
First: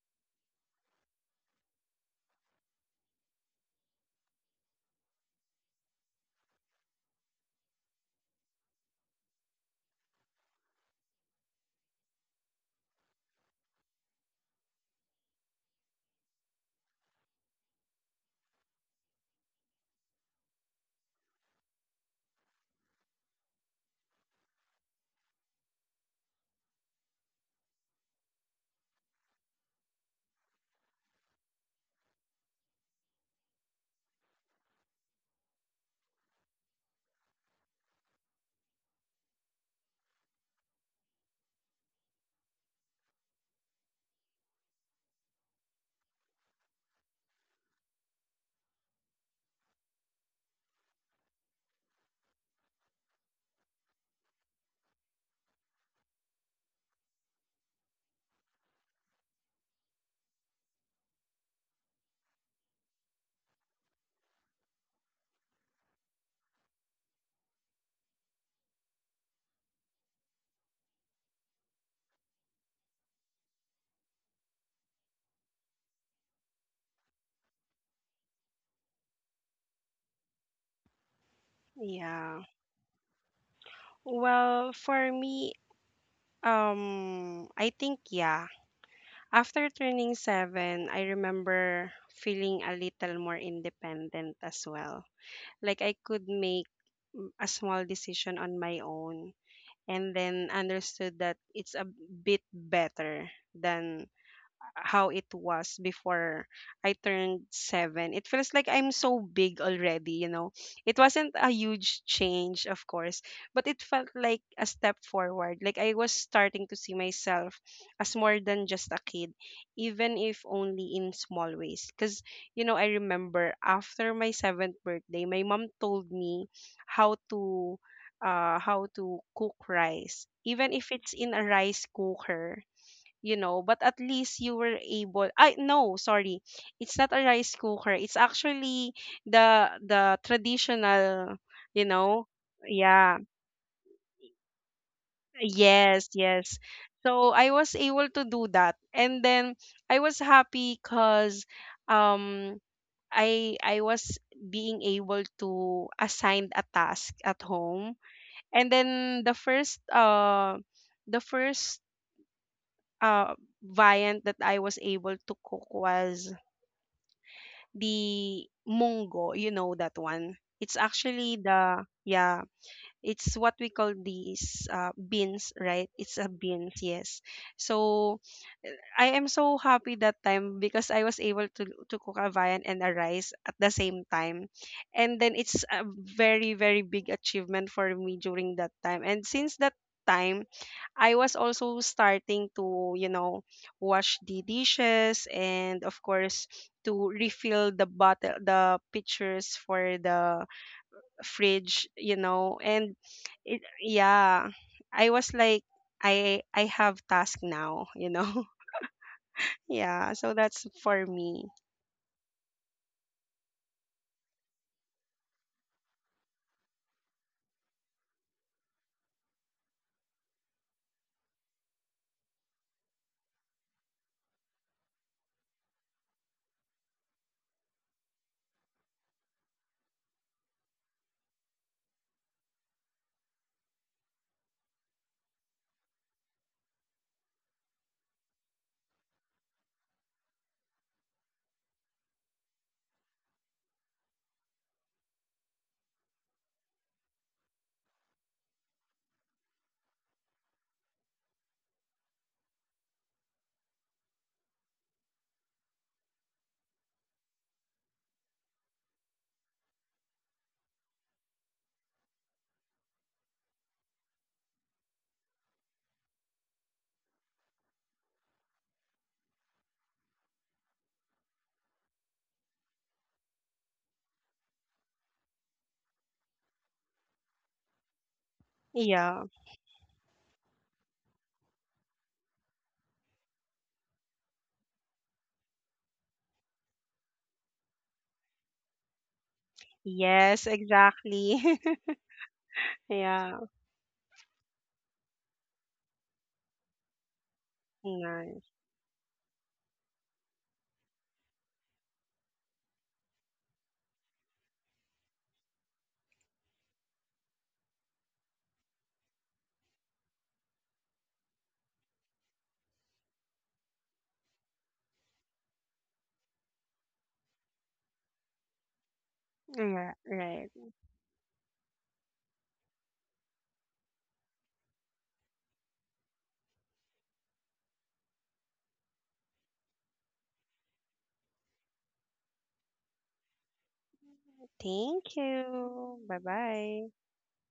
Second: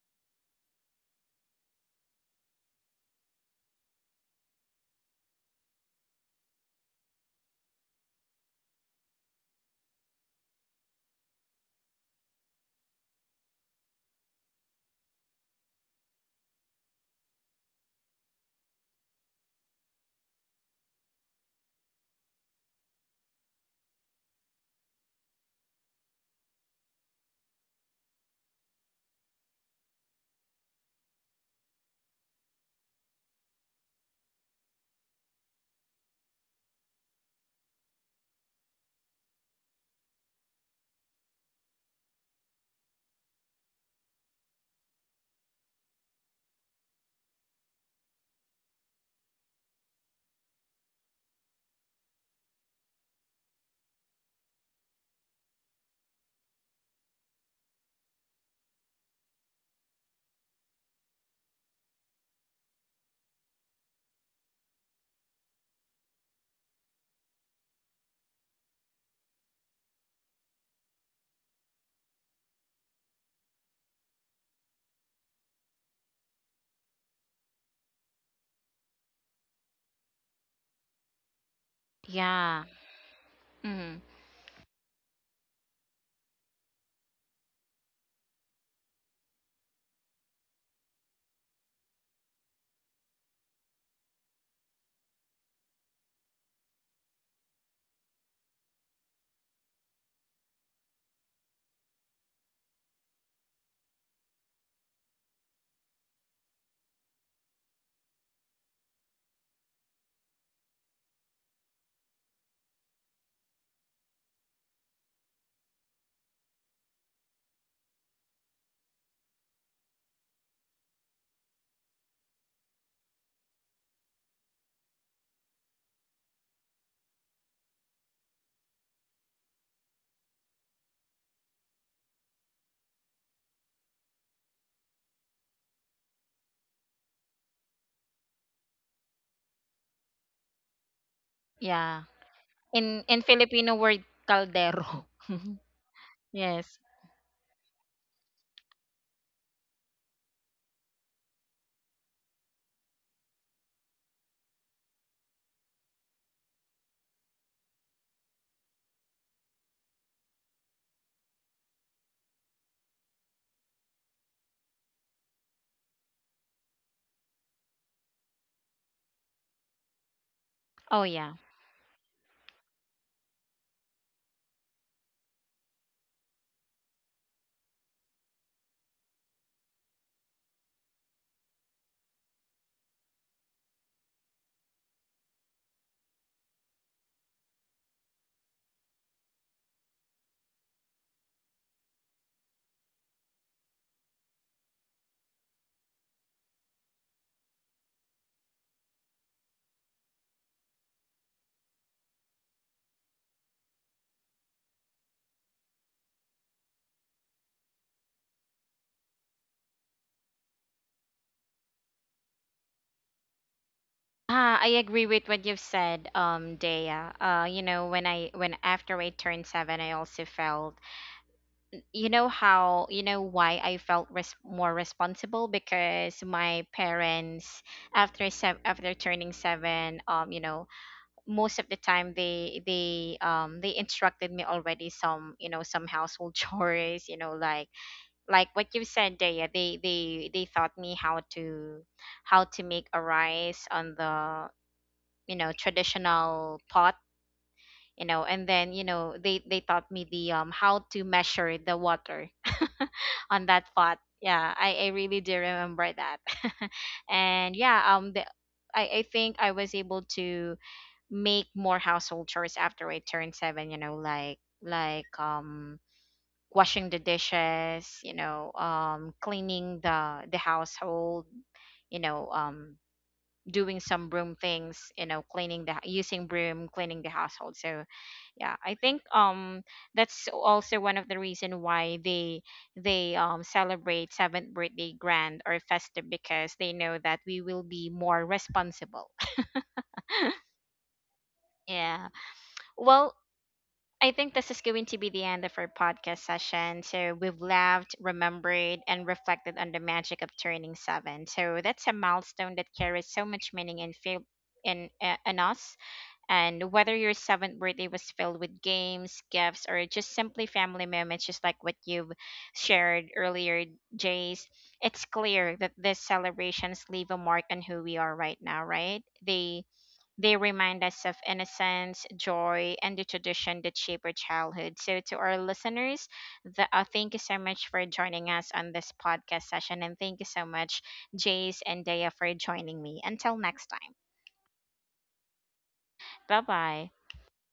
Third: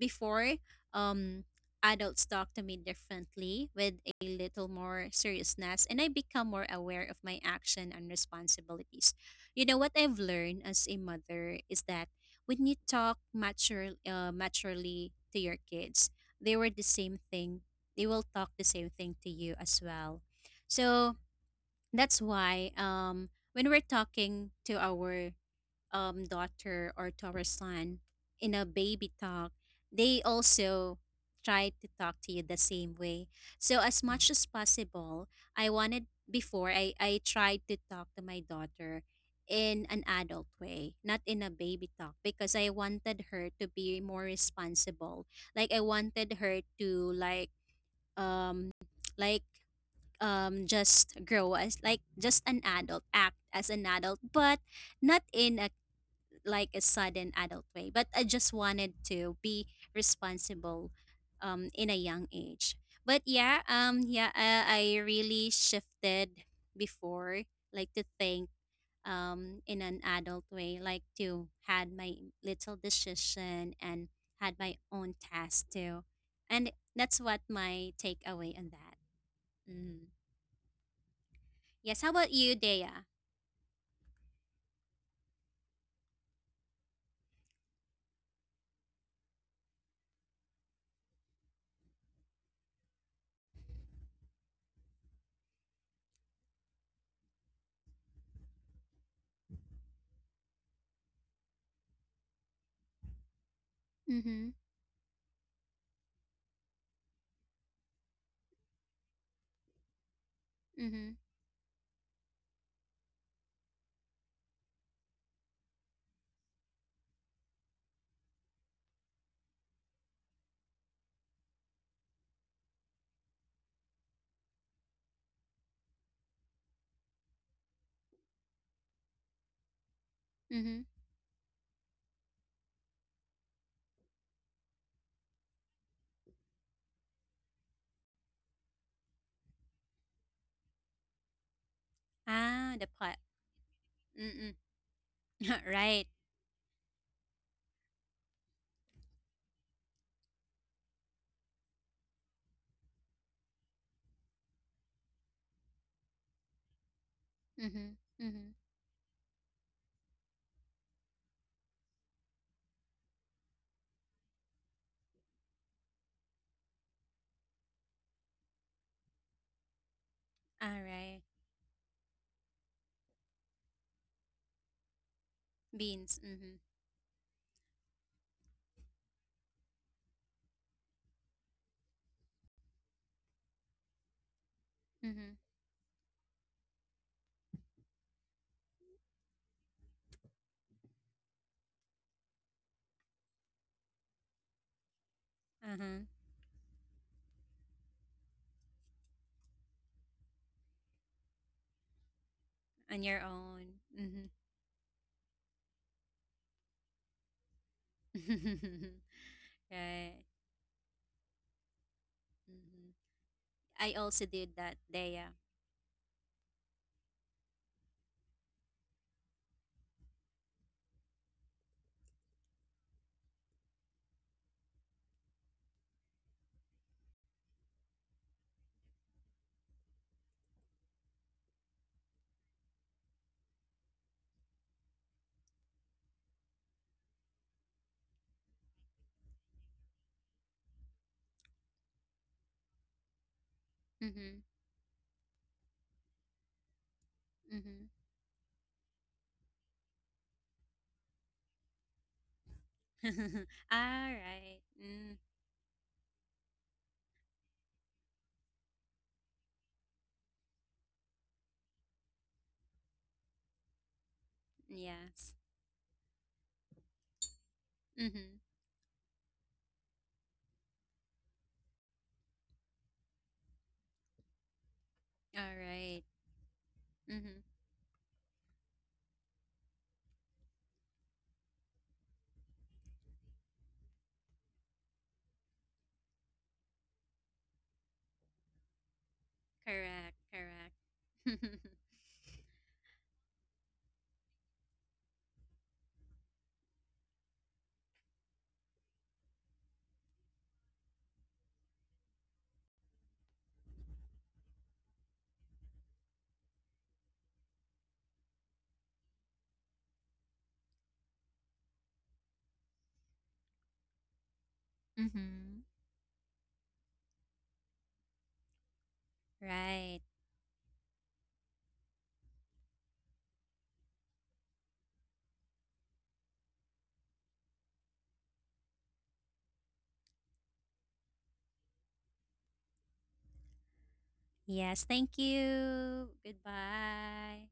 B: before, um adults talk to me differently, with a little more seriousness, and I become more aware of my action and responsibilities. You know what I've learned as a mother is that when you talk maturely to your kids, they were the same thing. They will talk the same thing to you as well. So that's why, when we're talking to our daughter or to our son in a baby talk, they also try to talk to you the same way. So as much as possible, I wanted before I tried to talk to my daughter in an adult way, not in a baby talk, because I wanted her to be more responsible. Like I wanted her to, like, um like, just grow as, like, just an adult, act as an adult, but not in a, like, a sudden adult way, but I just wanted to be responsible in a young age. But yeah, yeah, I really shifted before, like, to think, in an adult way, like to had my little decision and had my own task too. And that's what my takeaway on that. Mm. Yes, how about
C: Yeah.
B: you,
A: yeah.
B: Dea?
A: Mm,
C: well, for me, I think, yeah, after turning seven, I remember feeling a little more independent as well. Like I could make a small decision on my own, and then understood that it's a bit better than
B: Mm-hmm.
C: how it was before I turned seven. It feels like I'm so big already, you know. It
B: Mm-hmm.
C: wasn't a huge change, of course, but it felt like a step forward. Like I was starting to see myself as more than just a kid, even if only in small ways. Because, you know, I remember after my seventh birthday, my mom told me how to how to cook rice, even
B: Mm-hmm.
C: if it's in a rice cooker. You know, but at least you were able I No, sorry, it's not a rice cooker. It's actually the traditional, you
A: yeah.
C: know.
B: Ah, the
A: in
C: Yeah.
B: pot.
A: in Filipino word
B: Mm-mm.
A: caldero.
B: Right.
C: Yes, yes.
A: Yes.
C: So I was able to do that, and then I was happy, cuz um I was being able to assign a task at
B: Mm-hmm.
C: home.
B: Mm-hmm.
C: And then the first uh variant that I was able to cook was the mongo, you know, that one.
B: All
C: It's
A: Oh
B: right.
A: yeah.
C: actually the, yeah, it's what we call these, beans, right? It's
B: Beans.
C: a
B: Mm-hmm.
C: beans, yes. So I am so happy that time because I was able to cook a viand and a rice at the same time, and then
B: Mm-hmm.
C: it's a very, very big achievement for me during that time. And since that time, I was also starting to, you know, wash the dishes, and of
B: Uh-huh.
C: course to refill the bottle the pitchers for the fridge, you know. And
B: On your
C: it,
B: own. Mm-hmm.
C: yeah, I was like, I have task now, you know.
B: Right.
C: Yeah, so that's for me.
B: Mm-hmm. I also did
A: Ah, I
B: that,
A: agree
B: Dea.
A: with what you've said, Dea. You know, when I when after I turned seven, I also felt, you know how, you know why I felt res more responsible, because my parents after seven, after turning seven, you know, most of the time they instructed me already some, you know, some household chores, you know, like what you've said, Dea. They taught me how to make a rice on
B: Mm-hmm.
A: the, you know, traditional pot. You know, and then you know they taught me the how to measure the water.
B: Mm-hmm.
A: On that pot.
B: All
A: Yeah,
B: right.
A: I
B: Mm.
A: really do remember that. And yeah, the I think I was able to make more household chores after I turned seven, you know, like
B: Yes.
A: washing the dishes, you
B: Mm-hmm.
A: know, cleaning the household, you know, doing some broom things, you know,
B: All
A: cleaning the,
B: right.
A: using broom, cleaning the
B: Mm-hmm.
A: household. So yeah, I think
C: Yeah.
A: that's also one of the reason why they celebrate seventh birthday grand or festive, because they know that we will be more responsible.
B: Correct.
C: Yes, exactly.
B: Correct.
A: Yeah. Well,
C: Yeah.
A: I think this is going to be the end of our podcast session. So we've laughed,
C: Nice.
A: remembered, and reflected on the magic of turning seven. So that's a milestone that carries so much meaning and feel in us. And whether your seventh birthday was filled with games, gifts, or just simply family moments, just like what you've shared earlier, Jace, it's clear
B: Mm-hmm.
A: that these celebrations leave a mark on who we are right now, right?
C: Yeah,
B: Right.
A: They
C: right.
A: remind us of innocence, joy, and the tradition that shape our childhood. So, to our listeners, thank you so much for joining us on this podcast session. And thank you so much, Jace and Daya, for joining me. Until next time,
B: Yes,
C: Thank
B: thank
C: you.
B: you.
A: bye bye.
C: Bye-bye.
B: Goodbye.